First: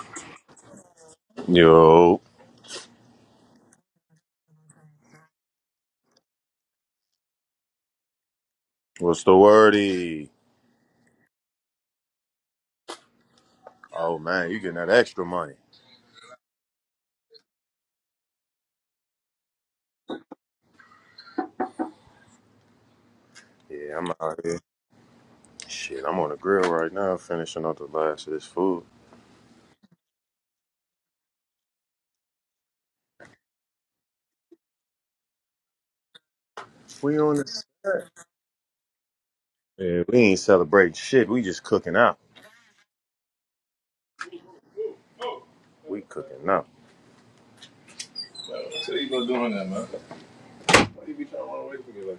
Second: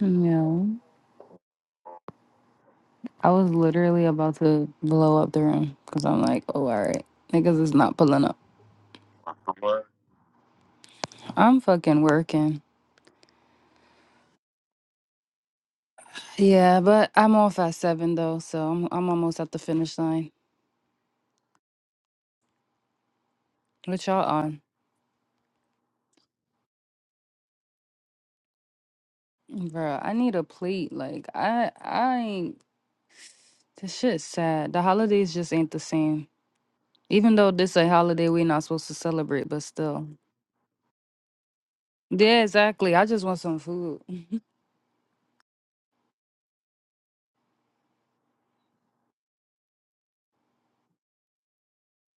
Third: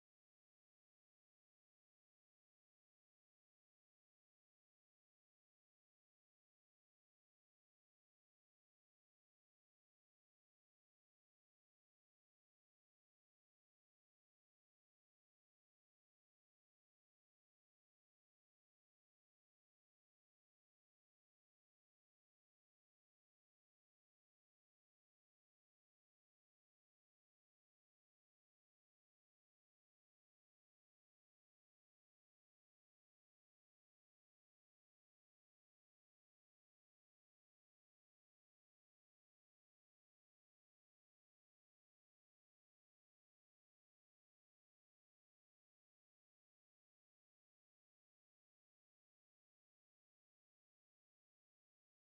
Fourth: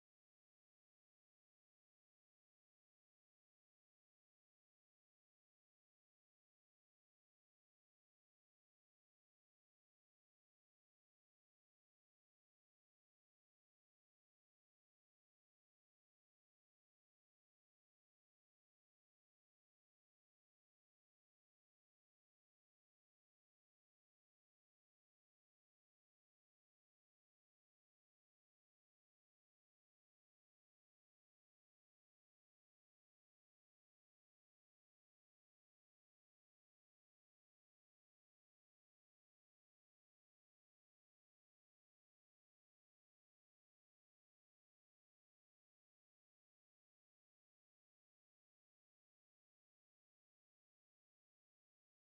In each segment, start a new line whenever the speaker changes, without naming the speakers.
No.
Yo,
I was literally about to blow up the room because I'm like, oh, all right. Niggas is not pulling up.
what's the wordy?
I'm fucking working.
Oh man, you getting that extra money?
Yeah, but I'm off at seven though, so I'm I'm almost at the finish line.
Yeah,
What
I'm
y'all
out
on?
here. Shit, I'm on the grill right now, finishing up the last of this food.
Bro, I need a plate. Like I I ain't this shit's sad. The holidays just ain't the same.
We
Even
on
though
this?
this a holiday we not supposed to celebrate, but
Yeah,
still.
we ain't celebrating shit. We just cooking out.
Yeah, exactly. I just want some food.
We cooking out. So you go doing that, man? Why you be trying to run away from me like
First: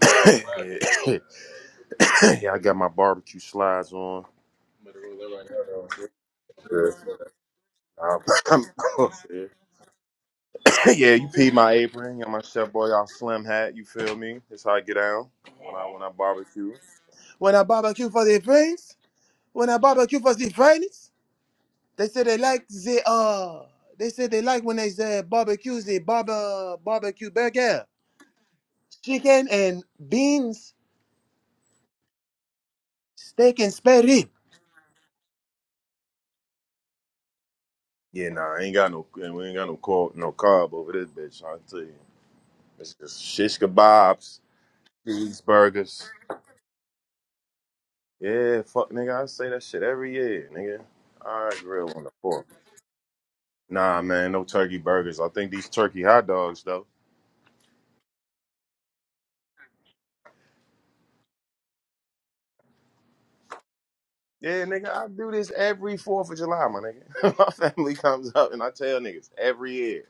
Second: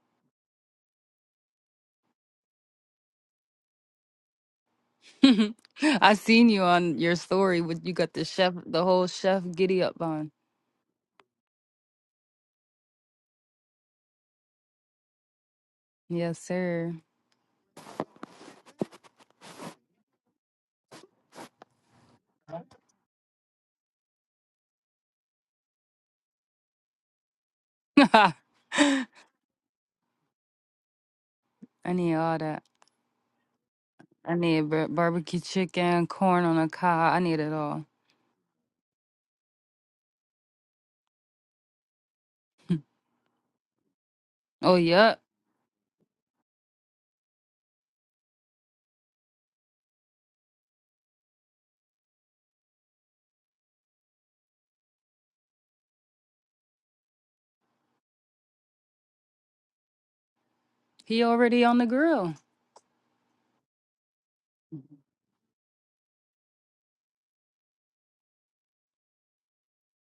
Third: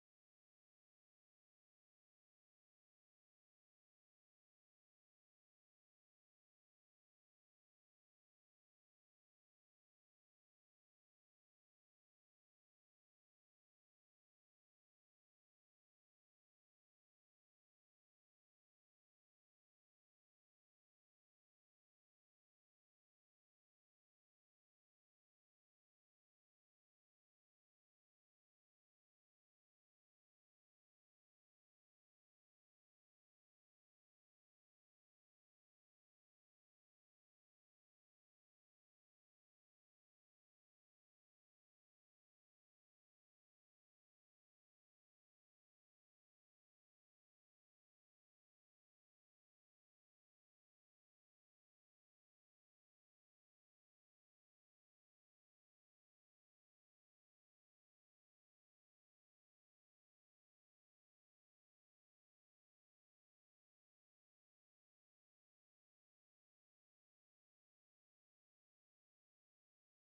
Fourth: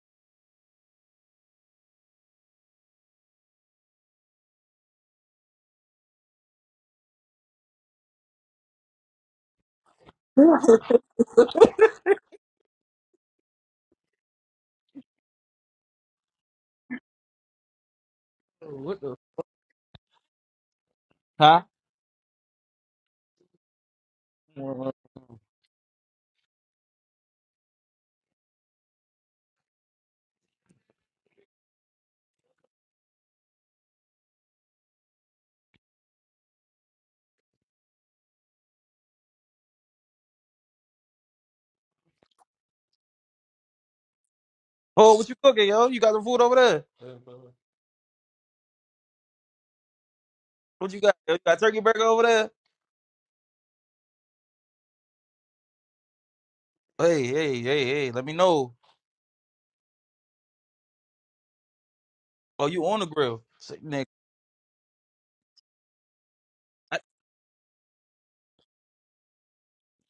that, man? yeah, yeah, I got my barbecue slides on. Better go there right now,
I seen you on your
though.
story with you got the
Yeah.
chef,
I'm,
the whole chef
I'm,
giddy up on.
yeah, you peed my apron. Got my chef boy off slim hat. You feel me? That's how I get down when I when I
Yes,
barbecue.
sir.
When I barbecue for the friends,
What the?
when I barbecue for the friends,
Huh?
they say they like the uh. They say they like when they
Well,
say barbecue the barber barbecue burger,
I
chicken and beans,
need all that.
steak and spare rib.
I need bar- barbecue chicken, corn on a cob. I need it all.
Yeah, nah, I ain't got no, we ain't got no carb, no carb over this bitch. I tell you, it's just shish kebabs,
Oh,
Oh,
yep.
what you cooking, yo? You
cheeseburgers.
got some food over there?
Yeah, fuck nigga, I say that shit every year, nigga.
What you got? yo? You
I
got turkey
grill on
burger
the
over
fourth.
there?
Nah, man, no turkey burgers. I think these turkey hot dogs though.
Hey, hey, hey, hey, let me know.
He already on the grill.
Oh, you on the grill. Sick nigga.
Yeah, nigga, I do this every Fourth of July, my
I,
nigga. my family comes up and I tell niggas every year,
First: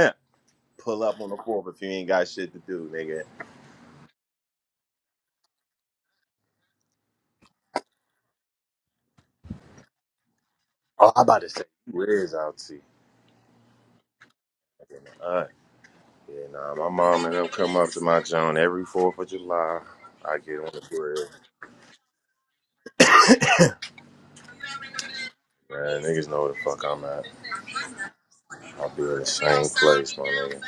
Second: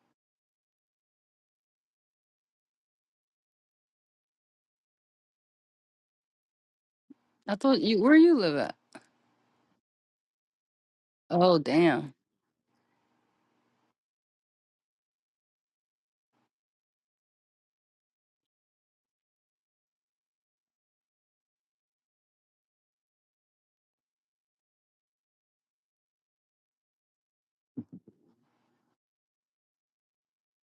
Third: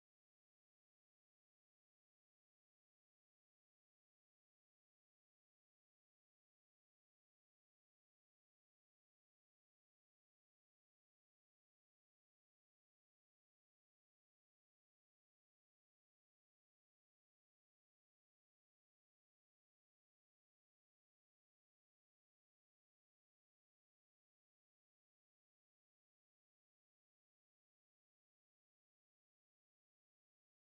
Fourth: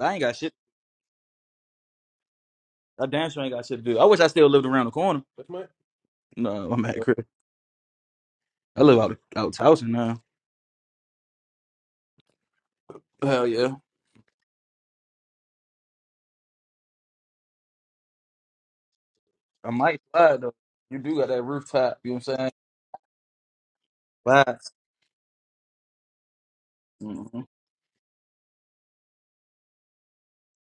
I ain't got shit.
pull up on the fourth if you ain't got shit to do,
I
nigga.
damn sure ain't got shit to do. I wish I still lived around the corner. No, I'm at crib.
I thought you, where you live at?
I live out out Towson now.
Oh, I about to
Oh,
say, who
damn.
is out to?
Hell yeah.
All right. Yeah, nah, my mom and them come up to my joint every Fourth of
I
July.
might
I
slide though.
get on the
You do
grill.
got that rooftop, you know what I'm saying? Vibes.
Man, niggas know where the fuck I'm at. I'll be in the same place, my nigga.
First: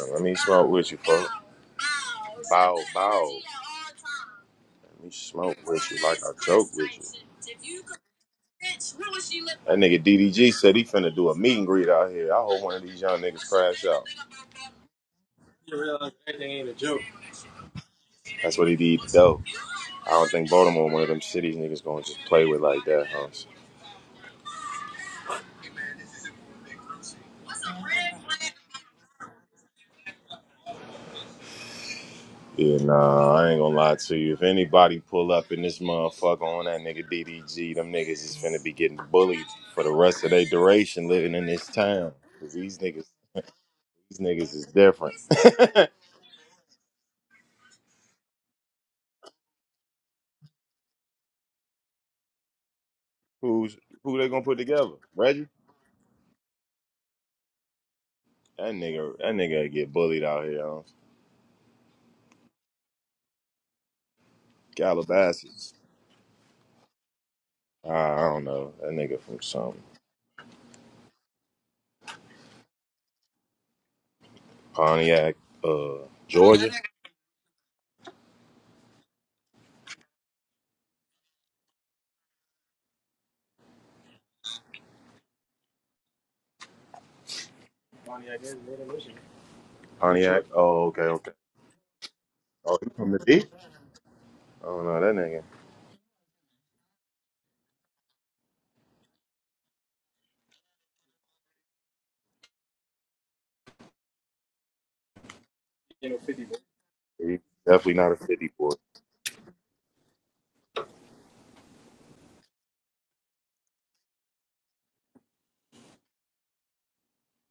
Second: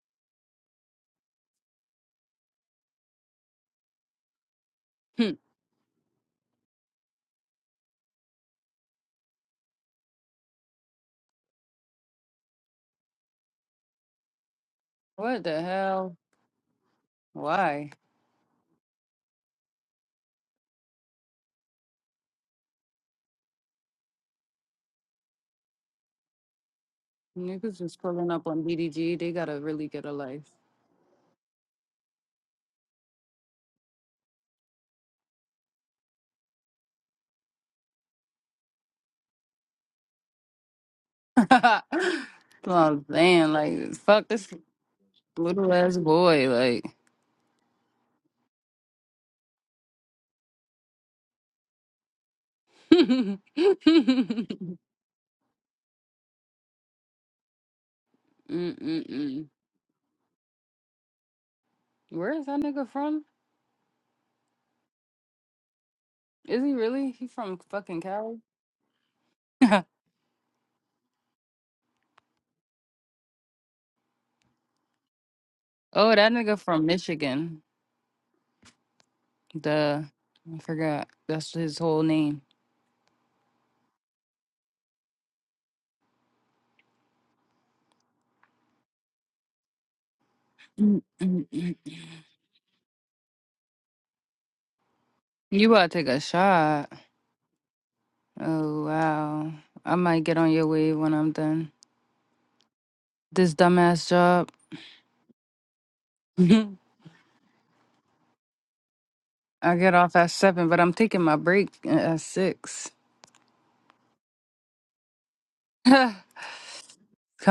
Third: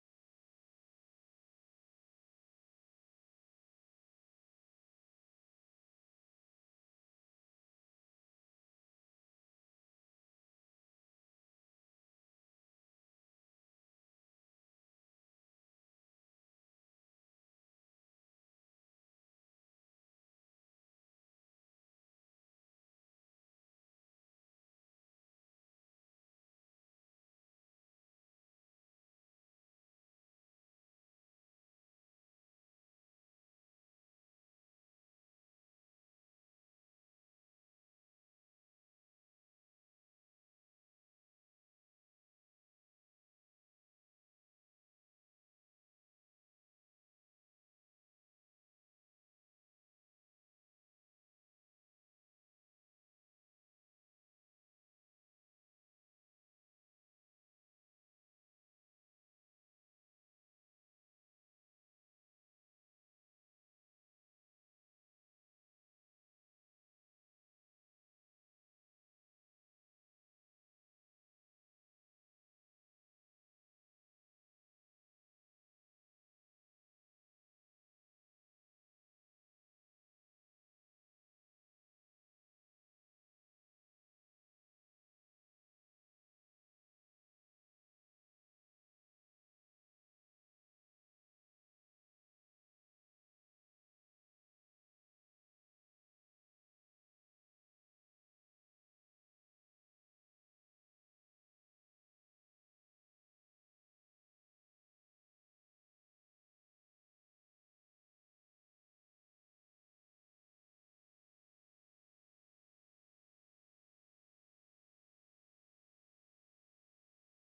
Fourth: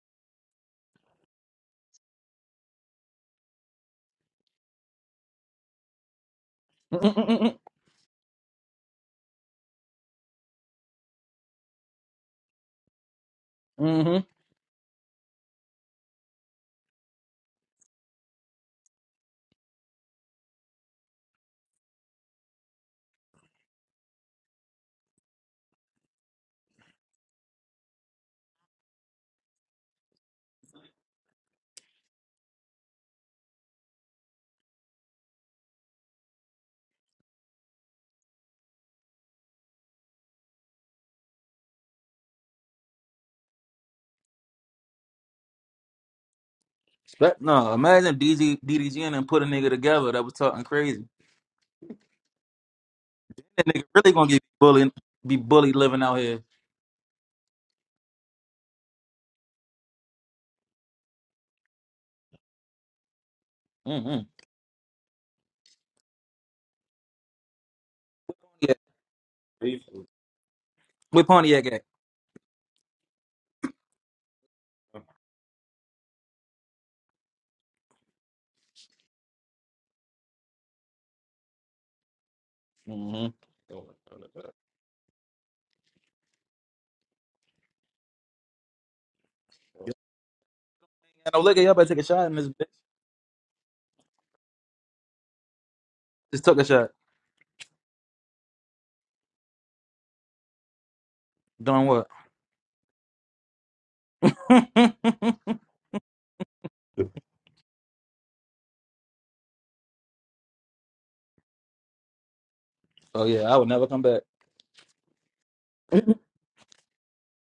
Damn, let me smoke with you, folks. Bow, bow. Let me
Hmm.
smoke with you like I joke with
Mm-hmm.
you. That nigga DDG said he finna do a meet and greet out here. I hope one of these young niggas crash out.
mm-hmm.
What the
You realize
hell?
everything ain't a joke.
Why?
That's what he did, though. I don't think Baltimore, one of them cities niggas gonna just play with like that, huh?
Niggas just pulling up on BDG. They gotta really get a life.
Yeah, nah, I ain't gonna lie to you. If anybody pull up in this motherfucker on that nigga DDG, them niggas is finna be getting bullied for the rest of their duration living in this
That's
town. Cause
what
these
I'm
niggas,
saying. Like,
these
fuck this
niggas is different.
little ass boy. Like,
No, imagine DZ, DDG and then put a nigga together that was talking crazy.
Mm-mm-mm.
That
Who's
nigga really
who they
gonna
gonna
get
put
bullied,
together?
be
Reggie?
bullied living out here.
That nigga, that nigga get bullied out here. Huh?
Where is that nigga from?
Mm-hmm.
Calabasas.
Is he really? He from
Uh,
fucking
I
Cali?
don't know. That nigga from
Yeah,
some
oh,
with Pontiac at.
Pontiac, uh,
that nigga
Georgia.
from Michigan. The I forgot. That's his whole name.
Mm-hmm. You ain't
Pontiac. Oh, okay, okay.
got No, look at y'all.
Mm-mm-mm.
Better take a shot in this bitch.
Oh, he from the D? I don't know that
You about to take a
Just took a shot.
shot. Oh wow. I might get on your wave when I'm done.
Doing what?
This dumbass job.
nigga. He's definitely not a city boy.
I get off at seven, but I'm taking my break at six.
oh yeah, I would never come back. I'd
Come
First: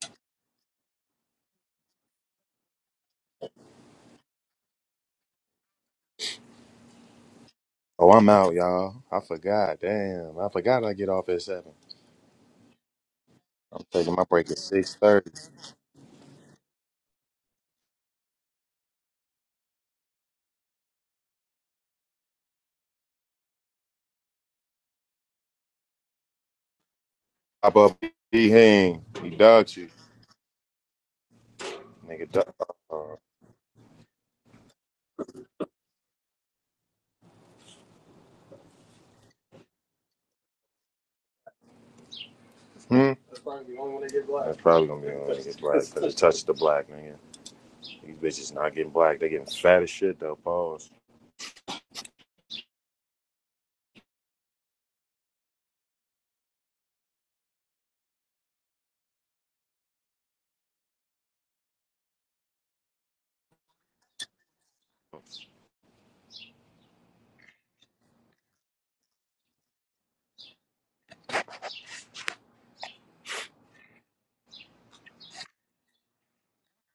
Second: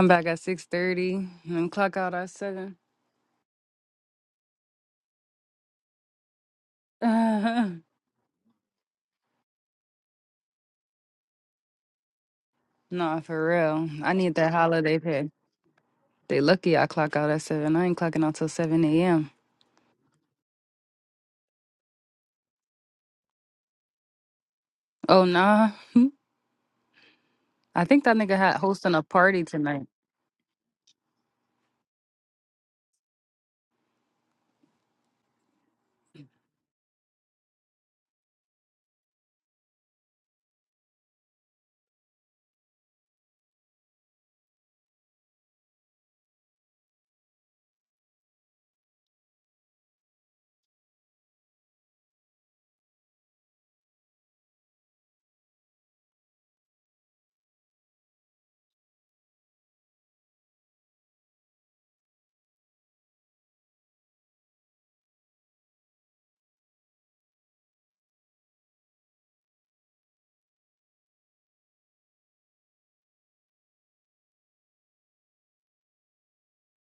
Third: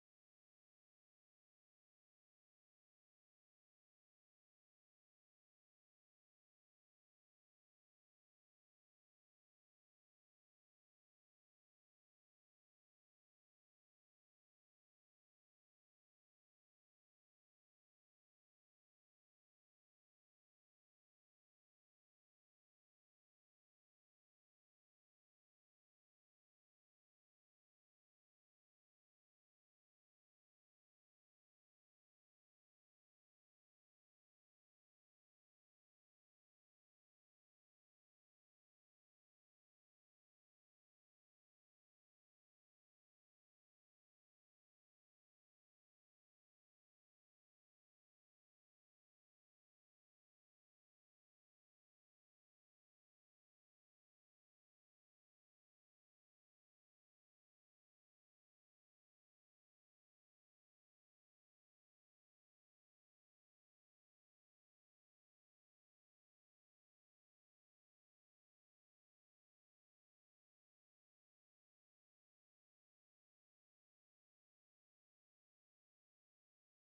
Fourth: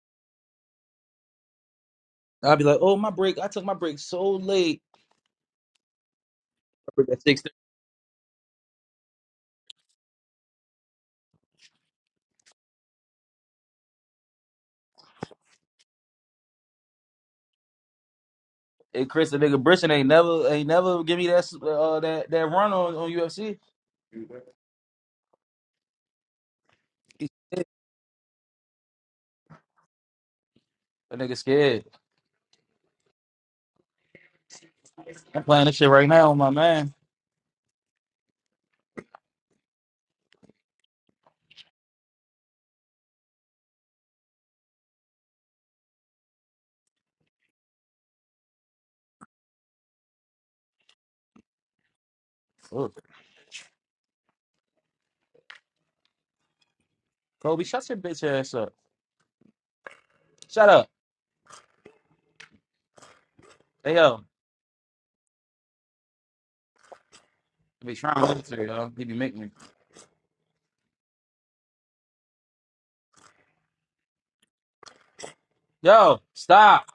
back at six thirty and clock out at
be
seven.
like, oh my break. I took my break so late. I break at six thirty.
Oh, I'm out, y'all. I forgot. Damn, I forgot I get off at seven.
No, for
I'm
real. I
taking my
need
break
that
at six
holiday pay.
thirty.
They lucky I clock out at seven. I ain't clocking out till seven
Hey Chris,
a.m.
the nigga Brisson ain't never ain't never give me that s- uh, that that run on, on UFC.
Oh nah.
He scared.
Pop
I
up,
think that nigga
he
had hosting a
hang. He
party
dogs
tonight.
you,
That nigga scared.
nigga. Dog. Uh,
I'm playing this shit right now, my man.
hmm. That's probably the only one that get black. That's probably gonna be the only one to get black because it touched the black nigga. These bitches not getting black. They getting fat as shit though. Pause.
Look, Kobe, shut your bitch ass up. Shut up. Hey yo. I be trying not to, yo. He be making me. Yo, stop.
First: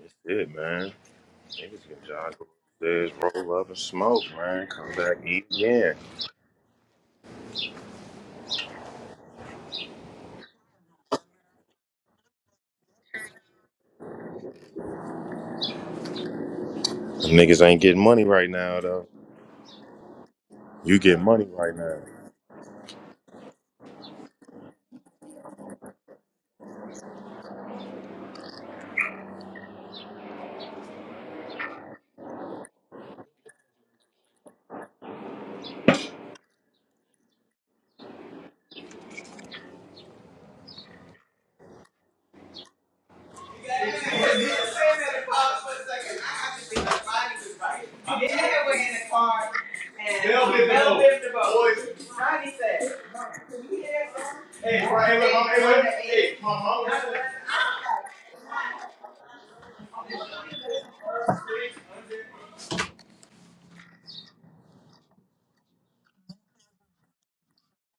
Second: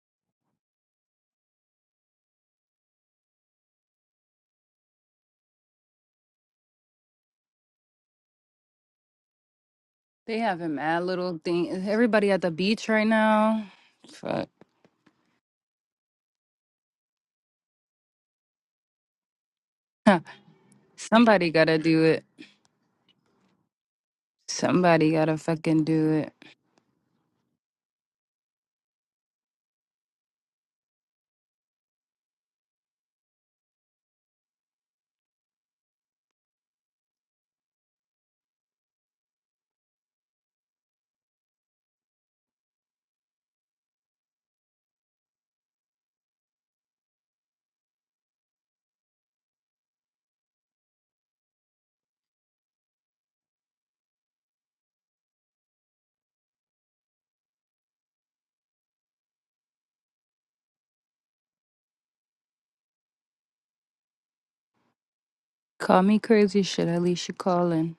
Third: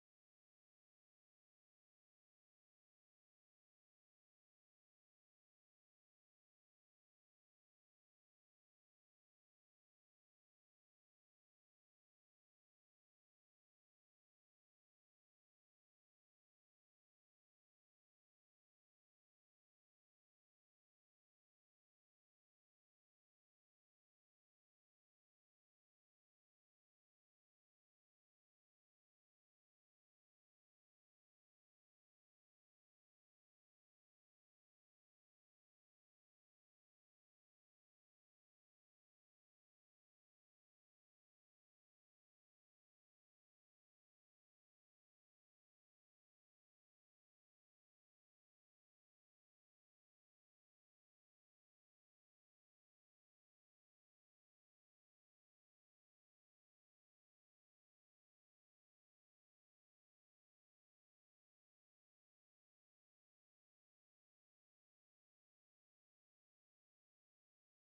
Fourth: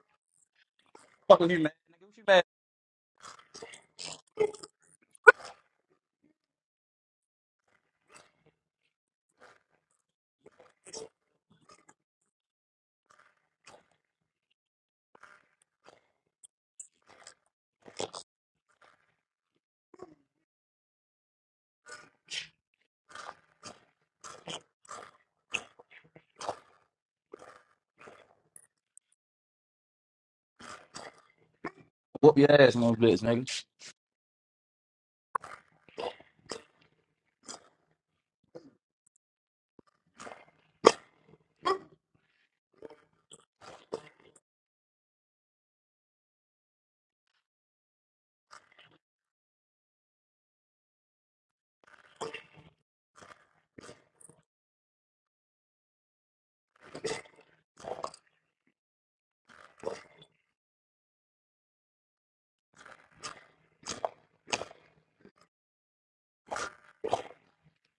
That's it, man.
Fuck with you, man.
Niggas
Nigga,
can
what you
jog
mad?
upstairs, roll up and smoke, man. Come back, eat again.
They having mad little thing. Everybody at the beach right now. Fuck.
Niggas ain't getting money right now though. You get money
Somebody
right
gotta
now.
do it. Somebody gotta fucking do it.
Whoop your ass on those bitch, nigga.
Hey, right, hey, hey, hey,
Call me crazy shit. At least you calling.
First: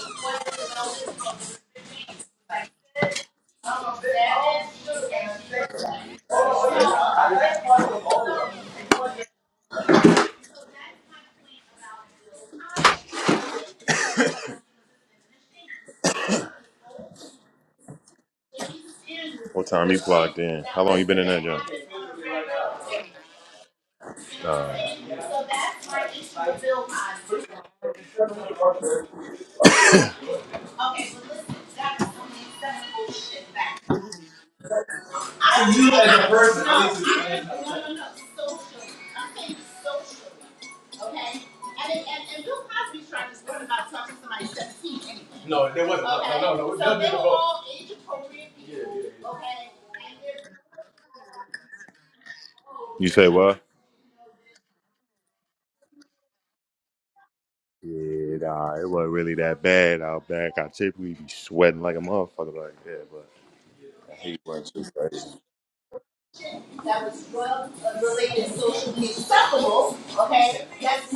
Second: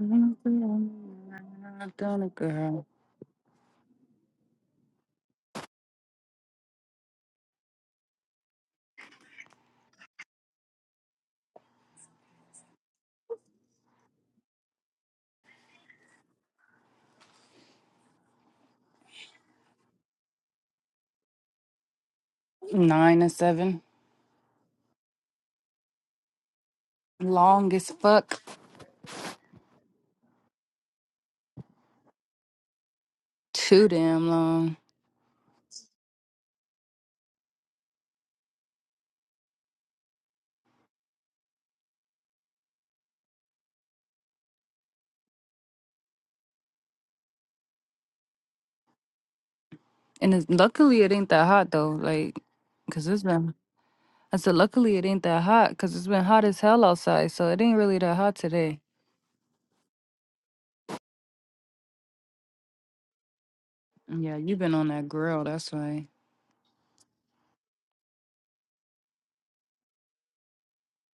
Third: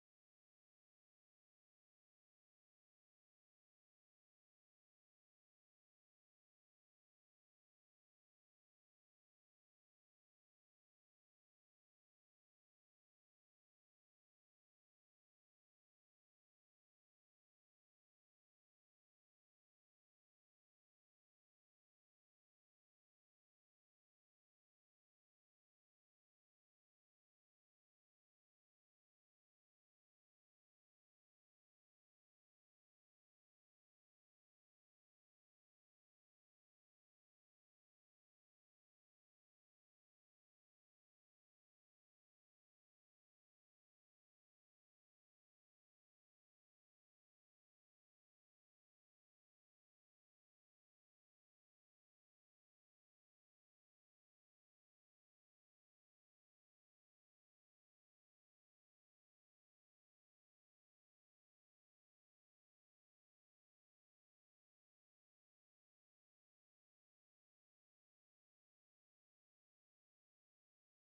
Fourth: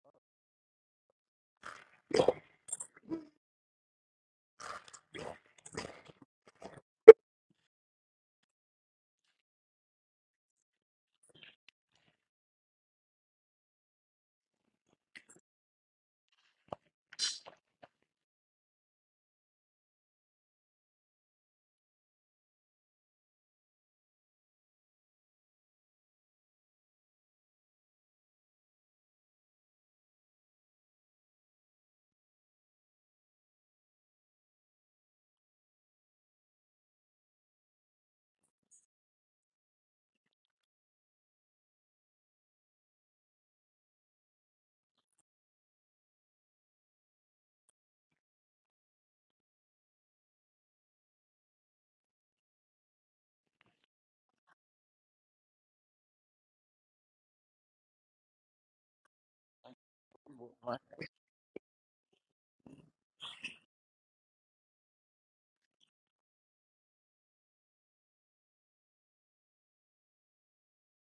What time you clocked in? How long you been in that job?
Nine to seven.
Uh,
Long as fuck. Too damn long.
You as a person. No, there wasn't.
And it's, luckily, it ain't that hot though. Like, cause
you
it's
say
been.
what?
I said, luckily, it ain't that hot, cause it's been hot as hell outside. So it ain't really that hot
Yeah, nah,
today.
it wasn't really that bad out back. I typically be sweating like a motherfucker like that, but I
Yeah,
hate
you
running
been
too
on that
fast.
grill. That's why.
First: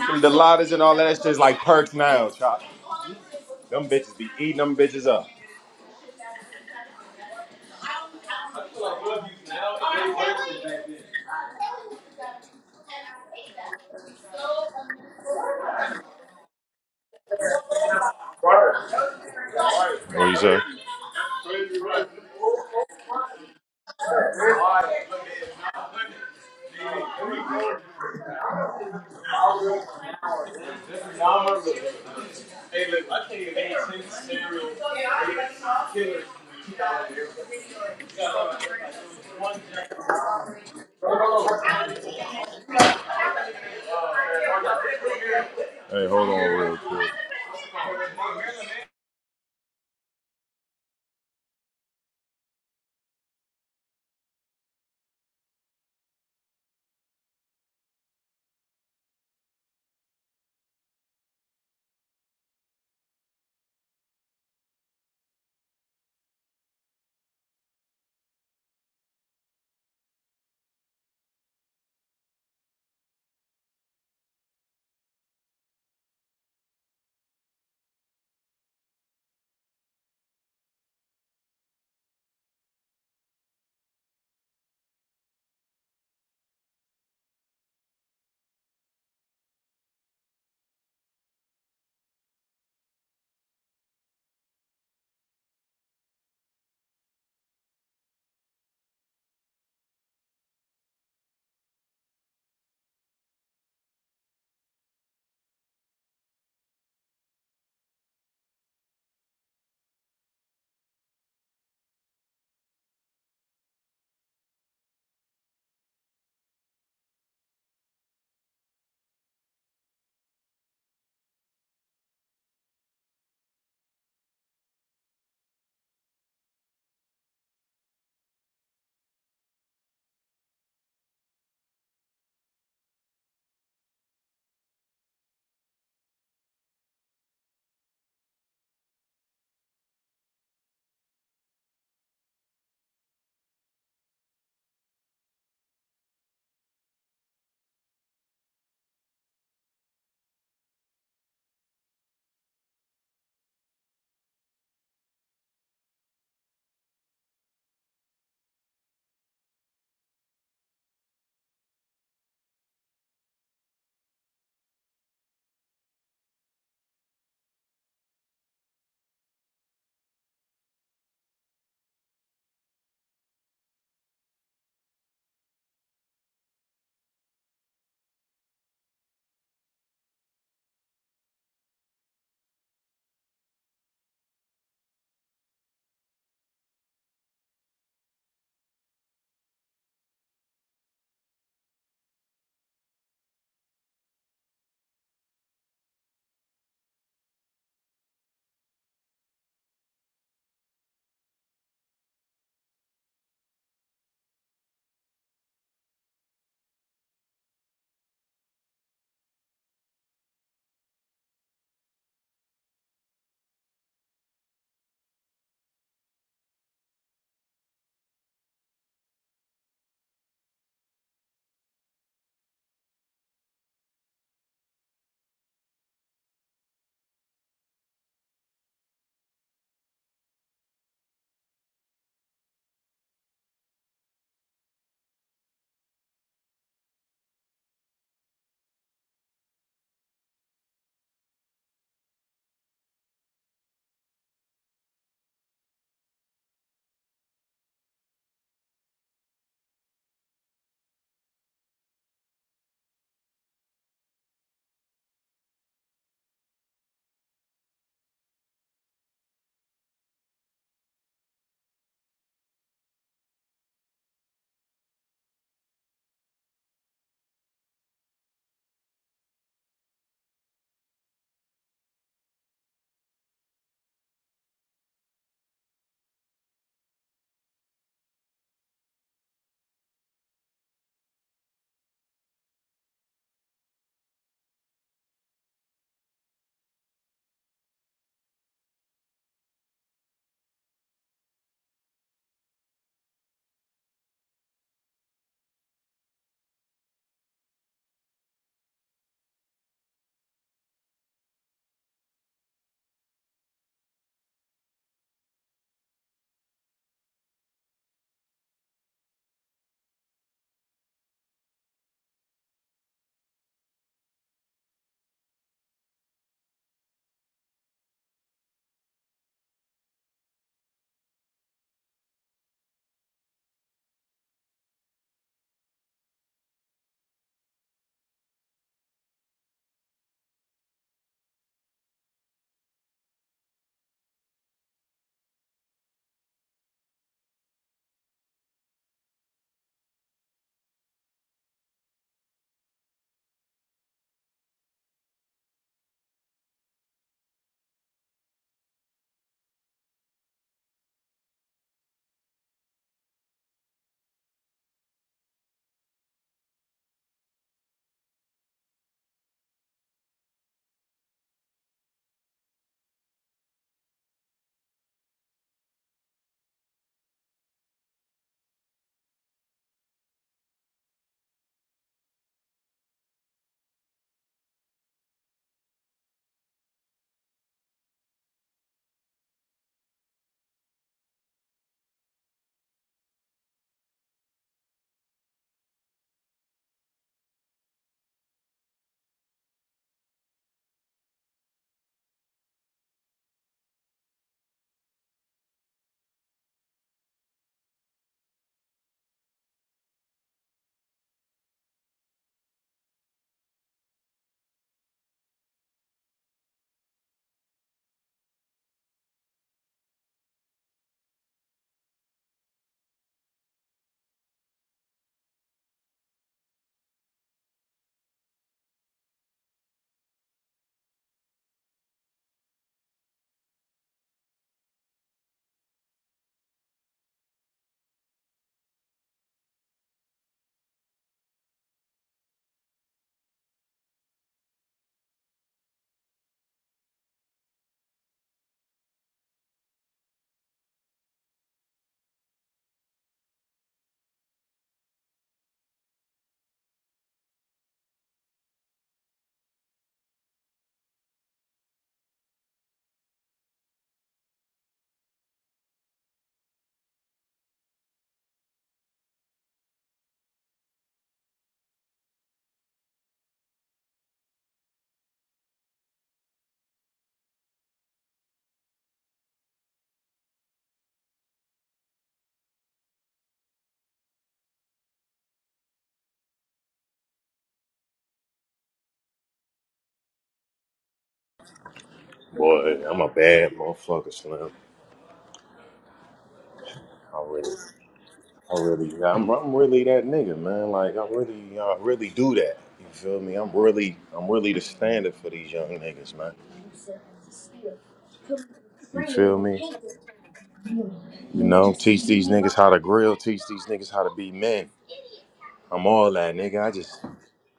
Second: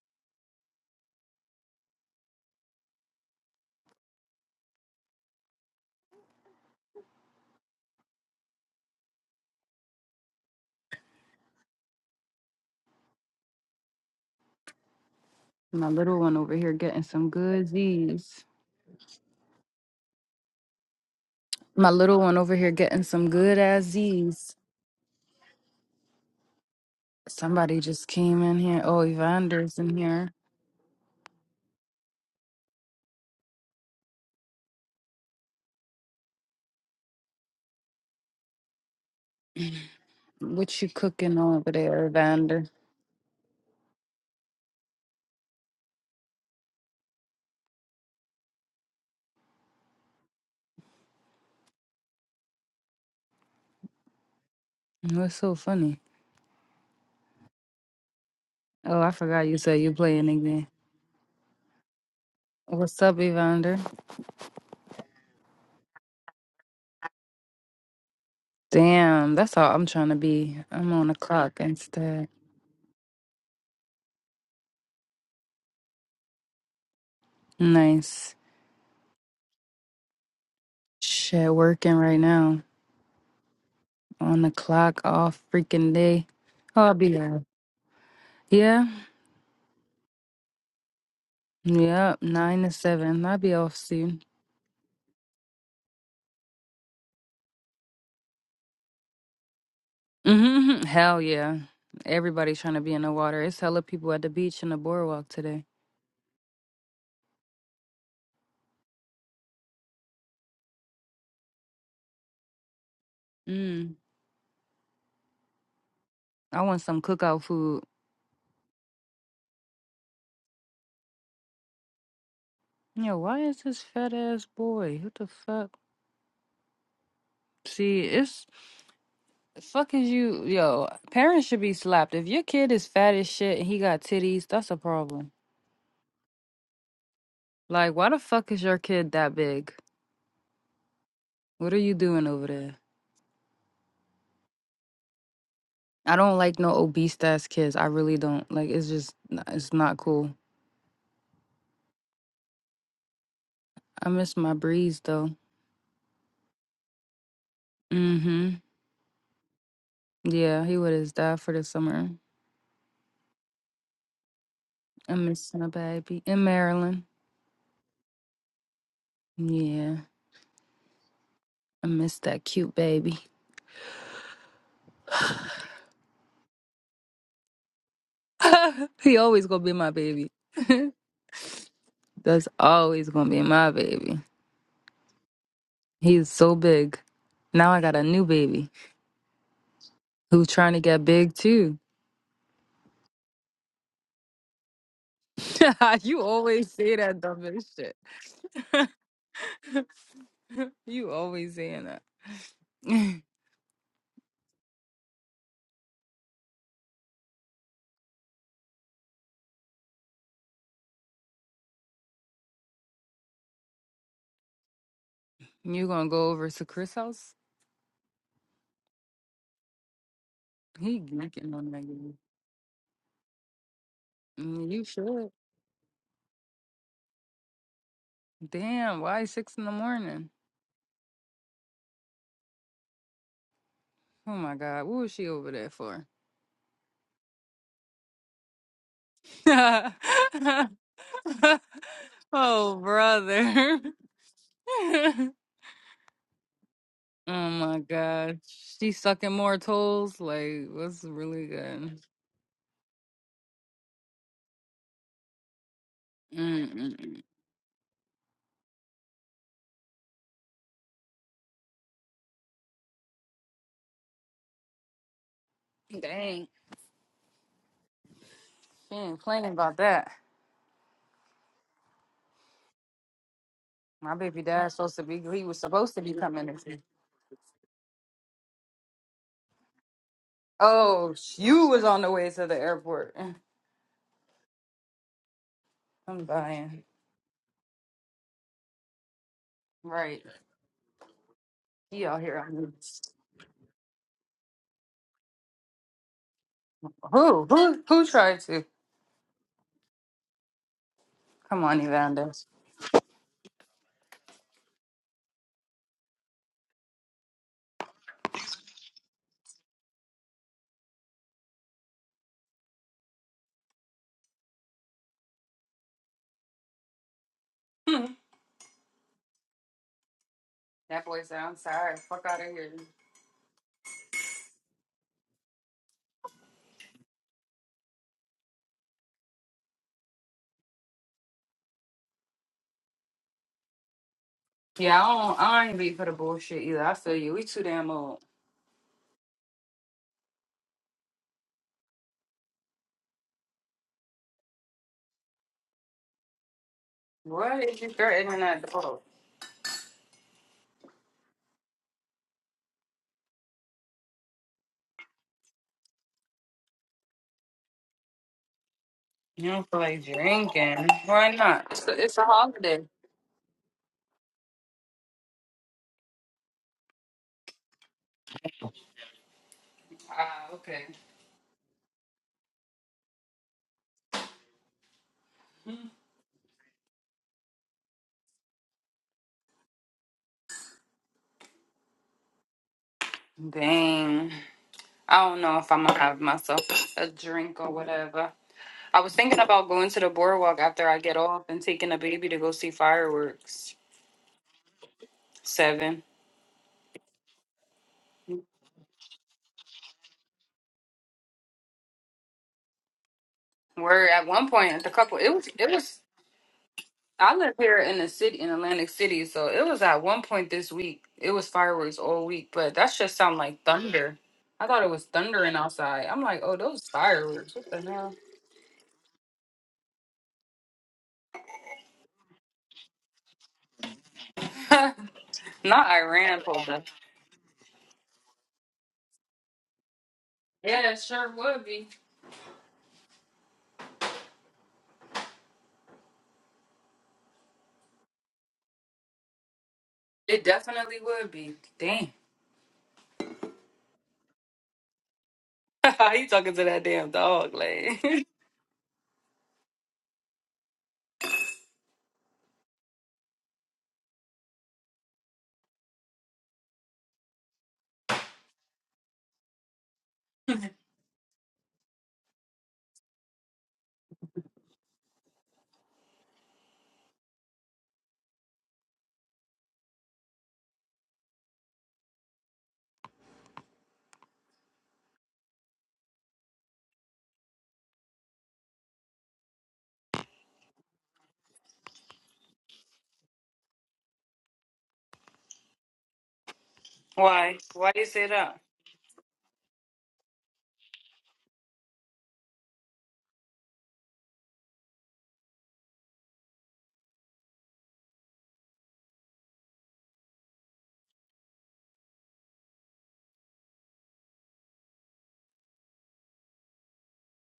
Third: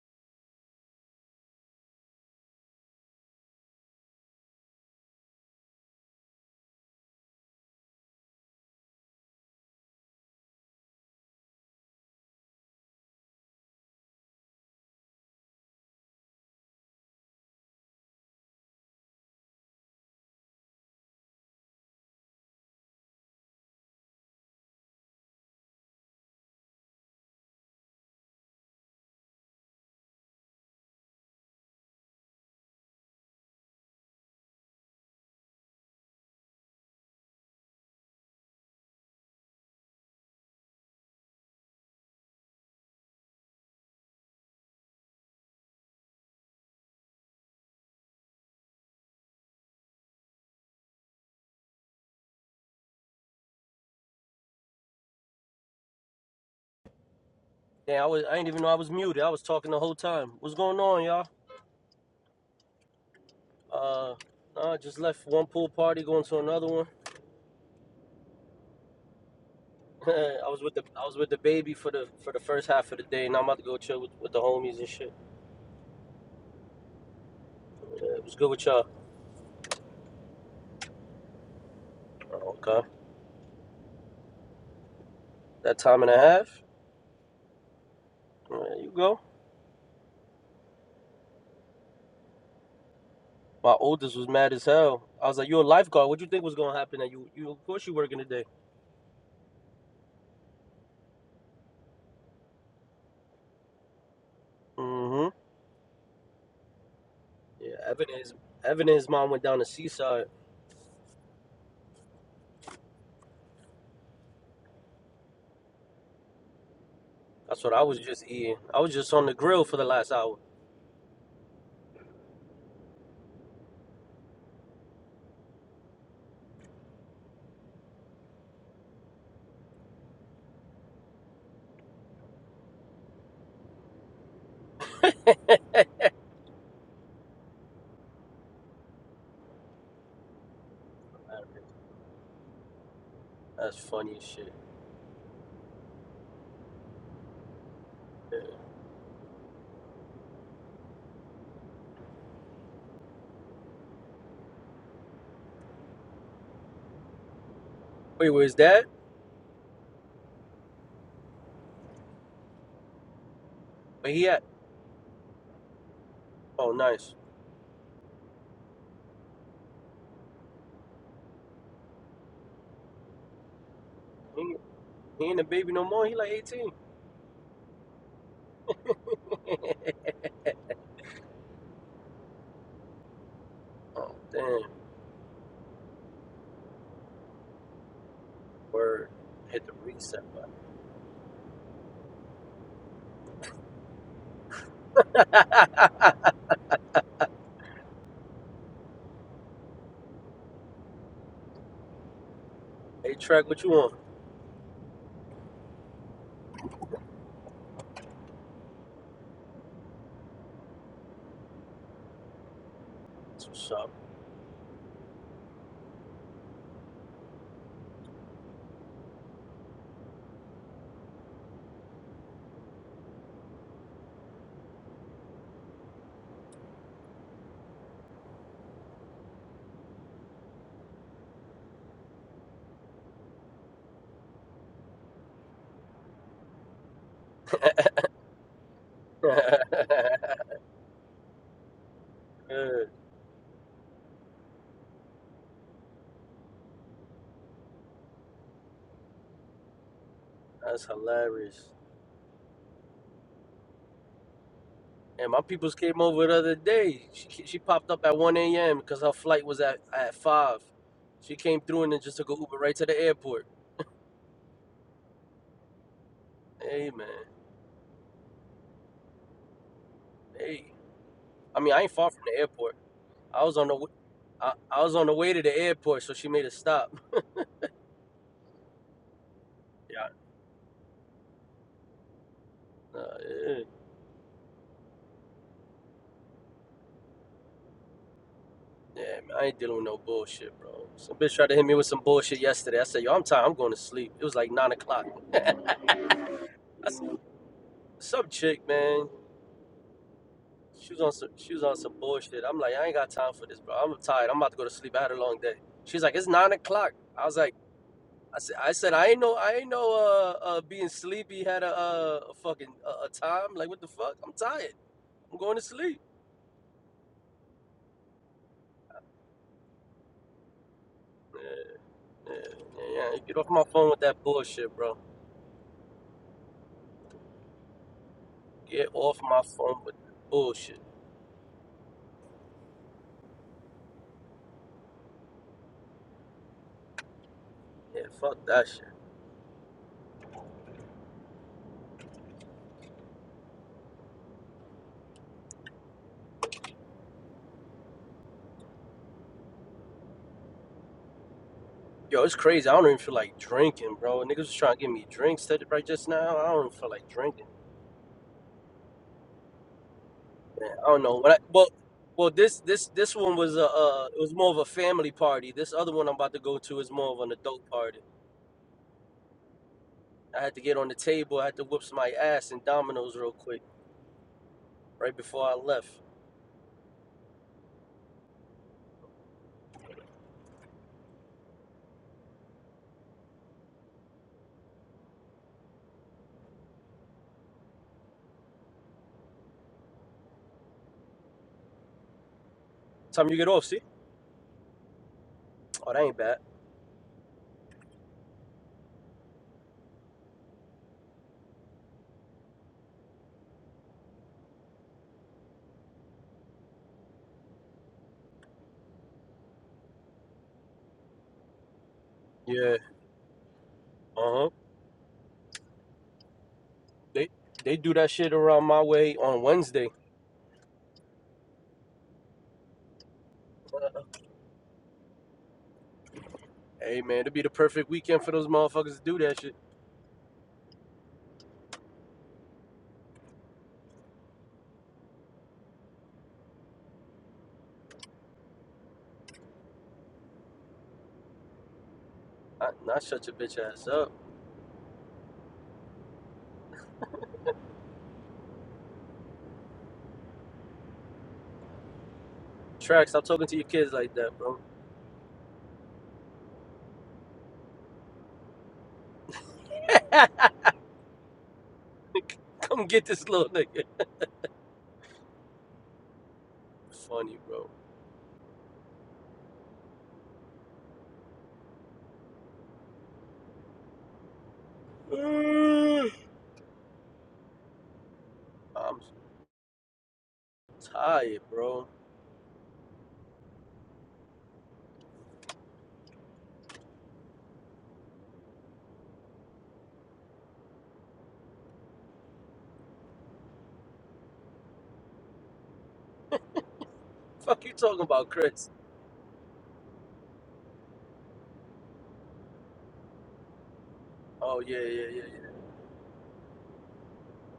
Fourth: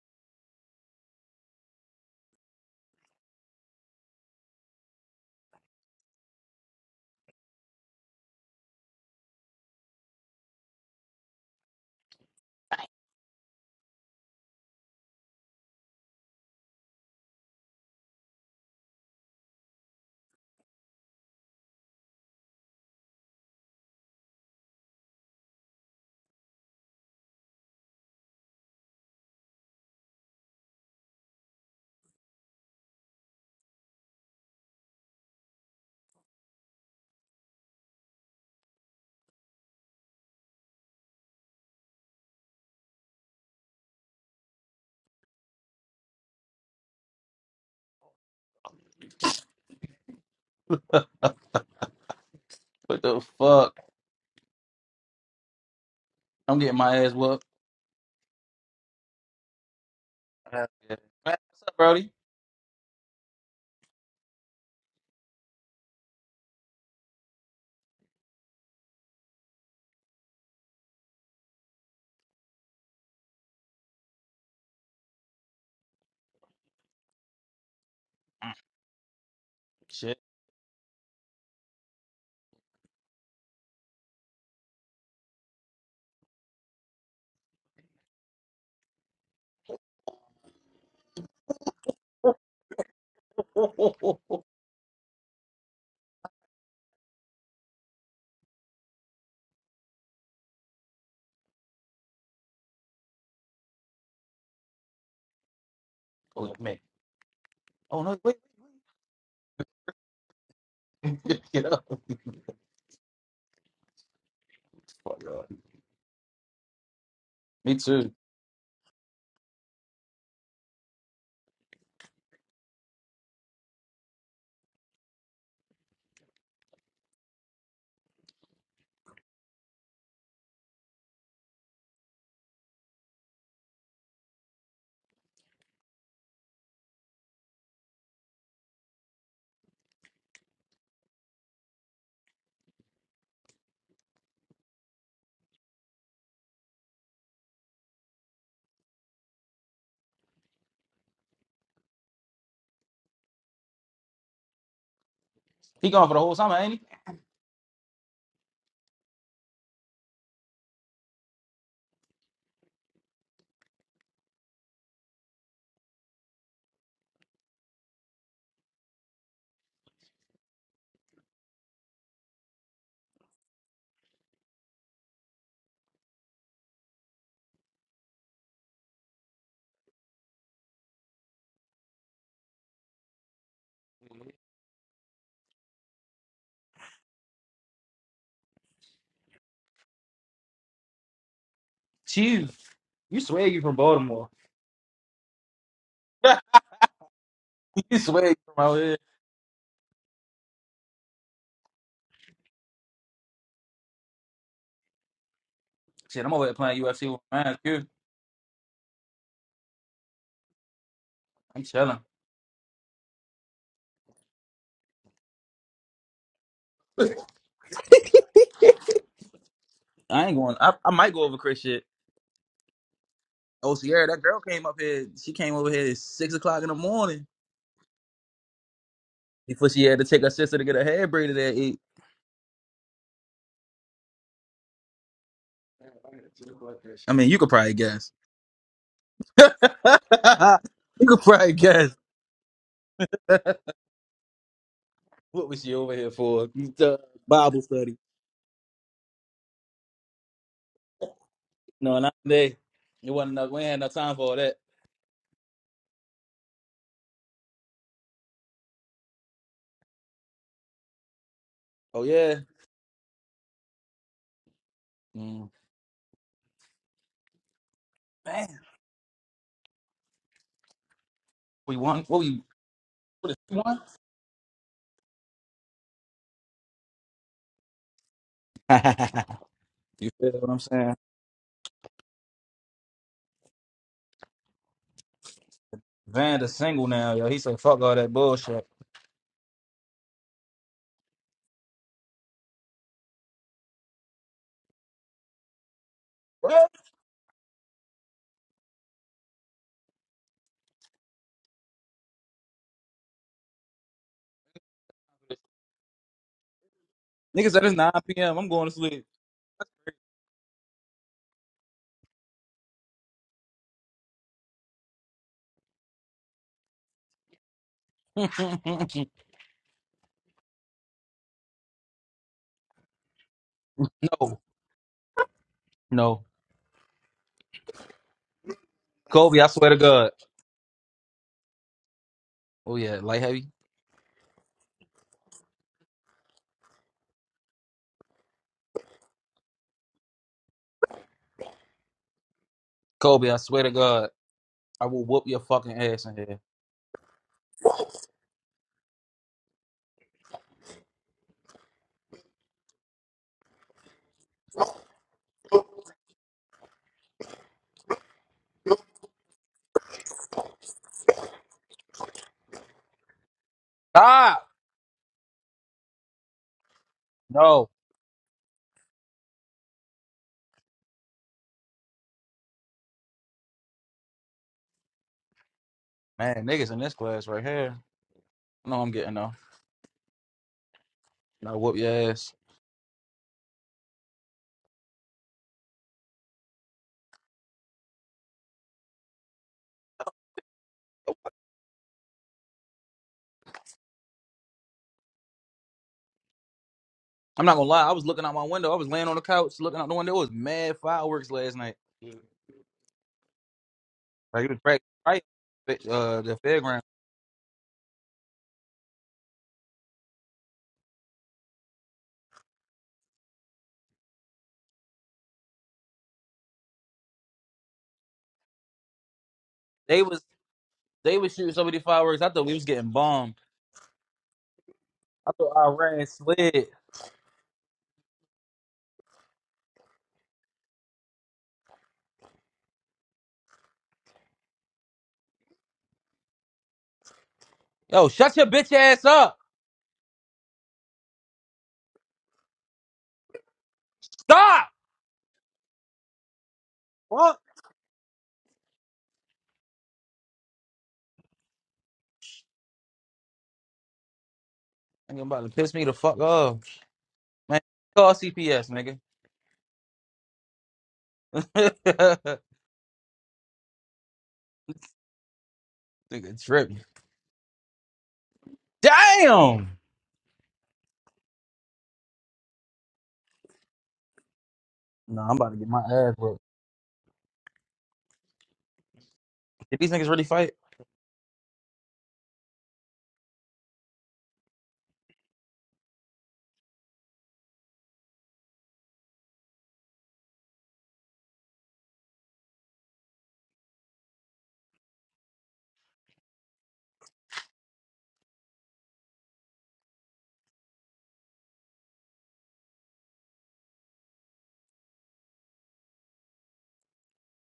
Them Delottas and all that shit's like perks now, chop. Them bitches be eating them bitches up.
My little one over here getting some good Z's.
What you say?
My little one over here getting some good ass Z's. Somebody just came in here. Oh, Evander's in here.
Hey, look, I think it ain't ten serial killers.
What you cooking over there, Evander?
Hey, hold on real quick.
What the fuck?
What's so funny?
I'm getting my ass whooped.
Yeah, I was. I didn't even know I was
Oh, I
muted. I
forgot
was
you
talking the
said you
whole
playing
time. What's
Yeah.
again.
going
Man,
on, y'all?
What's up, Brody?
What's up, Evander?
Uh, nah, I just left one pool party, going to another one.
Damn, that's all I'm trying to
I
be.
was with the
I'm
I
on the
was with the
clock
baby for the
instead.
for the first half of the day, and I'm about to go chill with, with the homies and shit. Yeah, it
Nice.
was good with y'all.
Shit.
Shit, working right
Oh,
now.
Okay,
On the clock all
that
freaking
time and a
day.
half.
Oh, I'll be there.
There
Yeah.
you go.
Yep. Nine to seven. I'll be
My
off
Oh, oh,
oldest
oh,
soon.
was
oh.
mad as hell. I was like, "You a lifeguard? What you think was gonna happen? That you you of course you working today."
hmm Hell yeah. Everybody's trying to be in the water. It's hella people at the beach and the boardwalk
Mm-hmm.
today.
oh man.
Yeah,
Oh,
Evan
no,
and his
wait.
Evan and his mom went down to seaside.
Get up.
Mm.
Fuck, yo.
I want some cookout
That's what
Me
food.
I was
too.
just eating. I was just on the grill for the last hour.
Yo, why is this fat ass boy? What the fuck? See, it's The fuck is you, yo? Parents should be slapped. If your kid is fat as shit and he got titties, that's a problem. Like, why the fuck is your kid that big? What are you doing over there?
That's funny as shit.
I don't like no obese ass kids. I really
Yeah.
don't. Like, it's just, n- it's not cool. I miss my breeze though.
He gone for the whole summer, ain't
Mm
Wait,
hmm.
where's that?
Yeah, he would have died for the summer.
Where he at?
I miss my baby in
Oh,
Maryland.
nice.
Yeah, I miss that cute baby.
He, he ain't a baby no more. He like 18.
he always gonna be my baby. That's always gonna be my baby.
oh,
he?
damn.
He is so big. Now I got a new baby
Word. Hit the reset
who's
button.
trying to get big too.
You. You swear you from Baltimore.
you always say that dumbest shit.
you swear you from out here.
you always saying that.
hey, Trek, what you want?
Shit, I'm over there playing UFC with my man, too. I'm chilling.
That's what's up.
you gonna go over to Chris' house?
I ain't going. I, I
He
might go over
geeking
Chris
on
shit.
that. game.
Oh, Sierra, that girl came
Mm,
up
You
here.
should.
She came over here at six o'clock in the morning
Damn, why six in
before
the
she had to take
morning?
her sister to get her hair braided at eight.
Oh my god, what was she over there for?
I mean, you could probably guess. you could probably guess.
oh
Good.
what
brother. oh
was she over here for? The Bible
my
study.
god. She's sucking more toes. Like,
That's
what's really
hilarious.
good?
No, not today. It wasn't enough. We ain't had no time for all that.
And my peoples came over the other day.
Mm-mm.
She, she popped up at 1 a.m. because her flight was at, at 5. She came through and then
Oh
just took a
yeah.
Uber right to the airport.
Mm.
Dang,
Hey, man.
Man,
she ain't playing about that.
Hey. I mean,
we
I ain't
won.
far
What
from the
we
airport.
what is
I was
we
on the
won?
w-
My baby
I,
dad's
I was
supposed to
on the
be,
way
he
to the
was supposed to
airport,
be
so she made
coming.
a
this week.
stop. Yeah,
you feel what I'm saying?
Oh, you was on the way to the
nah,
airport.
eh,
I'm
Vanda's
dying.
single now, yo. He said, "Fuck all that bullshit."
yeah, I ain't dealing with no
Right.
bullshit, bro. Some bitch tried to hit me with some
He out
bullshit
here. on-
yesterday. I said, yo, I'm tired. I'm going to sleep. It was like nine o'clock.
What?
I said,
Who? Who Who
some
tried to?
chick, man. She was on some, she was
Come
on
on,
some
Evander.
bullshit. I'm like, I ain't got time for this, bro. I'm tired. I'm about to go to sleep. I had a long day. She's like, it's nine o'clock. I was
Nigga
like,
said it's 9 p.m.
I
I'm
said,
going
I
to
said, I ain't
sleep.
know, I ain't know, uh, uh being sleepy had a, uh, a fucking a, a time. Like, what the fuck? I'm tired. I'm going to sleep.
That boy said,
Yeah,
I'm sorry. Fuck
yeah,
out of here.
yeah. yeah. Get off my phone with that
no,
bullshit, bro.
no.
Get off
Kobe,
my
I swear to
phone with
God.
the bullshit.
Oh yeah, light heavy.
Yeah, I don't, I ain't be for the bullshit either. I feel you. We too damn
Yeah,
old.
fuck that shit.
Kobe, I swear to God, I will whoop your fucking ass in here.
What is you threatening at the boat?
Yo, it's crazy. I don't even feel like drinking, bro. Niggas was trying to give me drinks to- right just now. I don't even feel like drinking.
You don't feel like
Man, I
drinking.
don't know.
Why
but I,
not?
well,
It's a, it's a
well, this
holiday.
this this one was a uh, it was
Ah,
more of a family party. This other one I'm about to go to is more of an adult
no,
party. I
Ah,
had to get
okay.
on the table. I had to whoop my ass in dominoes real quick right before I left.
man, niggas in this class right here. No, I'm getting though. And I whoop your ass.
Dang. I don't know if I'm gonna have myself a drink or whatever. I was thinking about going to the boardwalk after I get off and taking the baby to go see
Time you get off,
fireworks.
see? Oh, that
Seven.
ain't bad.
I'm not gonna lie. I was looking out my window. I was laying on the couch looking out the window. It was mad fireworks last night. Like
Where at one
it was
point
right,
at the couple
right,
it was it was
uh, the fairground.
I live here in the city in Atlantic City, so it was at one point this week. It was fireworks all week, but
Yeah.
that just sound like thunder.
Uh huh.
I thought it was thundering outside. I'm like, oh, those
They
fireworks. What
they do that
the
shit around my way on Wednesday.
They was they was shooting so many fireworks. I thought we was getting bombed.
hell?
I thought
Not
Iran
Iran,
slid.
Paula.
Hey man, it'd be the perfect weekend for those motherfuckers to do that shit.
Yeah, it sure would be.
Yo, shut your bitch ass up.
It definitely would be. Damn.
I, not shut your bitch ass up.
Stop.
you talking to that damn
Fuck.
dog, like.
Track, stop talking to your kids like that, bro.
Nigga about to piss me the fuck off. Man, call CPS, nigga.
Come get this little nigga.
nigga tripping.
Funny, bro.
Damn! Nah, I'm about to get my ass whooped.
I'm
Did these niggas really fight?
tired, bro.
Boy, I'm a bad motherfucker, Slim. I really,
Why? Why you say that?
I really, I'm, I'm really that nigga, man. Like I really, I really do that. You feel me? I'm really, I'm really the standard for these young niggas, man.
Fuck you talking about, Chris?
You feel me? You know, teach these niggas how to grill, teach these niggas how to be
Oh
men.
yeah, yeah, yeah,
I'm all that, nigga. I just,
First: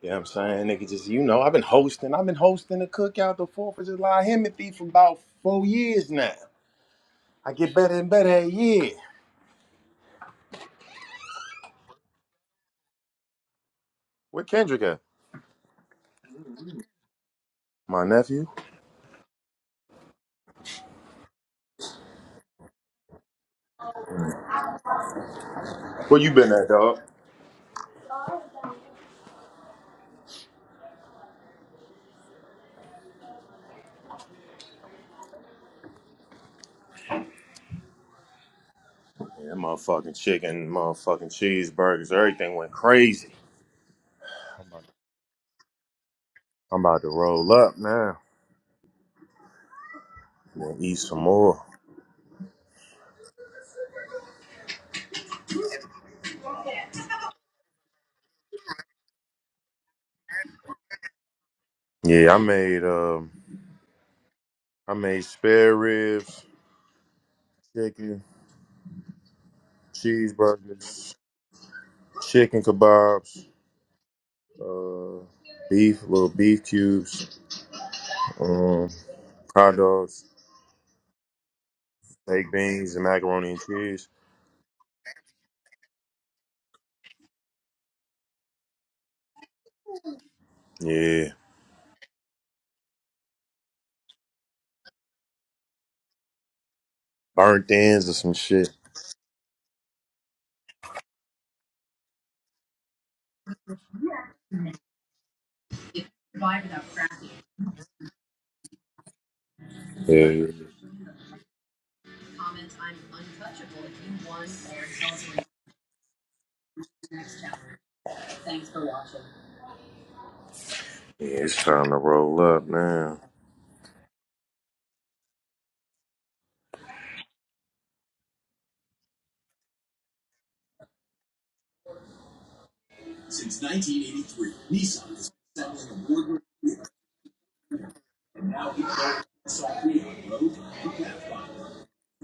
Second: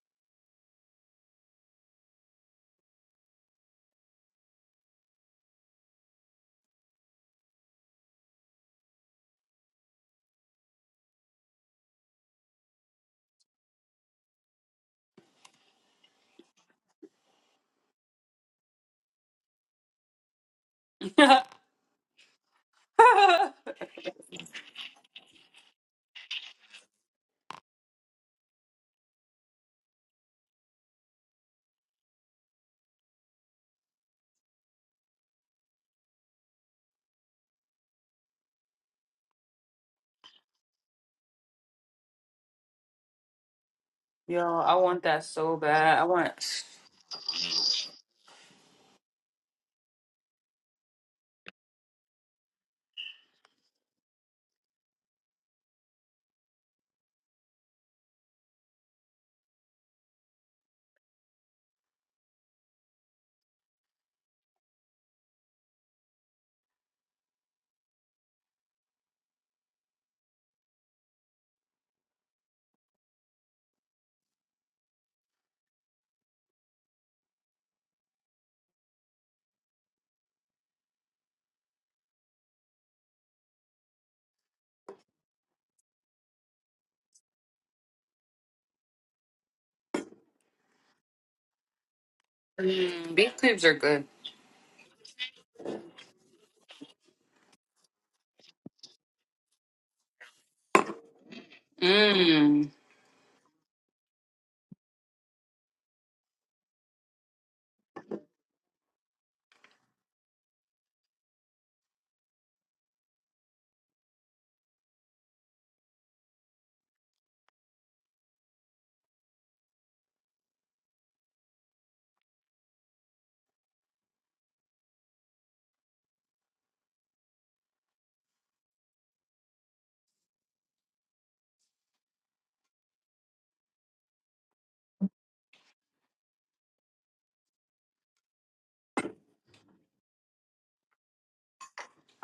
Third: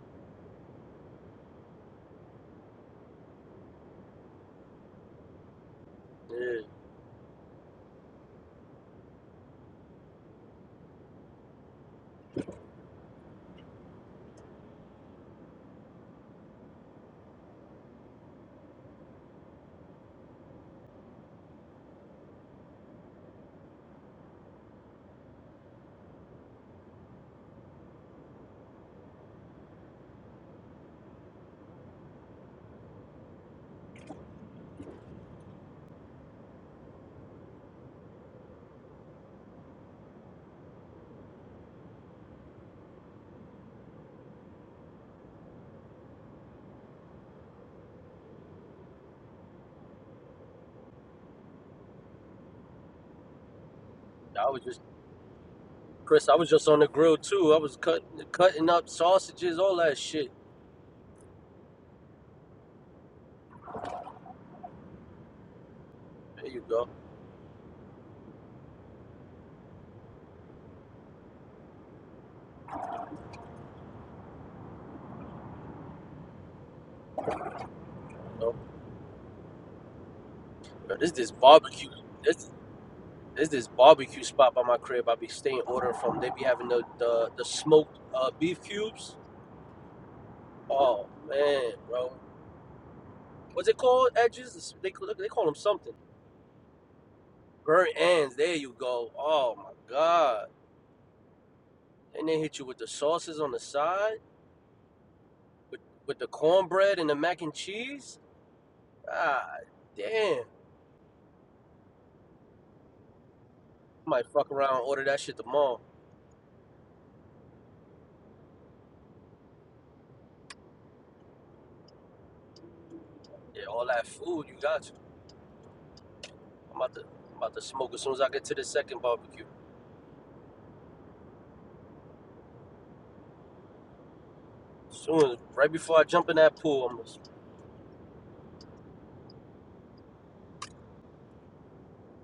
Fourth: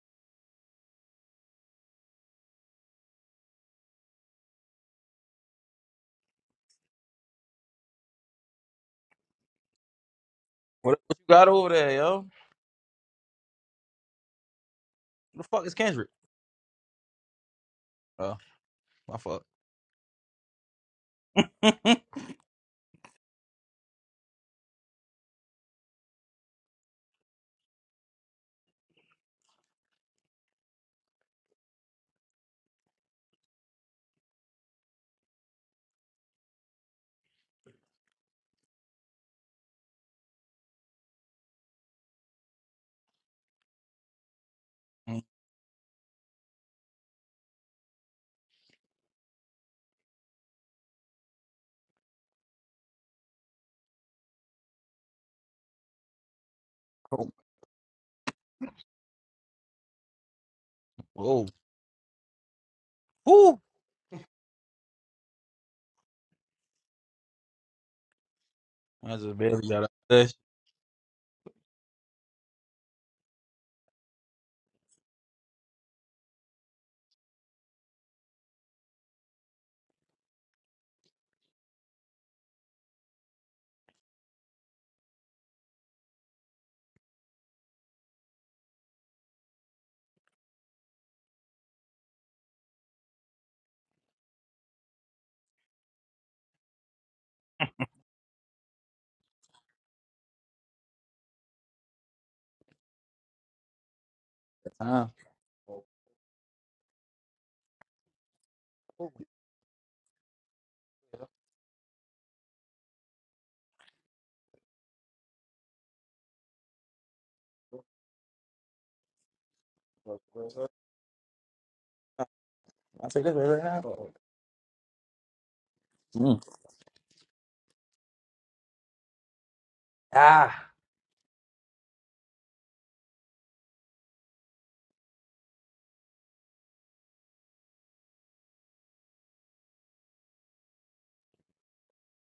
you know what I'm saying, nigga. Just you know, I've been hosting, I've been hosting a cookout, the Fourth of July Himothy for about four years now.
yeah. Yeah,
I get better and better every year.
What, what you got over there, yo?
Where Kendrick at?
Who the fuck is Kendrick?
My
Oh,
nephew.
my fuck.
Where you been at, dog? Yeah, that motherfucking chicken, motherfucking cheeseburgers, everything went crazy.
Yo,
I'm
I
about, to,
want
Mm,
that so bad. I want.
I'm about to roll up now. I'm gonna eat some more.
I was just Chris. I was just on the grill
oh,
too. I was cutting, cutting up sausages, all that shit.
whoa.
Yeah, I made um,
Woo!
I made spare ribs,
There you go.
chicken,
I just barely got out of this shit.
cheeseburgers, chicken kebabs, uh, beef, little beef cubes,
Oh,
um, hot dogs,
bro, this is barbecue. This
baked beans, and
There's
macaroni and
this
cheese.
barbecue spot by my crib. I be staying ordering from. They be having the the, the smoked uh, beef cubes. Oh
Yeah,
man, bro,
Mm, beef cubes
what's
are
it
good.
called? Edges? They call- they call them something.
burnt
Burnt
ends or some
ends. There
shit.
you go. Oh my god. And they hit you
Mmm.
with the sauces on the side,
Huh?
with with the cornbread and the mac and cheese. Ah,
Yeah,
damn. I might fuck around and order that shit tomorrow.
I'll
yeah, it's time to roll up now.
take this right
Yeah, all that
now.
food you got. You.
Mm.
I'm about to I'm about to smoke as soon as I get to the second barbecue.
Ah!
Soon, right before I jump in that pool, I'm gonna
Now we go inside we road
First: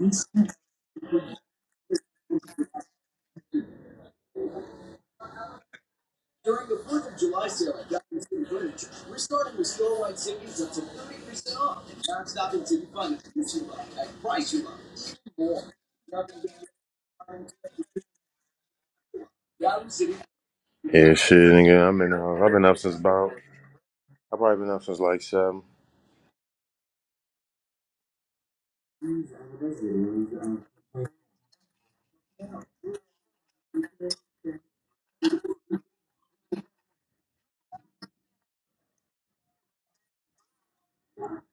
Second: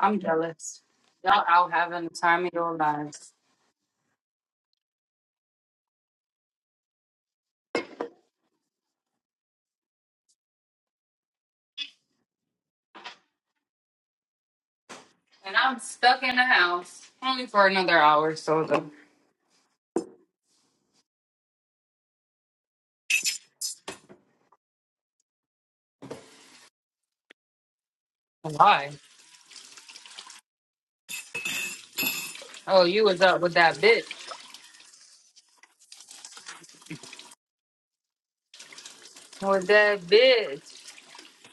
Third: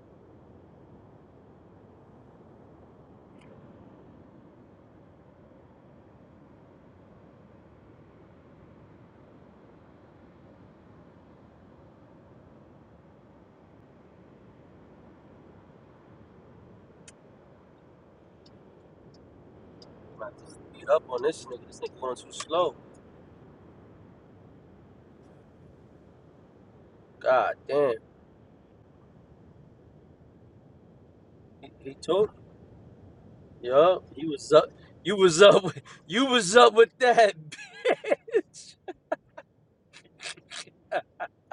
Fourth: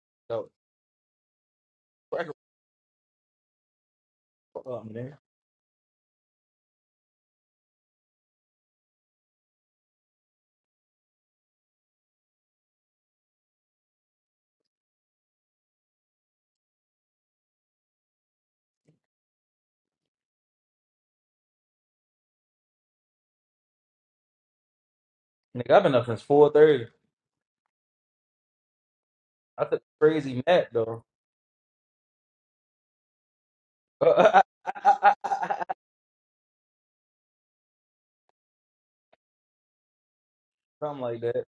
and
Yo,
jealous. Y'all out having the
crack the
time of your lives,
fuck up, nigga.
during the 4th of July sale at Gallery City Furniture, we're starting with store-wide savings up to 30% off and non-stop in city fun at you love, at price you love, even
and
more.
I'm stuck in
Nothing
the house only for another hour. or So though.
City.
I'm about to speed up
Yeah,
on
shit,
this nigga. This
nigga. I've
nigga
been
going too
uh, I've been
slow.
up since about I've probably been up since like seven.
Nigga, I've been up since 4.30.
God damn.
Why?
I took a crazy nap, though.
He, he told.
Oh, you was up with
you.
that bitch.
Yup. he was up. You was up. With, you was up with that bitch.
With that bitch.
Something like that.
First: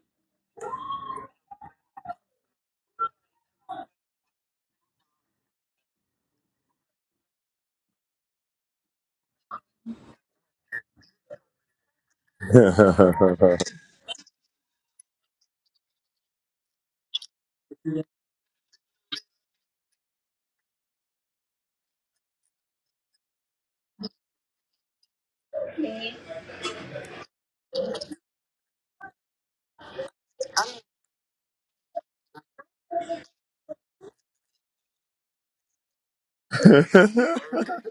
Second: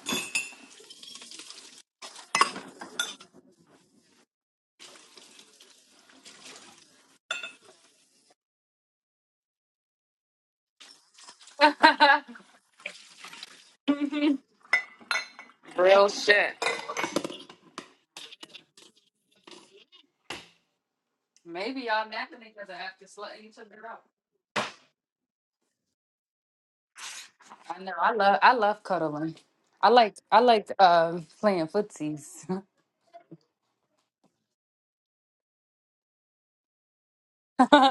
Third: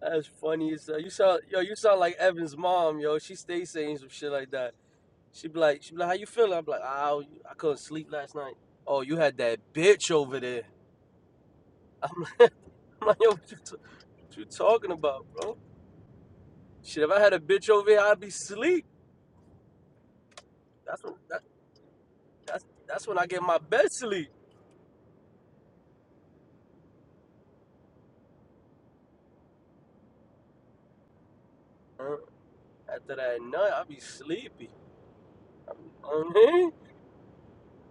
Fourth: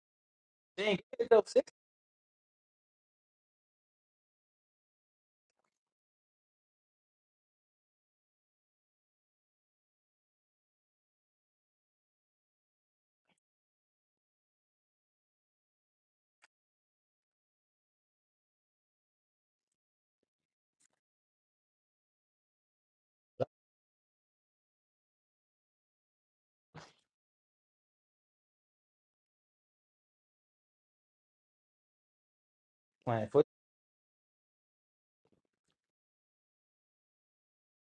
That's funny as
Dang,
hell. You
get
sound
up
yo.
six
You sound like Evan's mom, yo. She stays saying some shit like that. She be like, she be like, how you feeling? I'm like, oh, I couldn't sleep last night. Oh, you had that bitch over there. I'm like, I'm like yo, what you, t- what you talking about, bro?
Real shit.
Shit, if I had a bitch over here, I'd be sleep. That's what, that,
Maybe y'all napping
that's
because I after
that's when I
slutting
get
each
my
other
best
out.
sleep.
I know. I love. I love cuddling. I like. I like uh, playing
Uh,
footsies.
After
playing
that
foot.
nut, I be sleepy. You know what I mean?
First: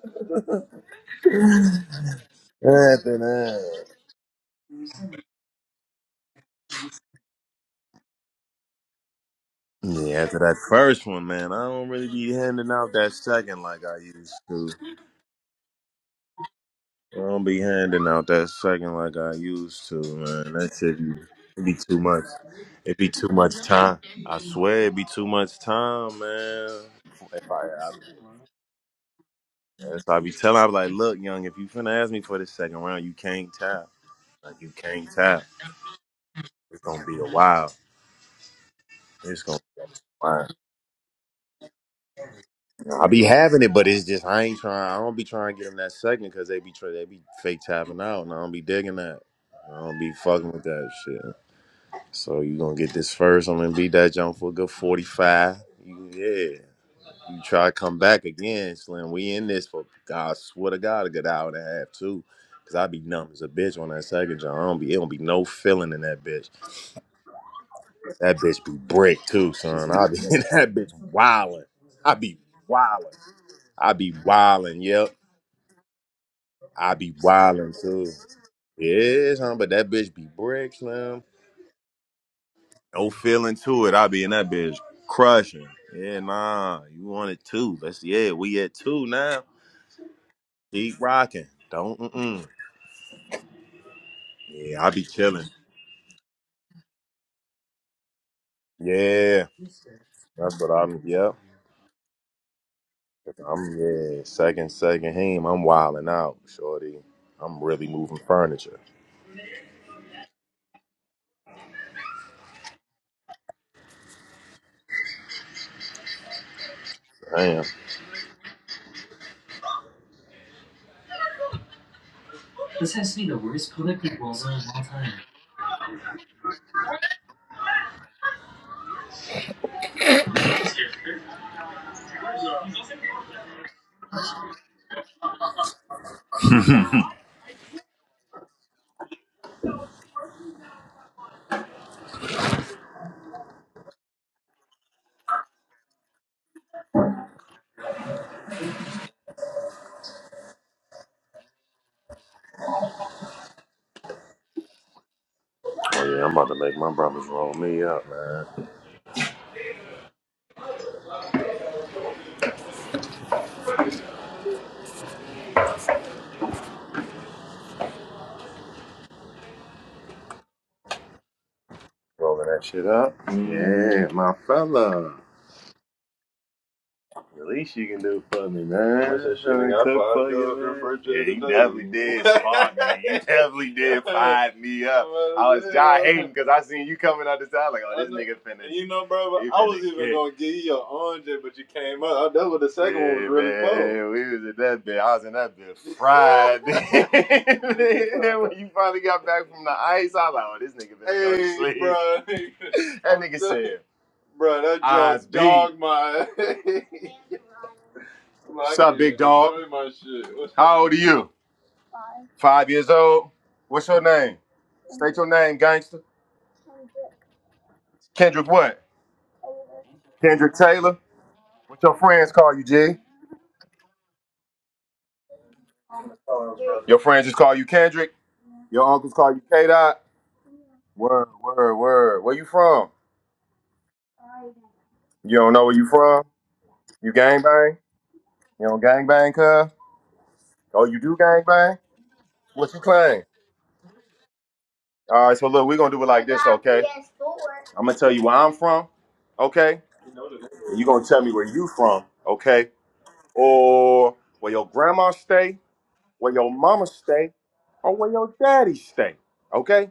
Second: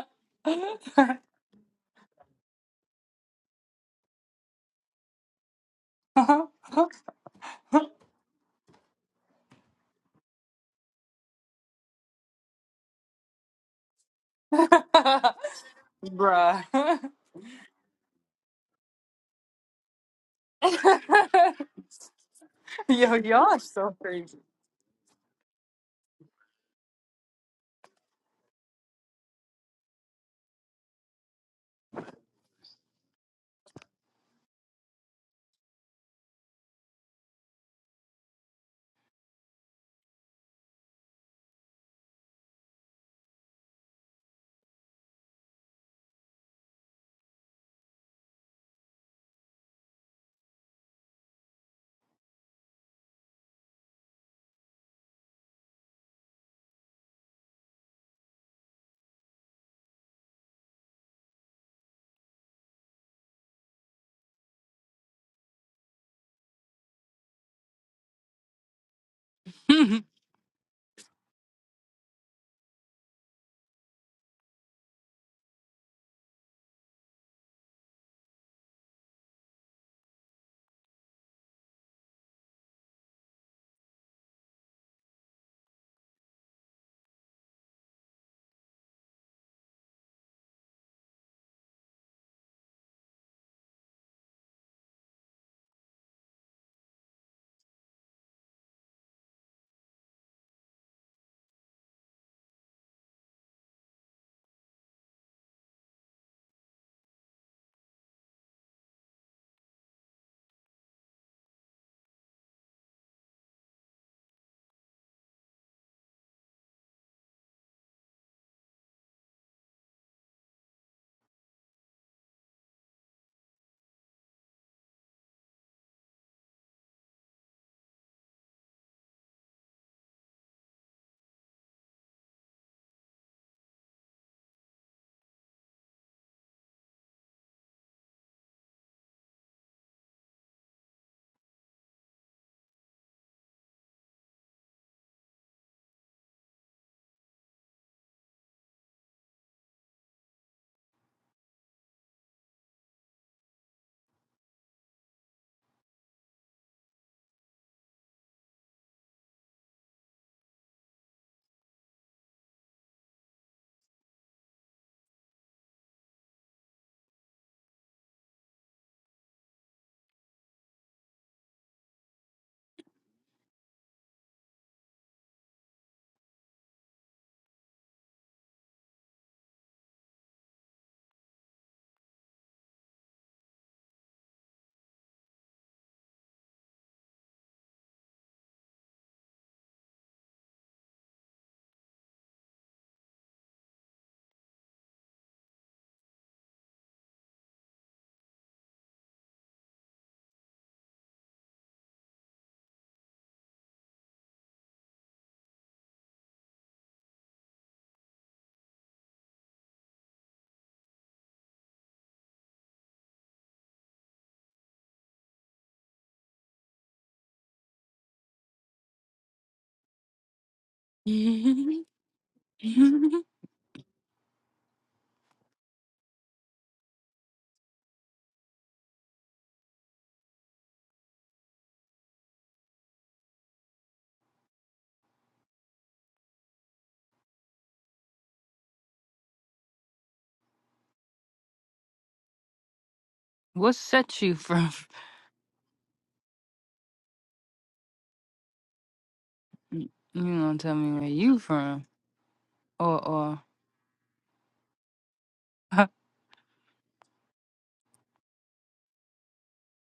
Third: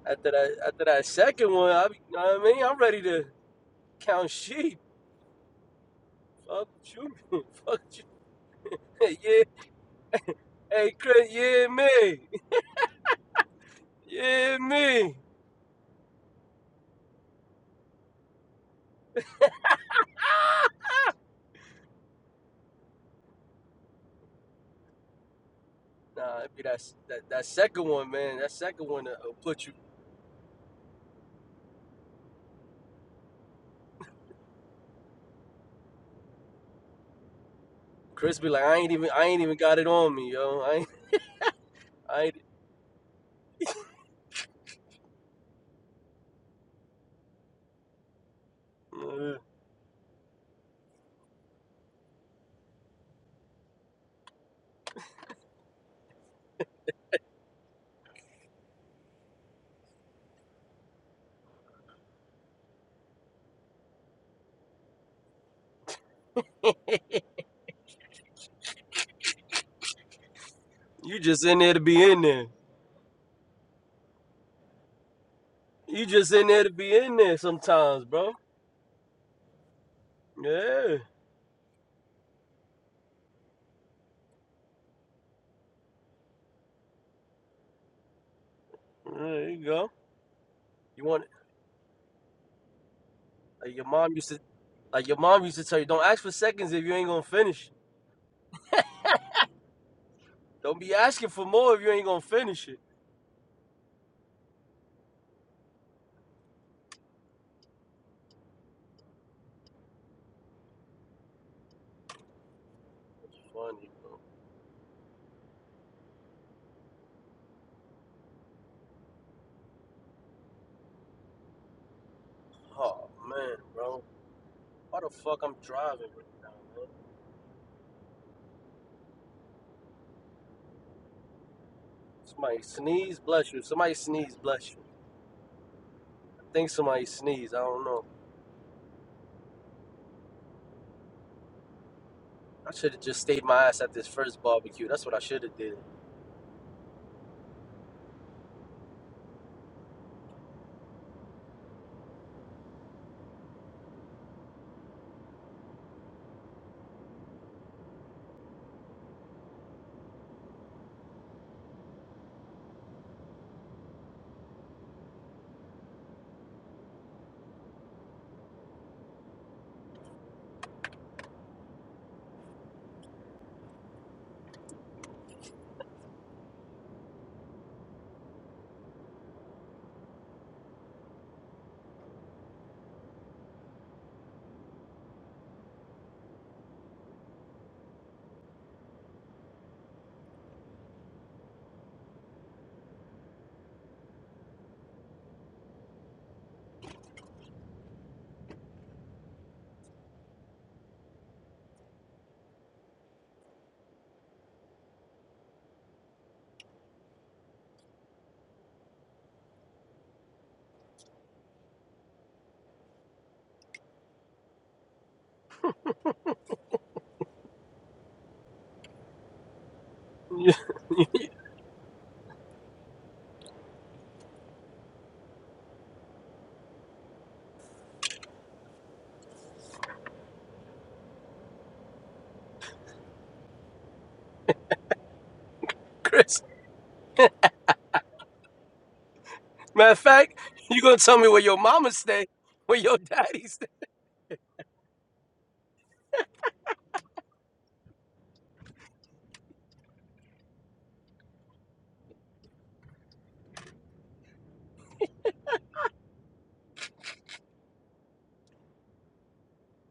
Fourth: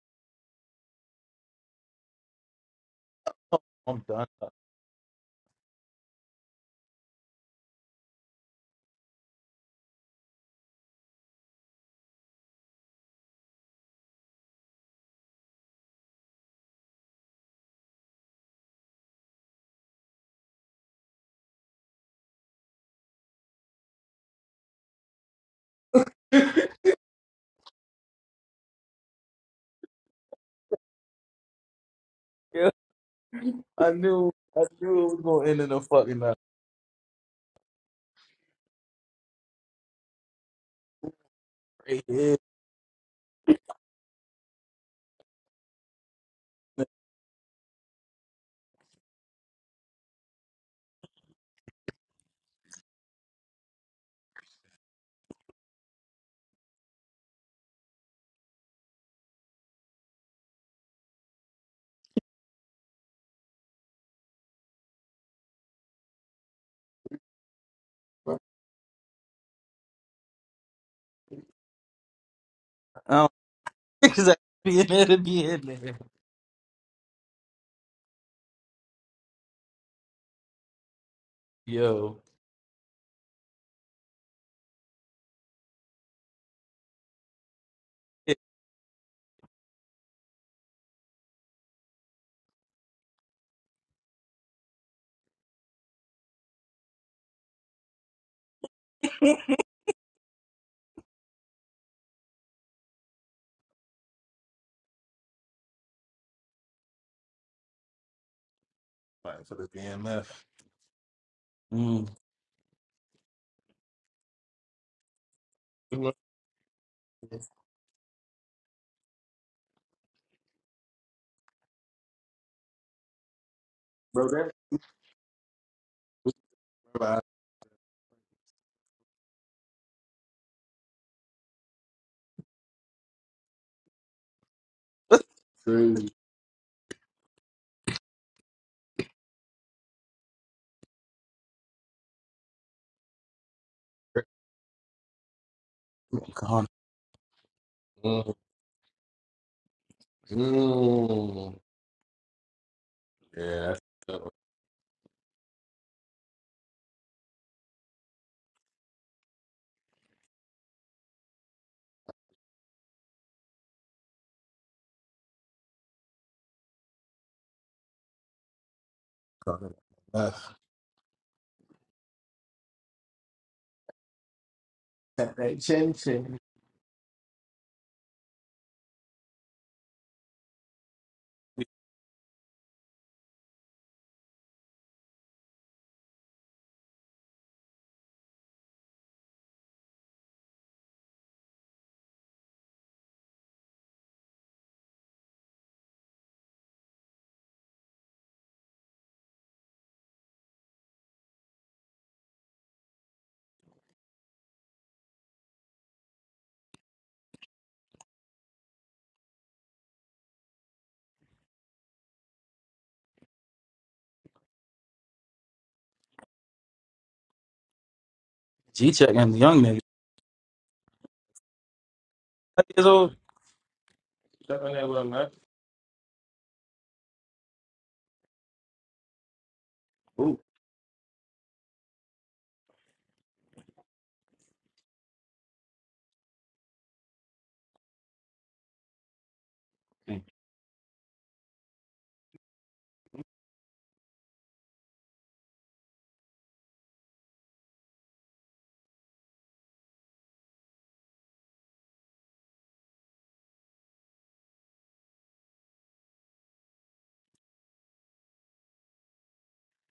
After that, after that second one, I be, you know what I mean? I'm ready
after
to
that.
I'm done.
count sheep. Fuck you, man. fuck you. man. Yeah,
yeah. after that
hey
first one,
Chris,
man, I
yeah
don't really
me,
be handing out that second like I used
yeah
to.
me.
Bruh.
I don't be handing out that second like I used to, man. That shit be, it be too much. It be
Yo,
too
y'all are
much
so
time. I
crazy.
swear it be too much time,
Nah, it be
man.
that that, that
If I,
second
I
one, man. That second one that will put you.
if I be telling, I be like, look, young, if you finna ask me for the
Yeah.
second round, you can't tap.
I knew,
Like
I
you
knew
can't
it was
tap.
gonna end in a fucking uh,
It's gonna be a while.
Chris be like, I ain't even, I ain't
It's
even
gonna
got
be a
it on me,
while.
yo. I ain't,
right
I ain't.
here.
I be having it, but it's just I ain't trying. I don't be trying to get them that second because they be try, they be fake tapping out, and I don't be digging that.
Uh,
I don't be fucking with that shit. So you gonna get this first. I'm gonna beat that jump for a good 45. You- Yeah. You try to come back again, Slim. We in this for God swear to God, a good hour and a half too. Cause I be numb as a bitch on that second jump. I don't be it don't be no feeling in that bitch. That bitch be brick too, son. I be in that bitch
you just in
wildin'.
there to be
I
in
be
there.
I
wildin'.
don't
I be
because I be
wildin',
in there
yep.
to be in there.
You just in there to
I
be
be
in there
wildin'
sometimes,
too.
bro.
Yeah, son, but that bitch be brick,
Yeah.
Slim.
Yo,
No feeling to it. I be in that bitch crushing. Yeah, nah. You want it two. Let's yeah,
it-
we at two
Yeah,
now.
There you go.
Keep
You want
rocking. Don't mm-mm.
uh, your mom used to
Yeah, I be
Like your mom
chilling.
used to tell you, don't ask for seconds if you ain't gonna finish. it.
Yeah. That's what
Don't be
I'm
asking
yep.
for more if you ain't gonna finish it.
I'm yeah, second, second him. I'm wilding out, shorty. I'm really moving furniture.
mm.
Funny, bro.
Damn. This
Oh
has to be the
man,
worst
bro.
political
Bro,
ball zone of all
Why the
time.
fuck I'm driving right now, man? Somebody sneeze, bless you. Somebody sneeze, bless you.
that's crazy.
I think somebody sneezed. I don't know. I should have just stayed my ass at this first barbecue. That's what I should have did.
God. Mm, mm. Yeah, that's good.
Oh yeah, I'm about to make my brothers roll me up, man. Rolling that shit up. Yeah, my fella.
Hey, chin chin.
The least you can do for me, man. that shit I mean, got cook for you, man. Yeah, refrigerator you definitely did spark me. You definitely did today. me up. I was y'all hating because I seen you coming out the side like, oh, this know. nigga finished. you know, bro, he I was even gonna give you your orange, but you came up. That was the second yeah, one was Yeah, really for. man, cool. Yeah, we was in that bit. I was in that bit fried. And then when you finally got back from the ice, I was like, oh, this nigga finna go to hey, sleep. bro, That nigga said, bro, that just junk dogged my. What's up, big dog? How old are you? Five years old. What's your name? State your name, gangster. Kendrick what?
G check and the young nigga.
Yeah,
Kendrick Taylor. What your friends call you,
Five years
G?
old. Stuck on that with a knife.
Your friends just call you Kendrick. Your uncles call you K Dot.
Ooh.
Word, word, word. Where you from? You don't know where you from?
Chris.
You gang bang? You don't gang bang, cuz?
Matter of
Mm.
fact, you
Oh,
gonna
you do
tell me where
gang
your
bang?
mama stay,
What
where
you
your
claim?
daddy stay?
what set you from?
All right, so look, we're gonna do it like this, okay? I'm gonna tell you where I'm from, okay?
You don't tell
And you
me
gonna
where
tell me
you
where you
from,
from, okay?
or
or where your grandma stay, where your mama stay, or where your daddy stay. Okay?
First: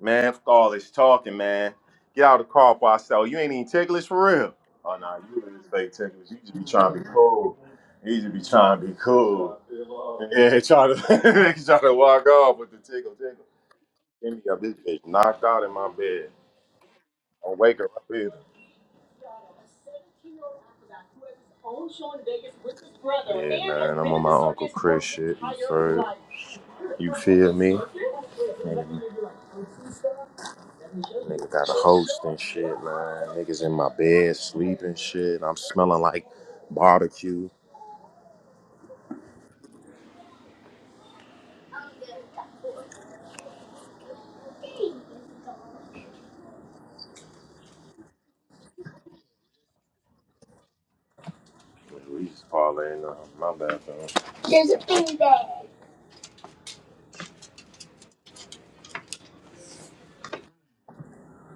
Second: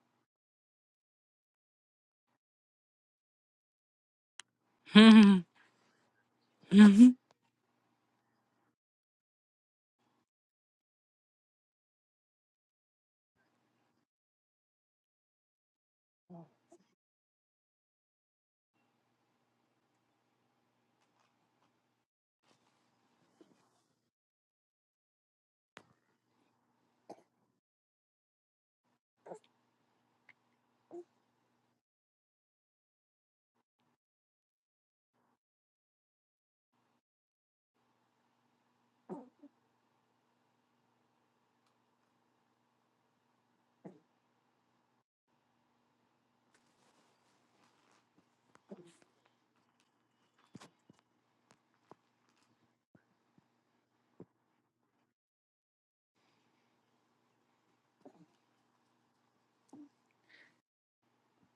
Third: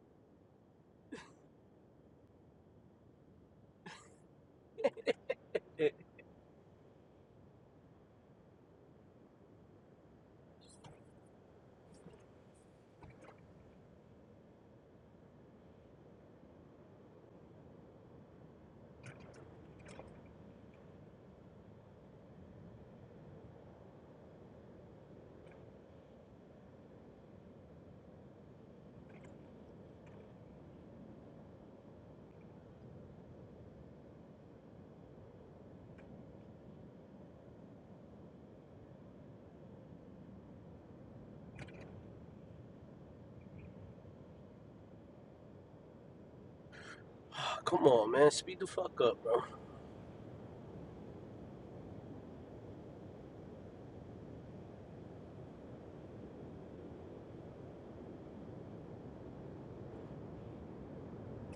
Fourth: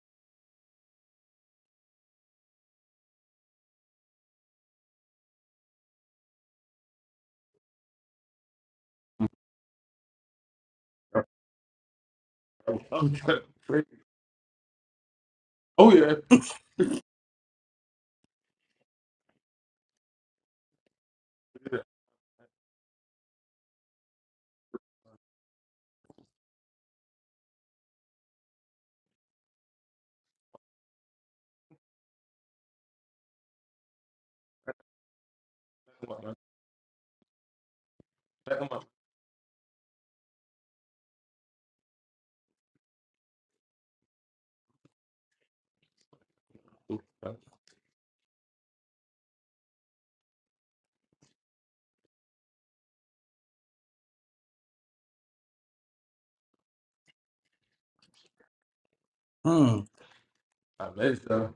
Man, fuck all this talking, man. Get out of the car before I sell. You ain't even ticklish for real. Oh nah,
or.
you ain't fake ticklish. You just be trying to be cool. You just be trying to be cool. Yeah, try to try to walk off with the tickle
Oh,
tickle. Give me up this bitch knocked out in my
oh yeah.
bed. I'm waking up. Yeah, man, I'm on my Uncle Chris shit. You feel, you feel me? Nigga, nigga got a host and shit, man. Niggas in my bed sleeping shit. I'm smelling like barbecue.
Back on my. Ooh.
Come on, man. Speed the fuck up, bro.
We just parlaying on my bad, though.
Hmm. I messed up.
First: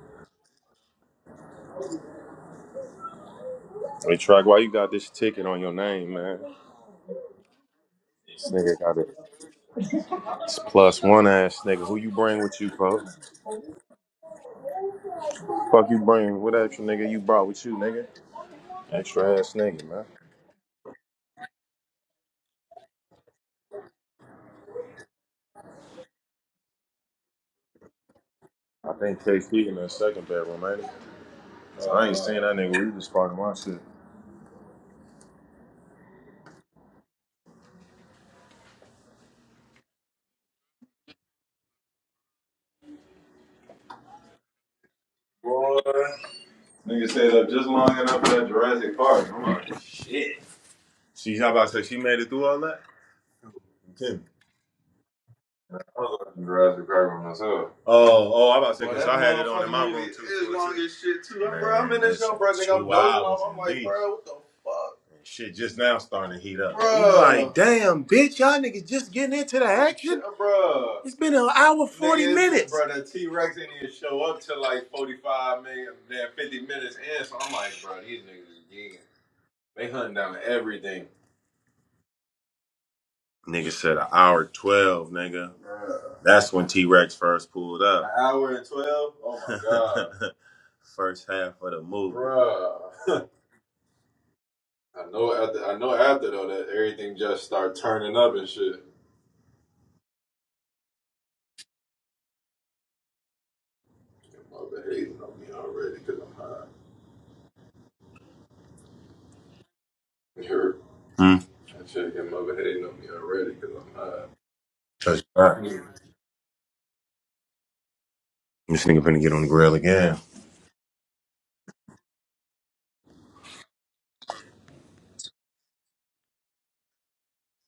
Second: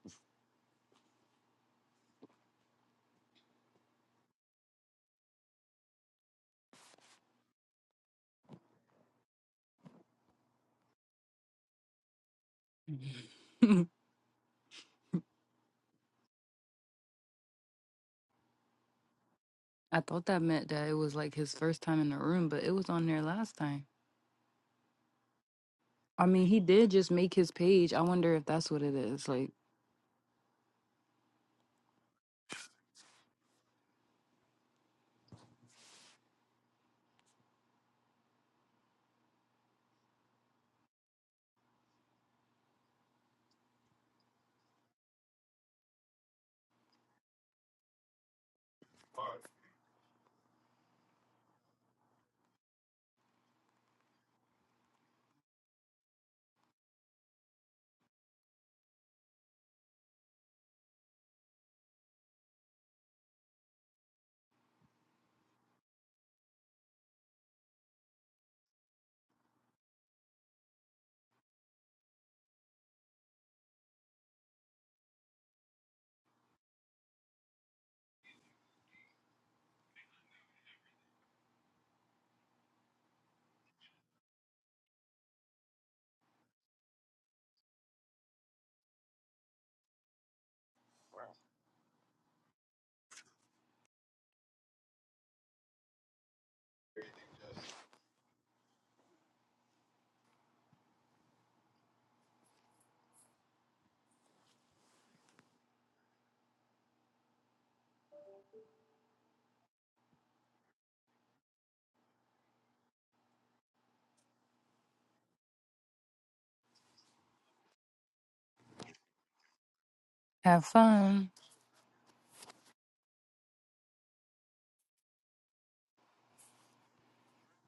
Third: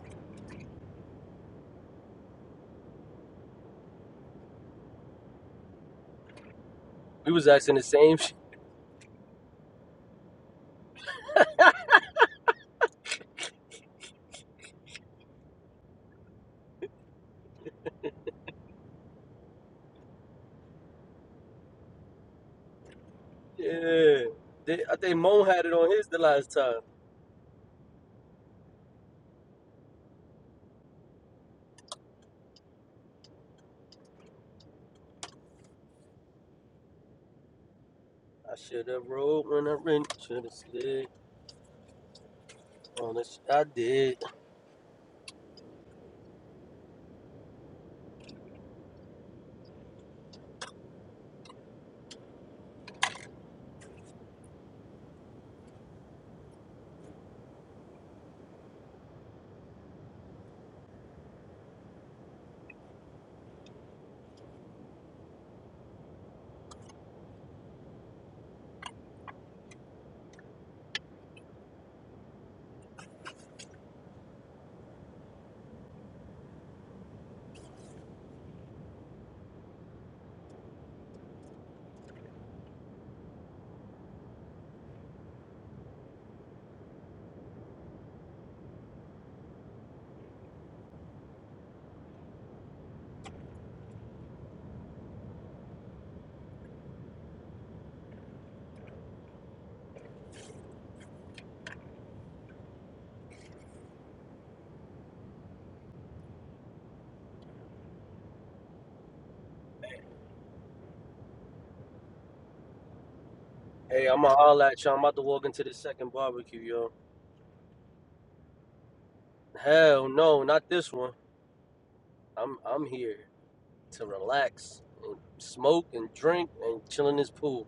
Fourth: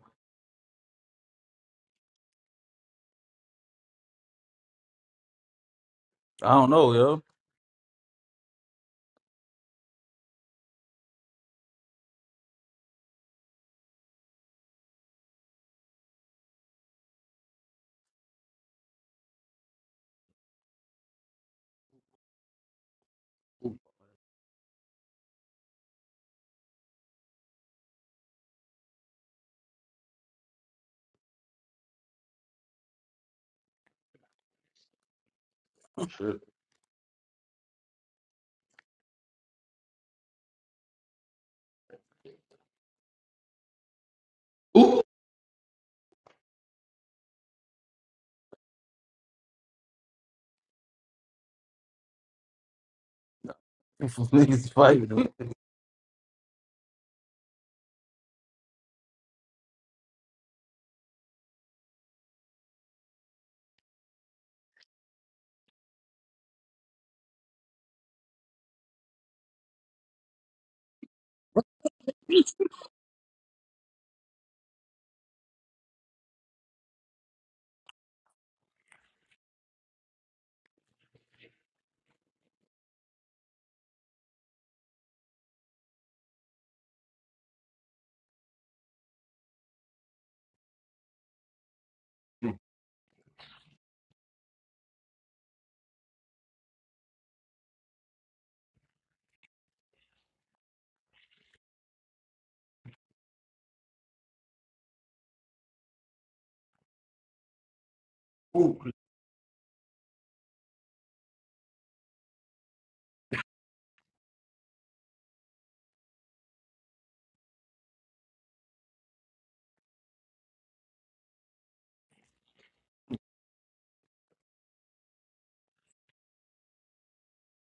Hey, Track, why you got this ticket on your name, man?
I don't know,
We was asking the same shit.
This nigga got it. It's plus one ass nigga. Who you bring with you, folks? Fuck you bring? What extra nigga you brought with you, nigga? Extra ass nigga,
I
man.
thought that meant that it was like his first time in the room, but it was on there last time.
Yeah. They, I think Mo had it on his the
I mean,
last
he
time.
did just make his page. I wonder if that's what
I
it
think
is. Like,
KP in the second bedroom, ain't he? So I ain't seen that nigga. We just sparking my shit.
yo.
I should have rolled when I ran, should have slid on the sh- I did.
Ooh,
Boy, nigga stayed up just long enough for that Jurassic Park. I'm like, she, how about to say she made it through all that? You
these Niggas fighting.
I was watching Jurassic Park by myself. Oh, oh, I am about to say, because I had it on in my room too. It's long as shit too. I'm, bro, I'm in this show, bro. Nigga, I'm dozing off. I'm like, bro, now starting to heat up. Bruh. like, damn, bitch, y'all niggas just getting into the action. Yeah, Bruh. It's been an hour forty Nigga, minutes. bro, the T Rex didn't even show up till like 45 minutes, damn 50 minutes in. So I'm like, bro, these niggas is geeking. They hunting down everything. Uh, An hour and 12? Oh my God. Ooh. Bro. I know after, I know after though that everything just start turning up and shit. Your Mother hating on me already because I'm high.
ooh.
You heard? Mm. That shit, your mother hating on me already because I'm
Hey,
high.
I'ma holler at y'all. I'm about to
Touch
walk
that.
into the second barbecue, yo.
This nigga finna get on the grill
Hell
again.
no,
have
not this one.
fun.
I'm I'm here to relax and smoke and drink and chill in this pool.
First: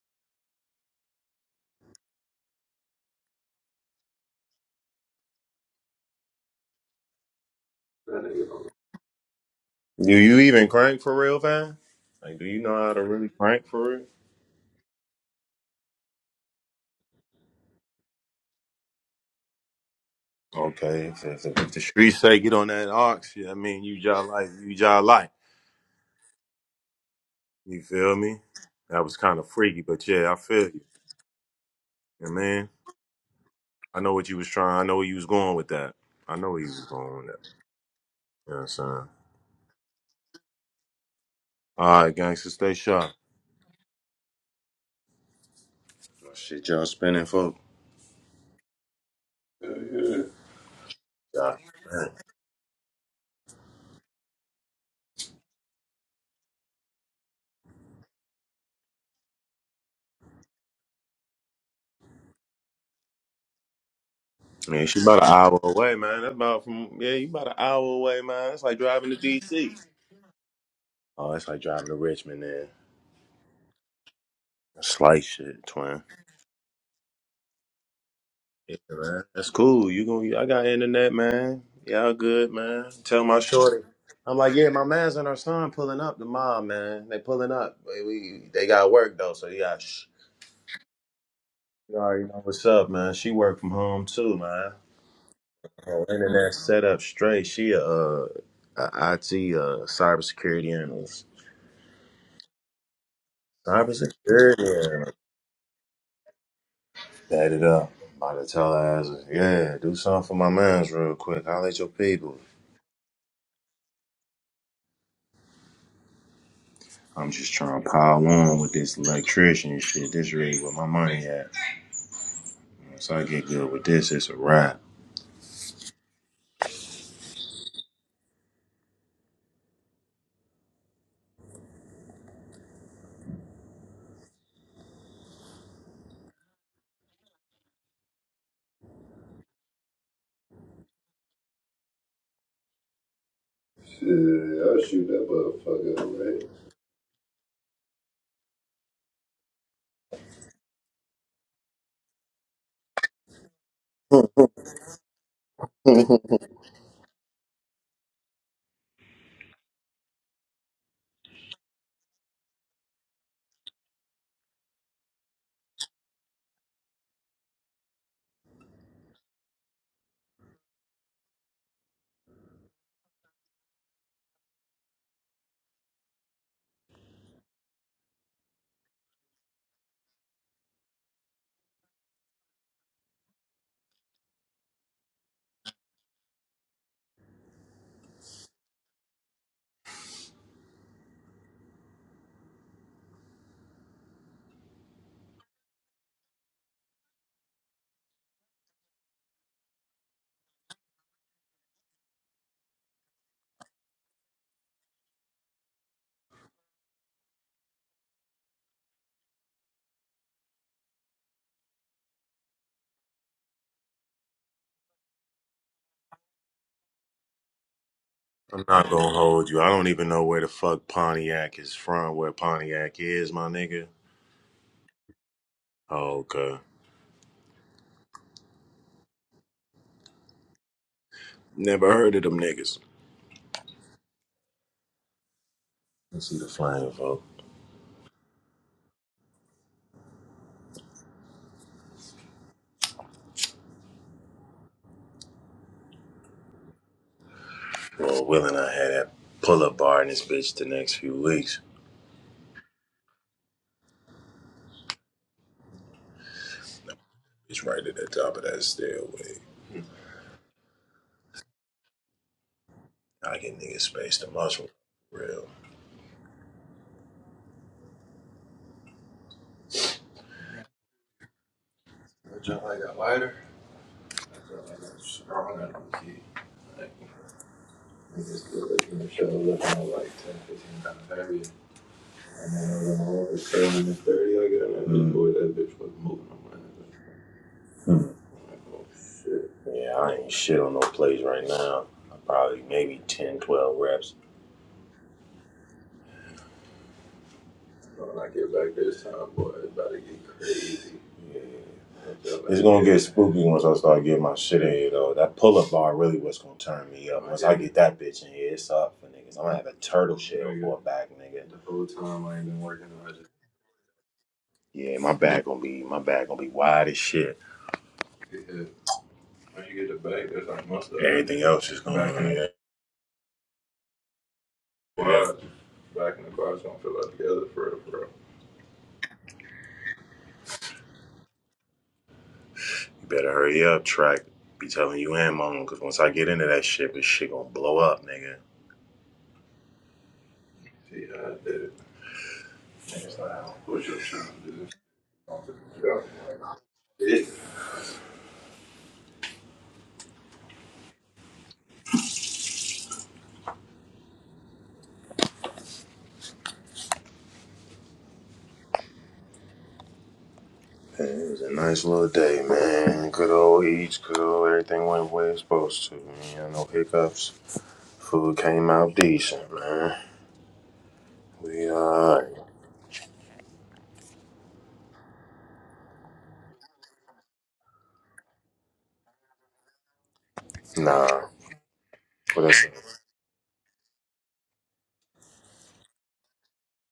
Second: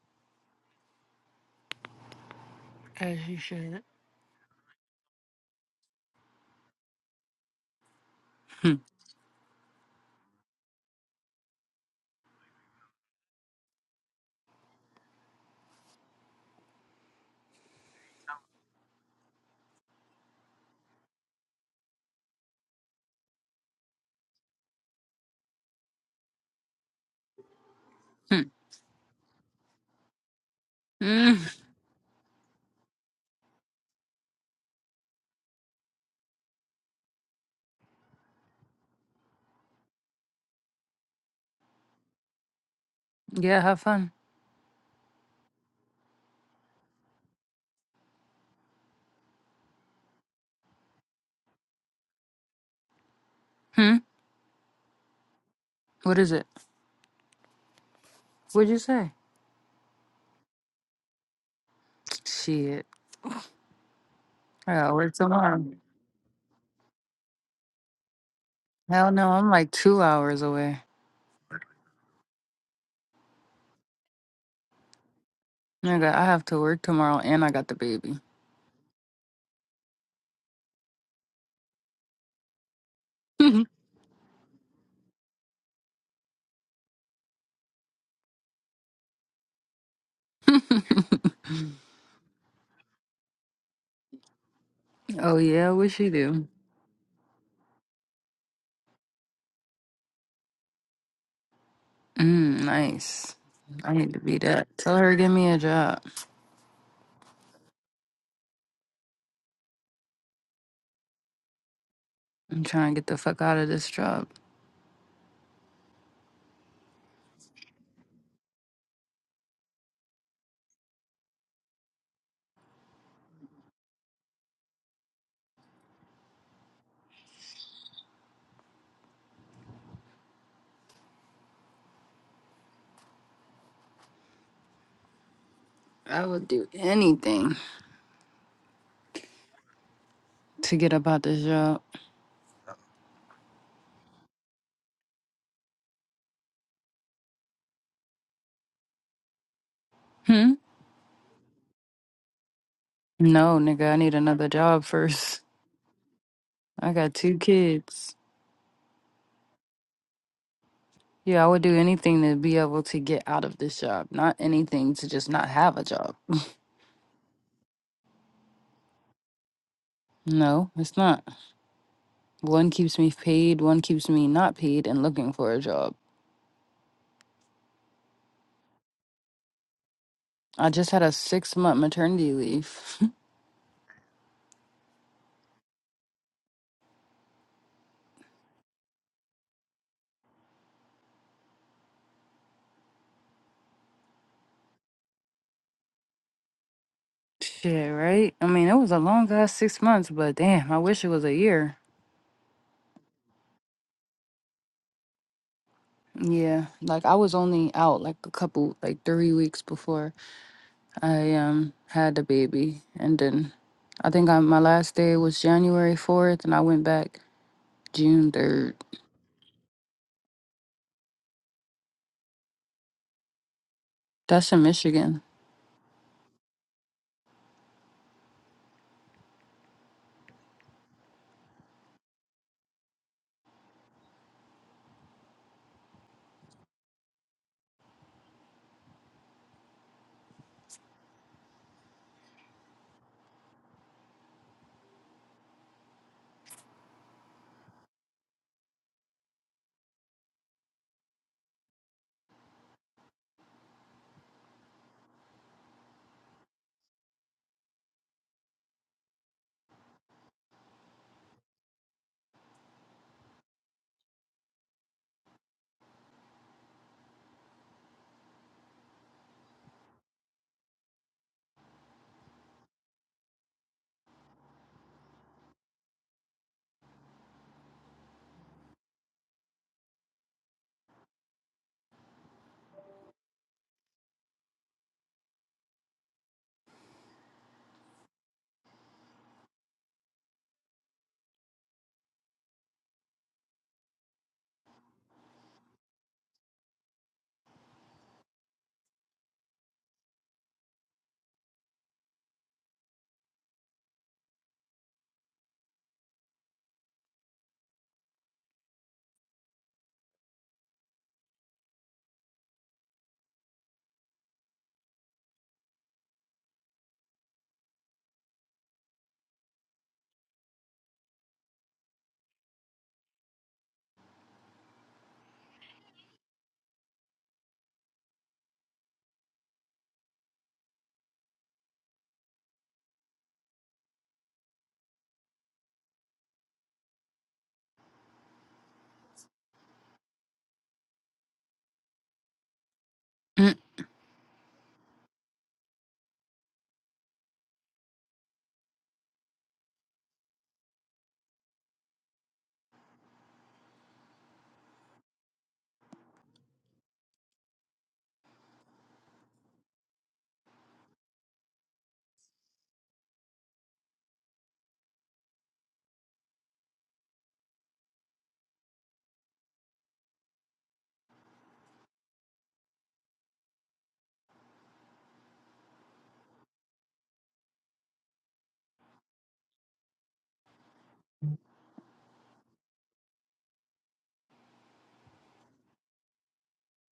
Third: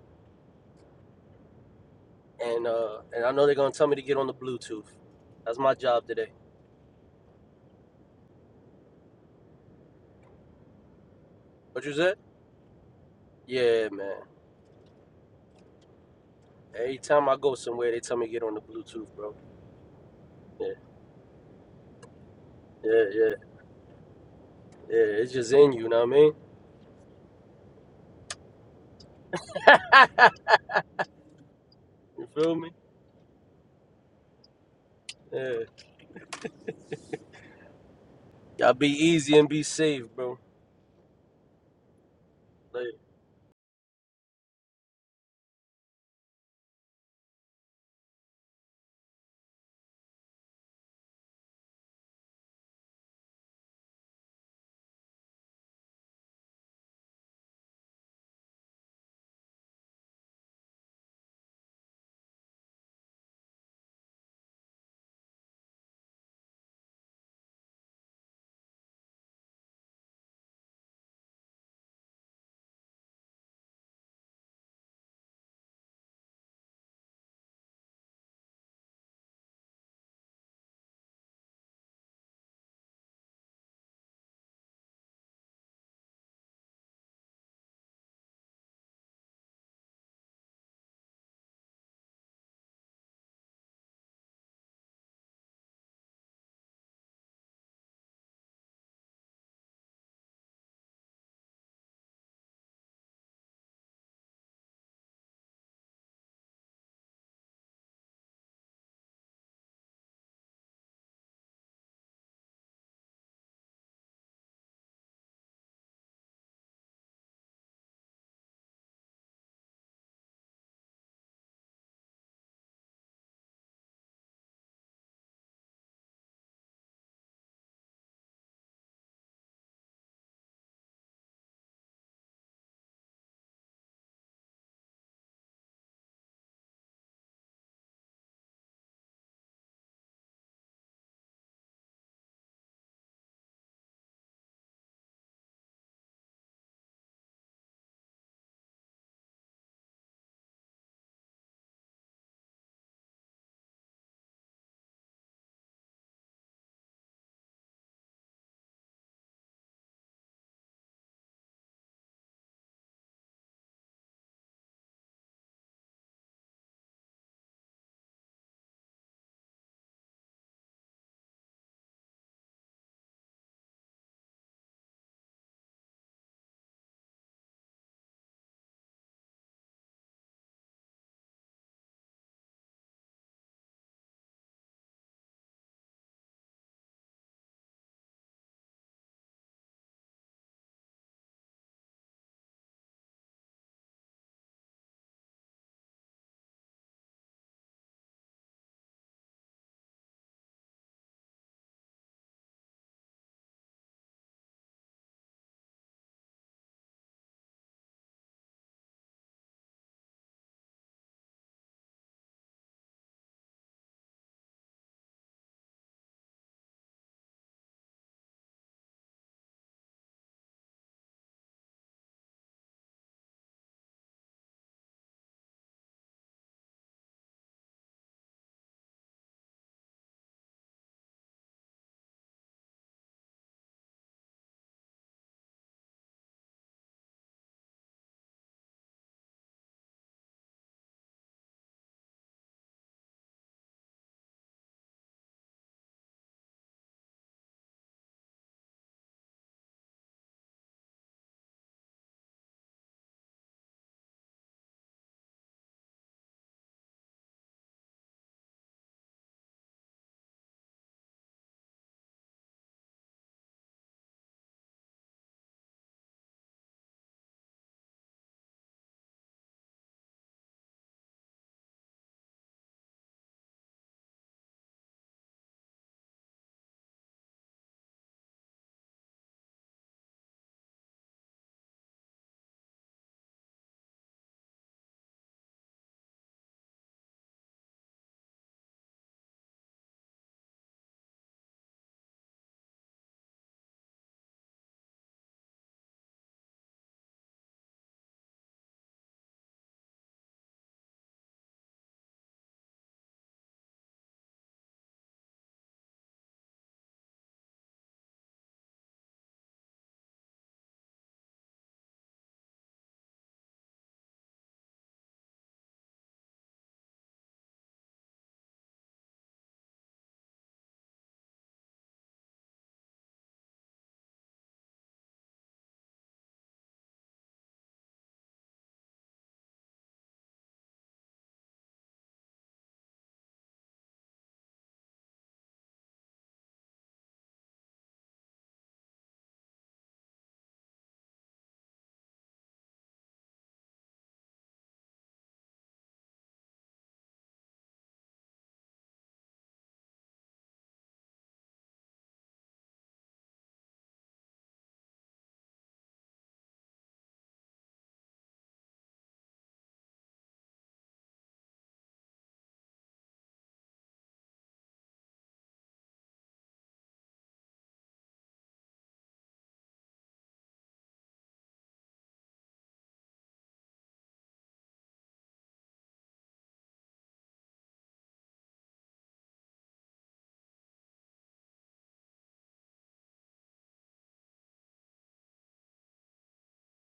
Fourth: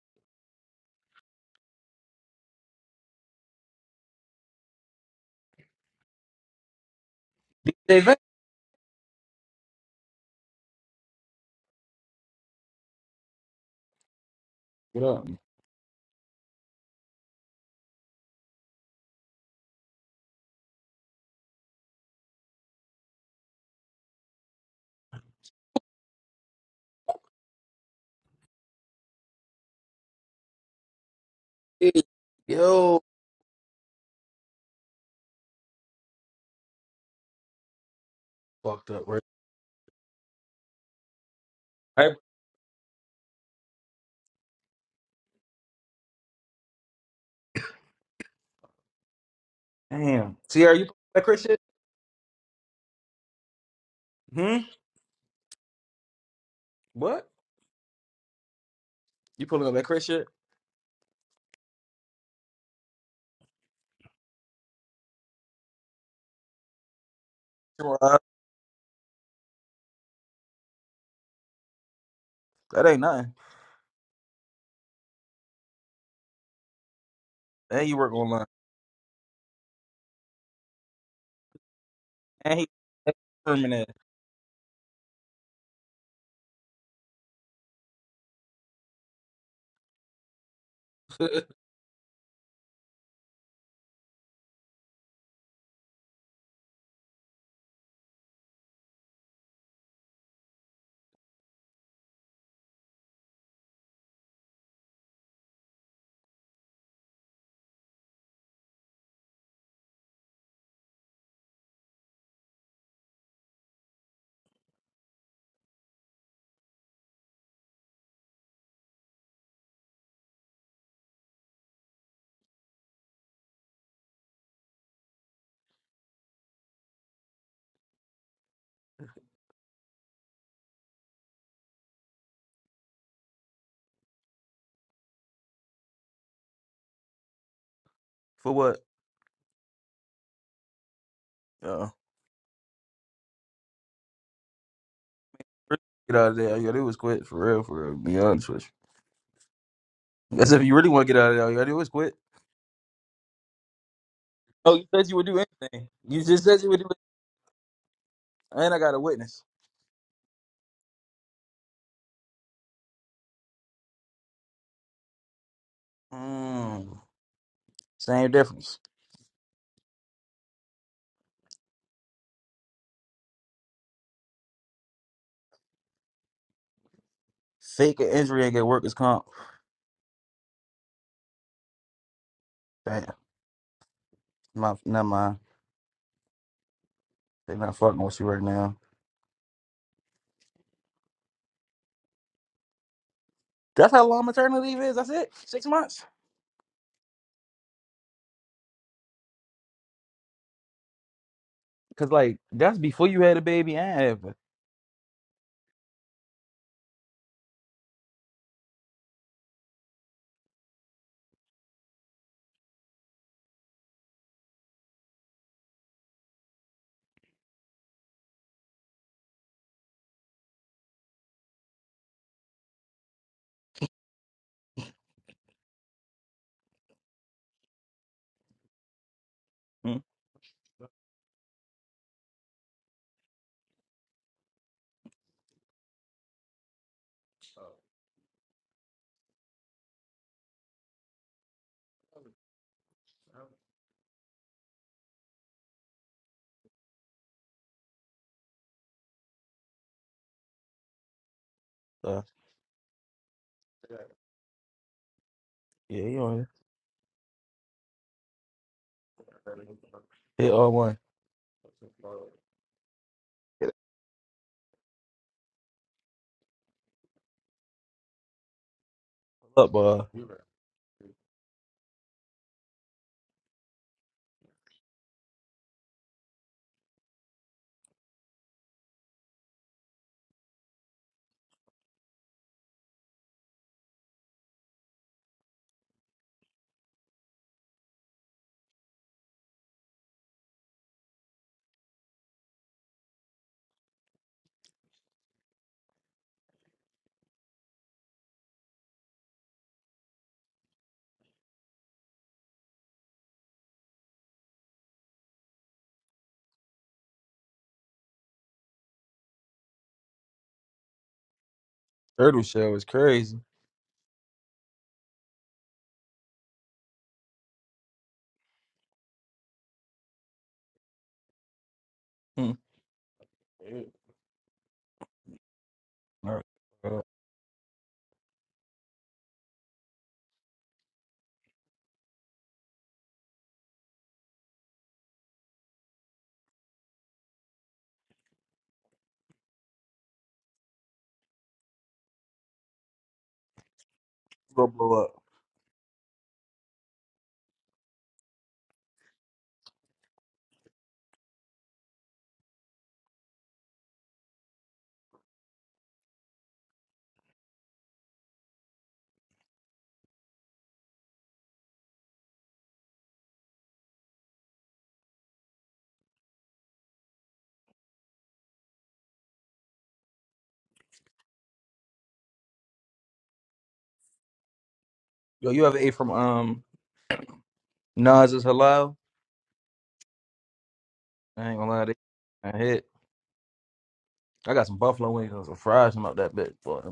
And uh
As
and I
you
know they're gonna
should.
tell me to get on the Bluetooth. That's my job today.
They va-
Do you even crank for real, fam?
What you said?
Like, do you know how to really crank
Yeah,
for real?
man.
Get up.
Every time I go somewhere, they tell me to get on the Bluetooth, bro. Yeah,
Okay, if, if, if the streets say get on that
yeah,
ox,
yeah,
yeah, I mean, you just like, you just
yeah.
like.
It's just in you, know what I mean?
You feel me?
Hmm,
That was kind of freaky, but yeah, I feel you.
hmm, hmm.
hey,
you
Yeah,
feel
man,
me?
Yo,
I know what you was trying. I know where you was going
Yeah.
with that. I know where you was going with that. You know what I'm
Y'all be
fucked up,
saying?
right?
easy and be safe, bro.
All
Hey,
right, gangster, stay
Like
sharp.
yeah, have fun.
Shit, y'all spinning, folk. Yeah.
Damn. Sierra, you pulling up that Chris
yeah.
shit?
Yeah.
Hmm?
Hmm?
What is it?
What?
What'd you say?
You pulling up that Chris shit?
Shit. I
Man,
gotta
she
work
about an hour
tomorrow.
away, man. That's about from yeah, you about an hour
Come on,
away, man. It's like driving
Hell
to
no, I'm like
DC.
two hours away.
Oh, it's like driving to Richmond, man.
That ain't nothing.
Slice shit, twin.
Nigga, I have to work tomorrow and I got the
And you work
baby.
online.
Yeah, man. That's cool. You going I got internet, man. Y'all good,
And he
man.
and
Tell my shorty.
permanent.
I'm like, yeah, my man's and her son pulling up. The mom, man, they pulling up. We, we- they got work though, so you got. Sh- you already know what's up, man. She work from home too, man.
oh, yeah, what
Her
she do?
internet set up straight. She a, uh, a IT uh, cybersecurity analyst.
Mm, nice. I need to be that. Tell her
Cybersecurity.
to give me a job.
Light it up. I'm about to tell her, ass, yeah, do something for my mans real quick. Holla at your people.
I'm trying to get the fuck out of this job.
I'm just trying to pile on with this electrician shit. This really where my money at. Once I get good with this, it's a wrap.
I would do anything
for what?
to get up out this job.
Yo,
Shit, I'll shoot that
really
motherfucker up,
get out of
right?
there. All you gotta do is quit. For real, for real. Be honest with you. That's
Hmm?
if you really want to get out of there. All you gotta do is quit.
No, nigga, I need another
Oh, you
job
said you would
first.
do anything. You just said you would do
I
it.
got two kids.
And I got a witness.
Yeah, I would do anything to be able to get out of this job, not anything to just not have a job.
Mm, same difference.
No, it's not. One keeps me paid, one keeps me not paid and looking for a job.
Fake an injury and get workers comp.
I just had a six month maternity leave.
Damn. My, never mind. They're not fucking with you right now. That's how long maternity leave is. That's it. Six months.
Shit, right? I mean, it was a long ass six months, but damn, I wish it was a year.
Cause like that's before you had a baby and after.
Yeah, like I was only out like a couple, like three weeks before. I um had the baby, and then I think I, my last day was January fourth, and I went back June
I'm
third.
not gonna hold you. I don't even know where the fuck Pontiac is from, where Pontiac is, my nigga.
That's in Michigan.
Oh, okay.
Hmm.
Never heard of them niggas. Let's see the flying vote. Well, Will and I had that pull up bar in this bitch the next few weeks.
So, yeah, you on hit all one. Hit all up, uh,
I jump like that lighter. I jump like that strong not key. Like, niggas good looking in the show, looking at like 10, 15 pounds heavier. And then I went over 30 I got that bitch, boy, that bitch was moving. I'm like, Mm. like, oh shit. Yeah, I ain't shit on no plays right now. I probably maybe 10, 12 reps. When I get back this time, boy, it's about to get crazy. Yeah, I feel like It's like gonna get spooky once I start getting my shit in here though. That pull up bar really what's gonna turn me up. Once I get that bitch in here, it's up for niggas. I'm gonna have a turtle shell nigga. for a back, nigga. The whole time I
turtle
ain't been
shell is
working, I just
crazy.
Yeah, my back gonna be my back gonna be wide as shit. get When you get the back, that's like most of it. Everything else is gonna Back in the yeah.
Hmm. Alright.
yeah. quads, back in the quads, gonna feel
Uh,
like together for real, bro. You better hurry up, track. Once I get into that shit, this shit gonna blow up, nigga. See how I did it. Next time,
Mm,
push up trying to
Go blow up.
Yeah. Nice little day, man. Good old eats, good old everything went the way it's supposed to, man. No hiccups. Food came out decent, man. We alright.
Yo, you ever ate from um Nas's Halal?
Nah.
I ain't gonna lie to
What
you. I
else?
hit. I got some buffalo wings and some fries about that bitch, boy.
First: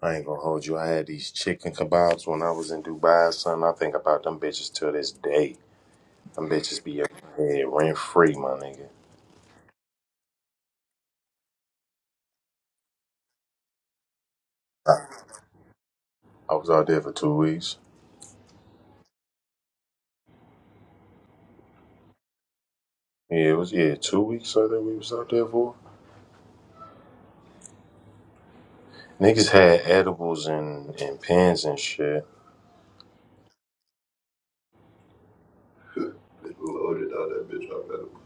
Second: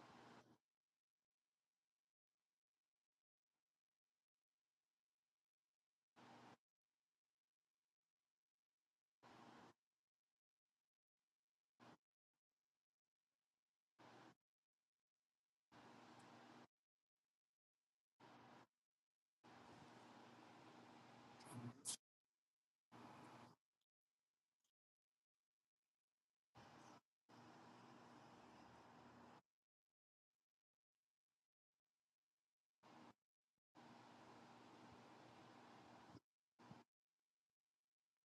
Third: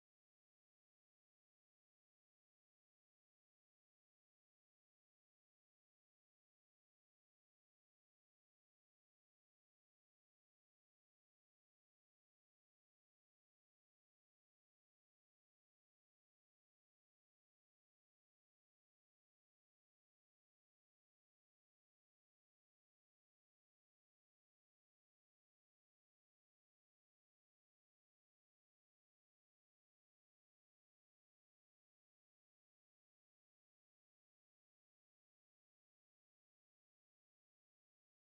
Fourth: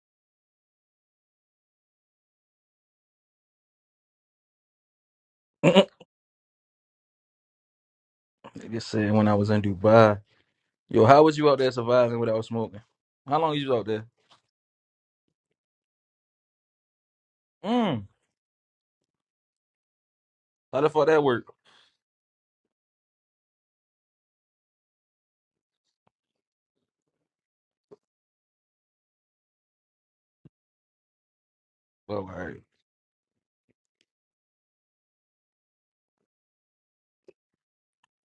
I ain't gonna hold you. I had these chicken kebabs when I was in Dubai, son. I think about them bitches till this day. Them bitches be in my head rent free, my
They
nigga.
just said when I was in Dubai. Yo, how was you out there surviving without smoking? How long you was out there?
I was out there for two weeks.
Mm. How the fuck that work?
Yeah, it was yeah, two weeks I think we was out there for. Niggas had edibles and, and pens and
Oh, all
shit.
right.
Bitch loaded out that bitch up at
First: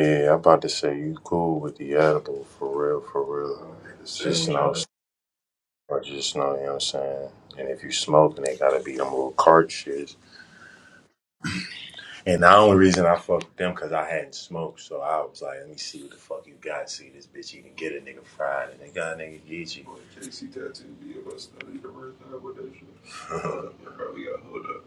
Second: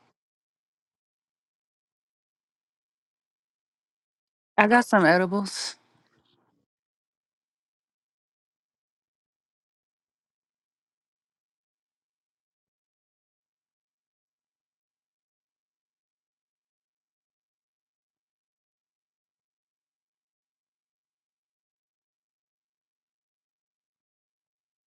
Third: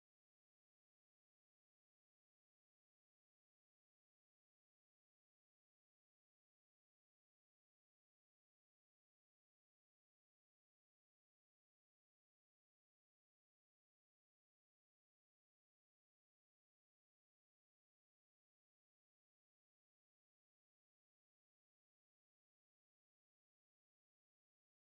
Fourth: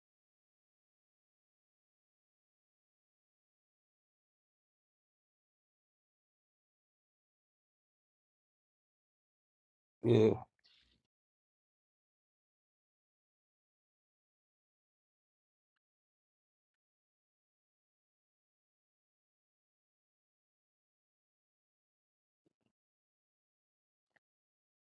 Yeah, I'm about to say you cool with the edible for real, for real. Just sandwich.
I
know
got some edibles.
or just know, you know what I'm saying? And if you smoking, they gotta be them little cart shits.
Yeah.
And the only reason I fucked with them because I hadn't smoked, so I was like, let me see what the fuck you got. See this bitch even get a nigga fried, and they got a nigga Geechee. Boy, JC tattooed me of us not even worth that nigga right there with that shit. Uh, bro, got hold up.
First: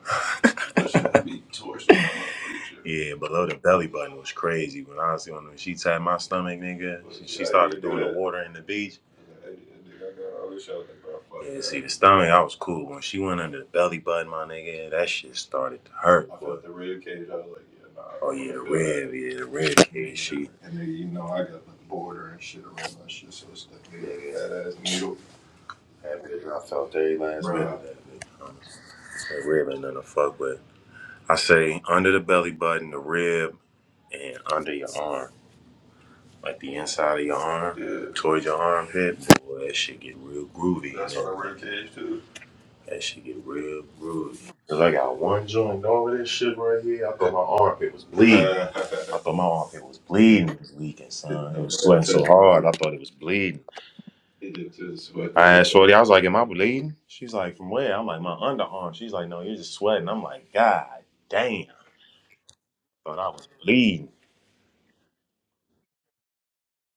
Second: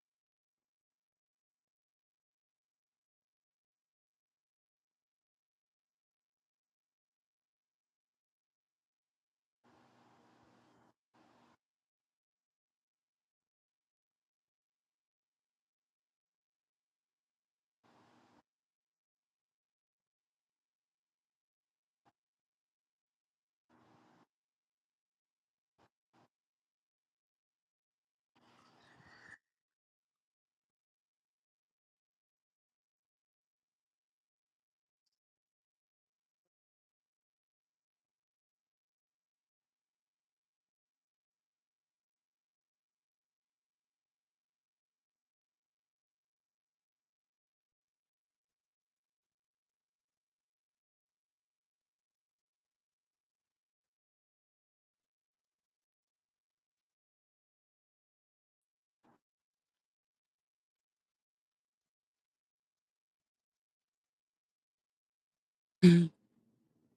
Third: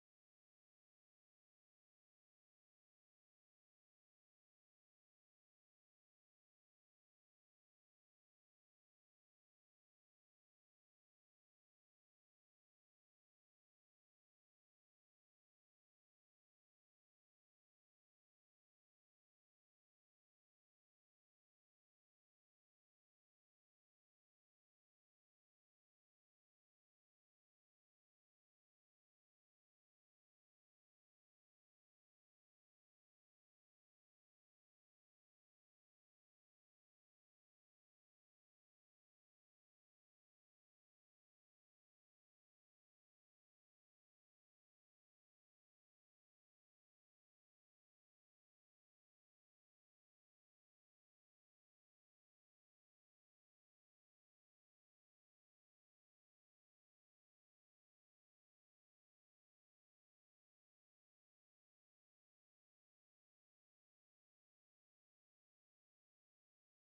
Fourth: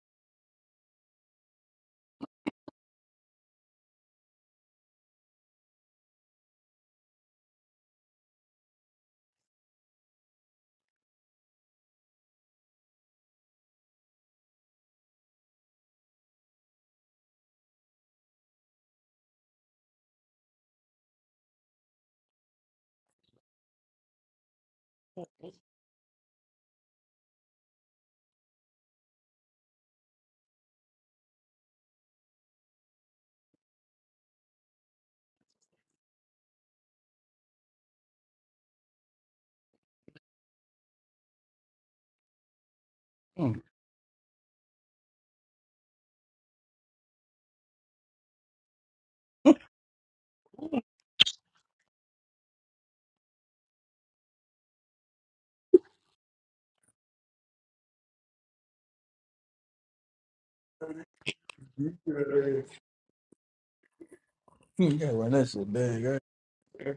That shit would be torched in my motherfucking shit. Yeah, below the belly button was crazy. When I was doing it, she tapped my stomach, nigga. But She, yeah, she yeah, I did started did do doing the that. water in the beach. I did that. I got all this shit. I was like, bro, fuck Yeah, that. see that. the stomach, I was cool. When she went under the belly button, my nigga, that shit started to hurt, I boy. felt the rib cage. I was like, yeah, nah, I Oh don't yeah, want the to feel that. rib, yeah, the rib cage, Yeah. she And then you know I got the border and shit around my shit, so it's like nigga, nigga. that ass needle, That bitch, I felt every last bit of bro. that bitch. Honestly. That rib ain't nothing to fuck with. I say under the belly button, the rib, and under your arm, like the inside of your arm, yeah. towards your armpit. Boy, that shit get real groovy. That's what I rib cage too. That shit get
Mm.
real groovy. Cause I got one joint over this shit right here. I thought my armpit was bleeding. I thought my armpit was bleeding. It was leaking, son. It was sweating so hard. I thought it was bleeding. It just sweat. I asked Shorty. I was like, "Am I bleeding?" She's like, "From where?" I'm like, "My underarm." She's like, "No, you're just sweating." I'm like, "God damn!"
You
Thought I was bleeding.
gotta run that shit back. right?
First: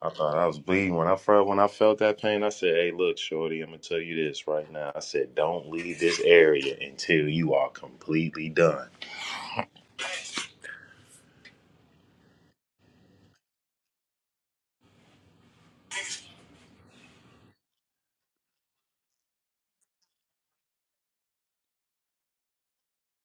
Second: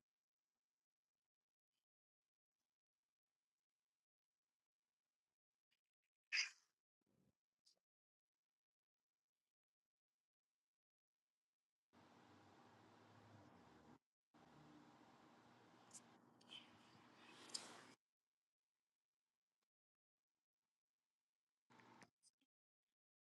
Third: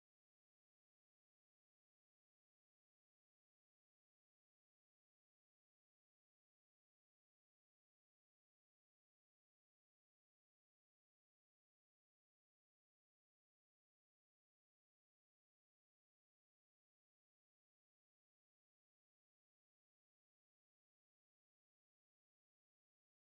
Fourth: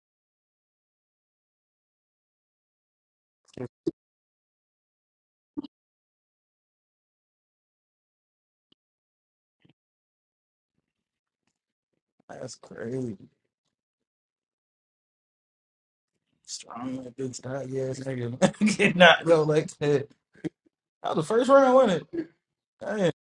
I thought I was bleeding when I felt when I felt that pain. I said, "Hey, look, shorty, I'm gonna tell you this right now." I said, "Don't leave this area until you are completely done."
That's crazy. Strong like this, hot ass nigga. Get go like that. That was the first round, wasn't it? I didn't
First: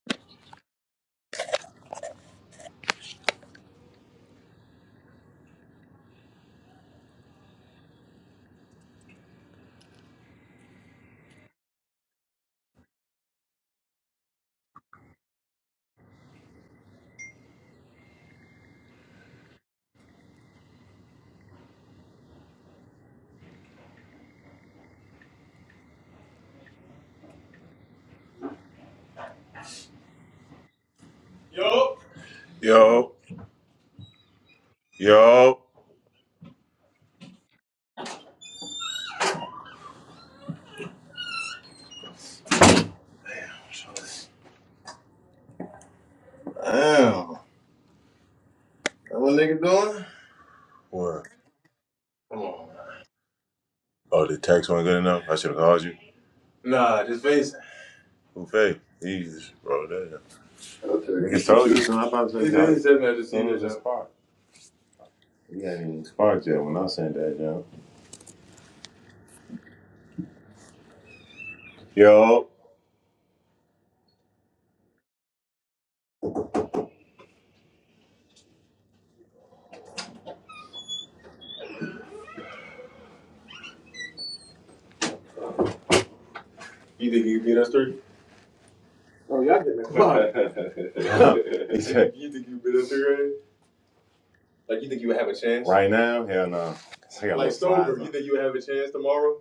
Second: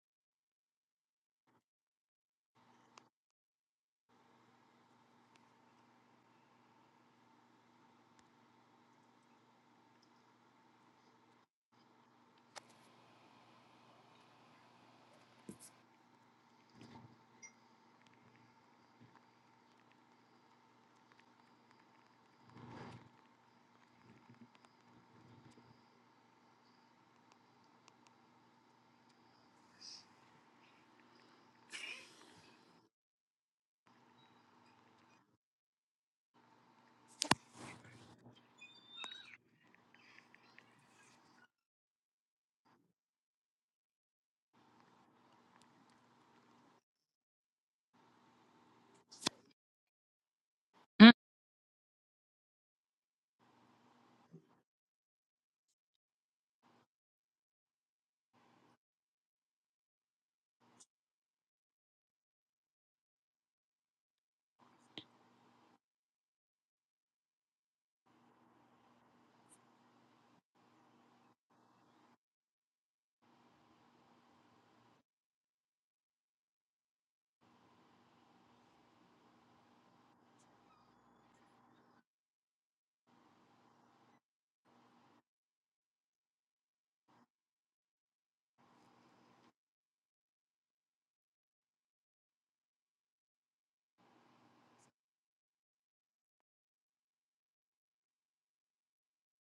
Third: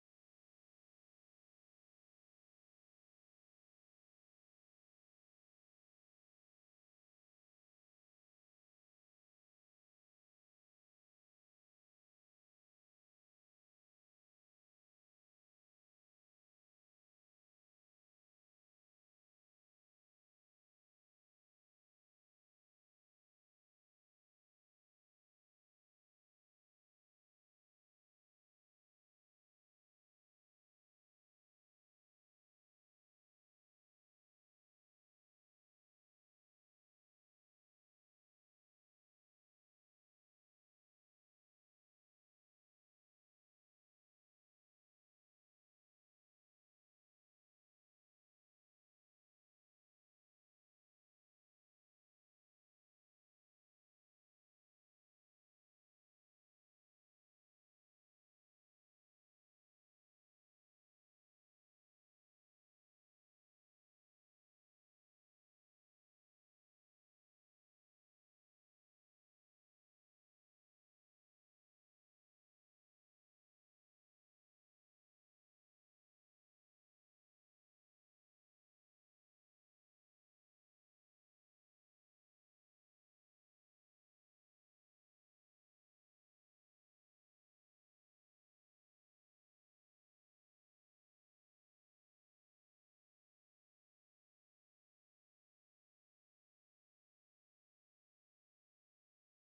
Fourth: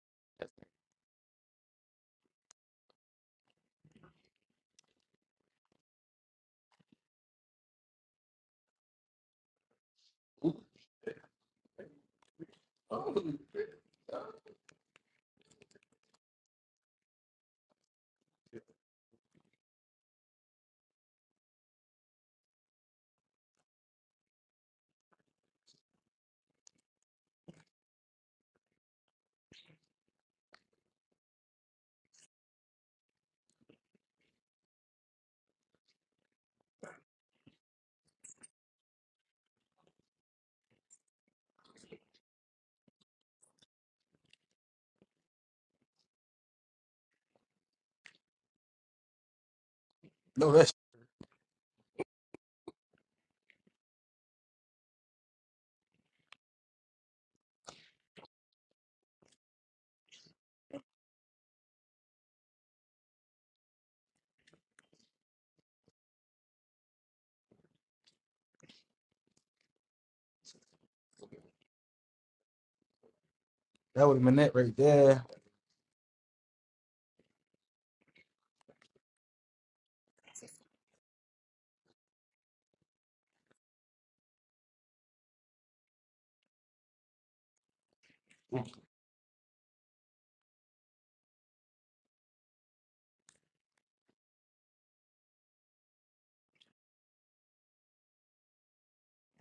Yo, yo. Damn, that what nigga doing?
know that shit.
Mm.
What? Come on, man. Oh, the text wasn't good enough. I should have called you. Nah, just face it. Who fake? Jesus, bro. Damn. Okay. He told you. So i about to say, He did not say that to see it John. sparked, you ain't even sparked yet when I sent that, John. Yo.
That would have been that right there.
You think you can beat us three? Oh y'all getting clocked. He you think you've been underrated? Like you think you would have a chance? right now, hell no. 'Cause Like little sober, you think you would have a chance tomorrow?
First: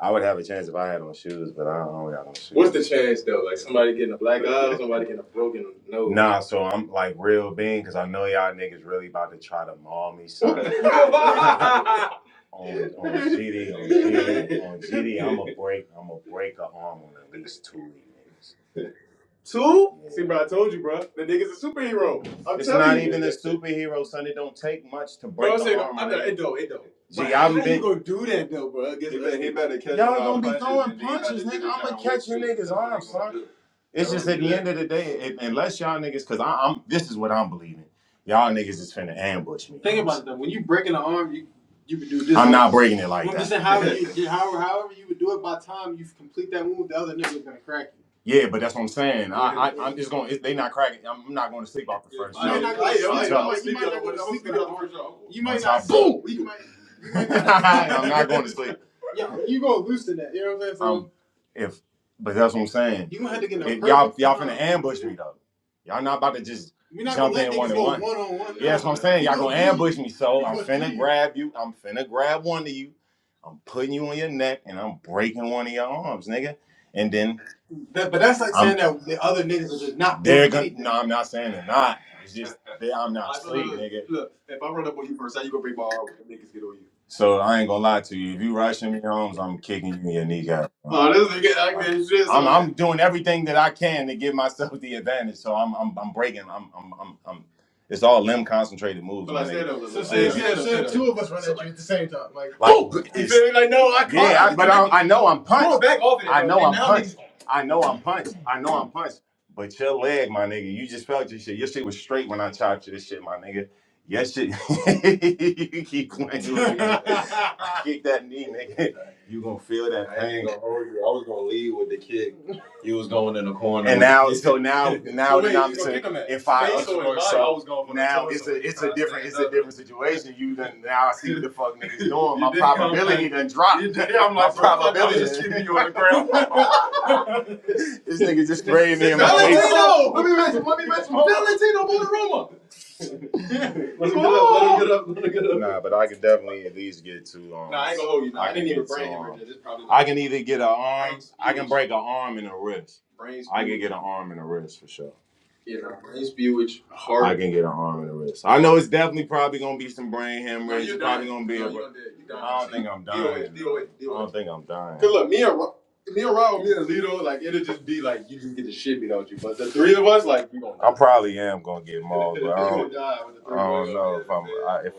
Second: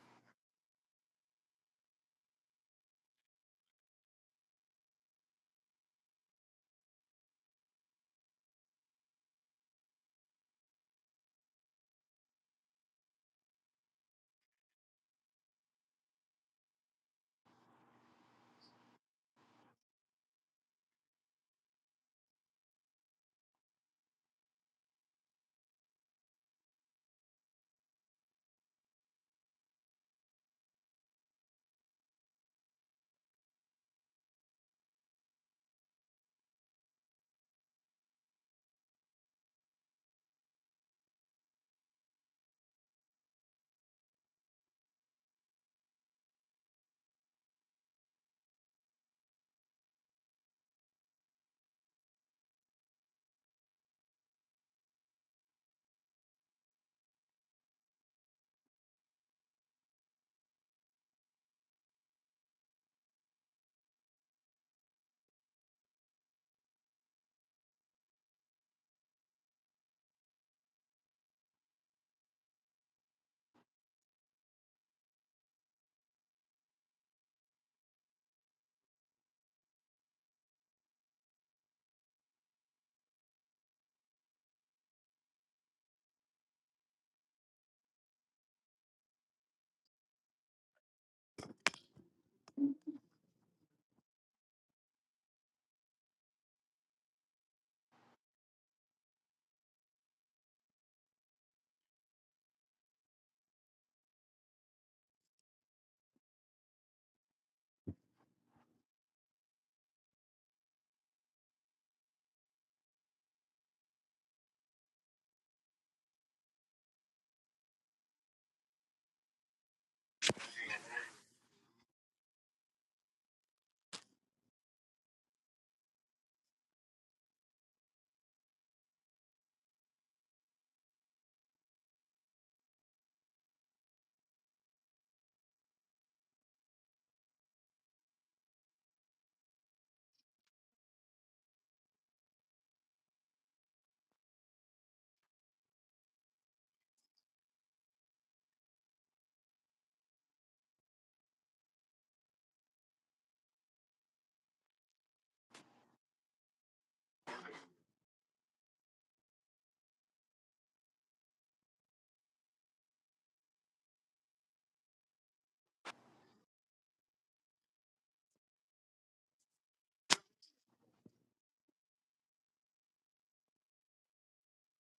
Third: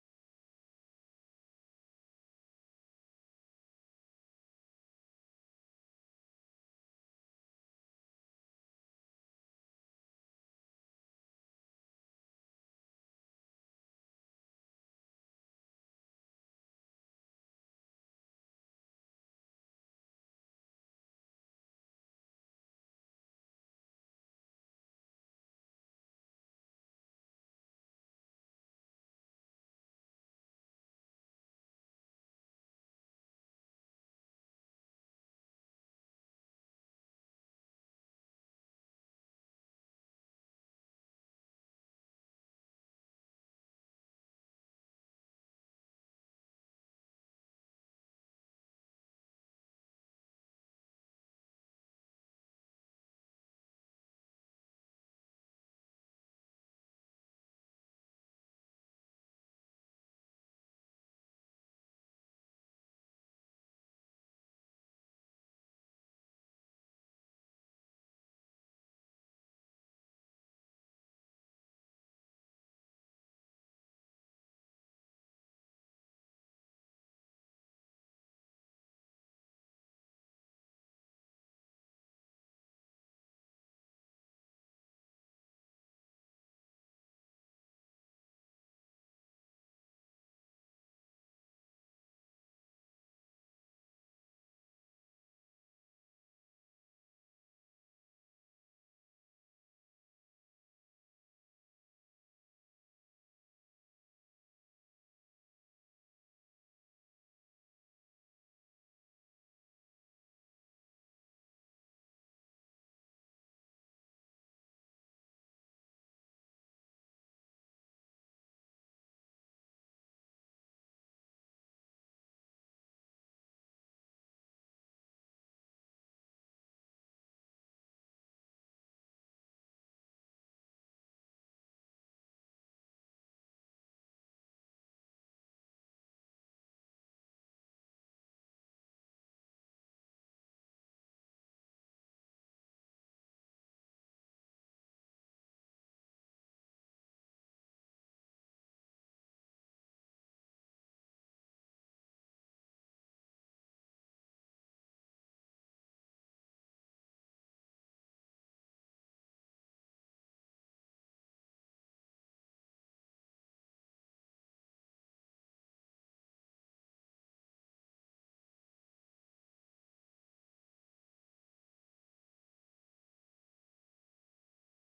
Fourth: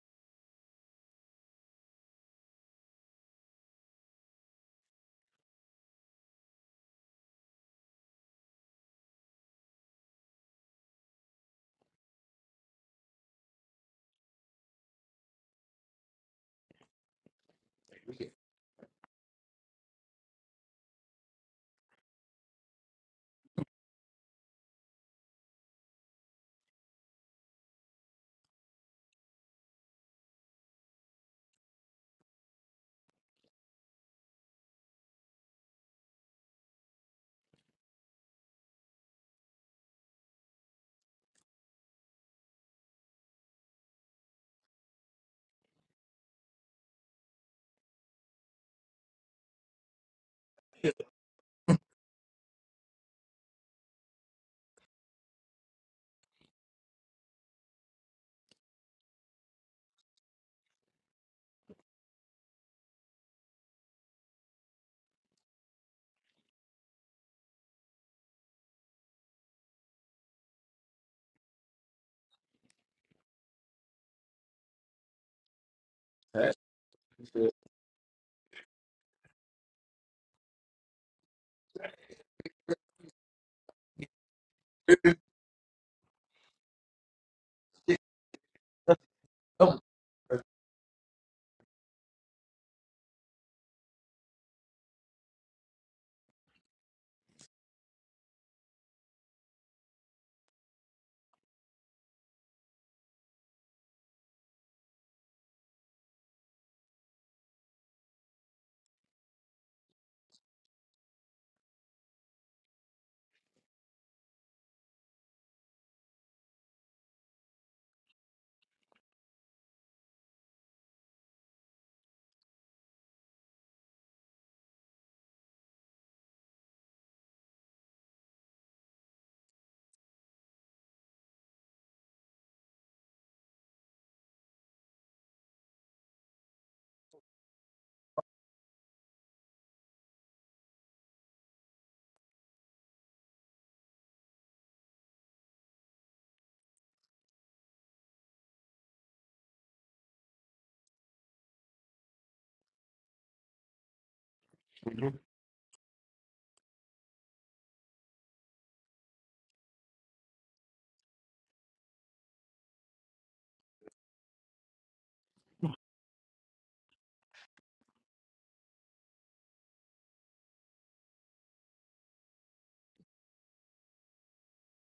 I would have a chance if I had on shoes, but I don't, got no shoes. What's the chance though? Like somebody getting a black eye, or somebody getting a broken nose. Nah, so I'm like real being because I know y'all niggas really about to try to maul me, son. on on GD on GD on G am gonna break I'm going to break a arm on at least two of Two? See, bro, I told you, bro. The nigga's a superhero. I'm It's telling not you. even a superhero, son. It don't take much to break I'm saying, arm I it don't, it don't. Gee, how you been. gonna do that, though, bro, He better, he better catch Y'all gonna be throwing punches, nigga. I'ma catch a nigga's That's arm, son. It's just at the end of the day, it, unless y'all niggas, cause I, am this is what I'm believing. Y'all niggas is finna ambush me. Think about s- it though. When you breaking the arm, you you would do this I'm not breaking it like that. I'm just saying, however you, however, however you would do it. By the time you complete that move, the other nigga's gonna crack yeah, but that's what I'm saying. I, I I'm just going. to They not cracking. I'm not going to sleep off the Yeah, first show. you might not sleep on the first you. might not. Boom. I'm not going to sleep. Yeah, you gonna loosen that. You know what I'm saying? So, Um, So if but that's what I'm saying. you gonna have to get in a y'all y'all finna ambush me though. Y'all not about to just jump in one and one. one on one. Yeah, that's what I'm saying. Y'all gonna ambush me, so I'm finna grab you. I'm finna grab one of you. I'm putting you on your neck, and I'm breaking one of your arms,
That
nigga. And then
shit.
that, but that's like I'm saying that the other niggas are just not they're doing gonna. anything. No, I'm not saying they're not. It's just they, I'm not Like, look, asleep, look, nigga. look. If I run up on you first, how you gonna bring ball when niggas get on you? So I ain't gonna lie to you. If you rushing me, Holmes, I'm
Oh.
kicking you in your kneecap. bro. Oh, this nigga, I Like, can't shit I'm so I'm doing everything that I can to give myself the advantage. So I'm I'm I'm breaking. I'm I'm I'm, I'm it's all limb concentrated moves, But my like, nigga. stand up, So Like say stand if up, you, up, say stand the up. two of us run So at like, you at the same time. Like like woo! You it's feel me? Like, no, I caught yeah. I, it. but I, I know I'm Bro, punched. back off it. I know I'm punched. I know I'm punched. I know I'm punched. But your leg, my nigga, you just felt your shit. Your shit was straight when I chopped you this shit, my nigga. Your shit, you keep going. with Kick that knee, nigga. You gonna feel that pain. I ain't gonna hold you. I was gonna leave with the kick. You was going in the corner. And with now, the so now, now we're not if I Face or his body? now it's a it's a different it's a different situation. You done now I see what the fuck niggas doing. My probability done dropped. I'm like, my probability just keeping you on the ground. This nigga just sprayed me in my face. Valentino! Let me mention, let me mention Valentino Bonaruma. Yeah. Let him get up, let him get up, let him get up. Nah, but I could definitely at least get to um. Nah, I ain't gonna hold you. Nah, I, I didn't even get to brain um. I can either get an arm. I can break an arm and a wrist. I can get an arm and a wrist for sure. You know, his view is hard. I can get an arm and a wrist. I know it's definitely probably gonna be some brain No, hemorrhage. you probably gonna be No, a. you're You're I don't think I'm dying. deal with it. dying. Deal with I don't think I'm dying. Cause look, me and me and Rob, me and Lito, like it'll just be like you just get the shit beat out you. But the three of us, like we gonna Die. I probably am gonna get mauled, but I don't. die with the three of don't know if I'm. man. I, if I if I'm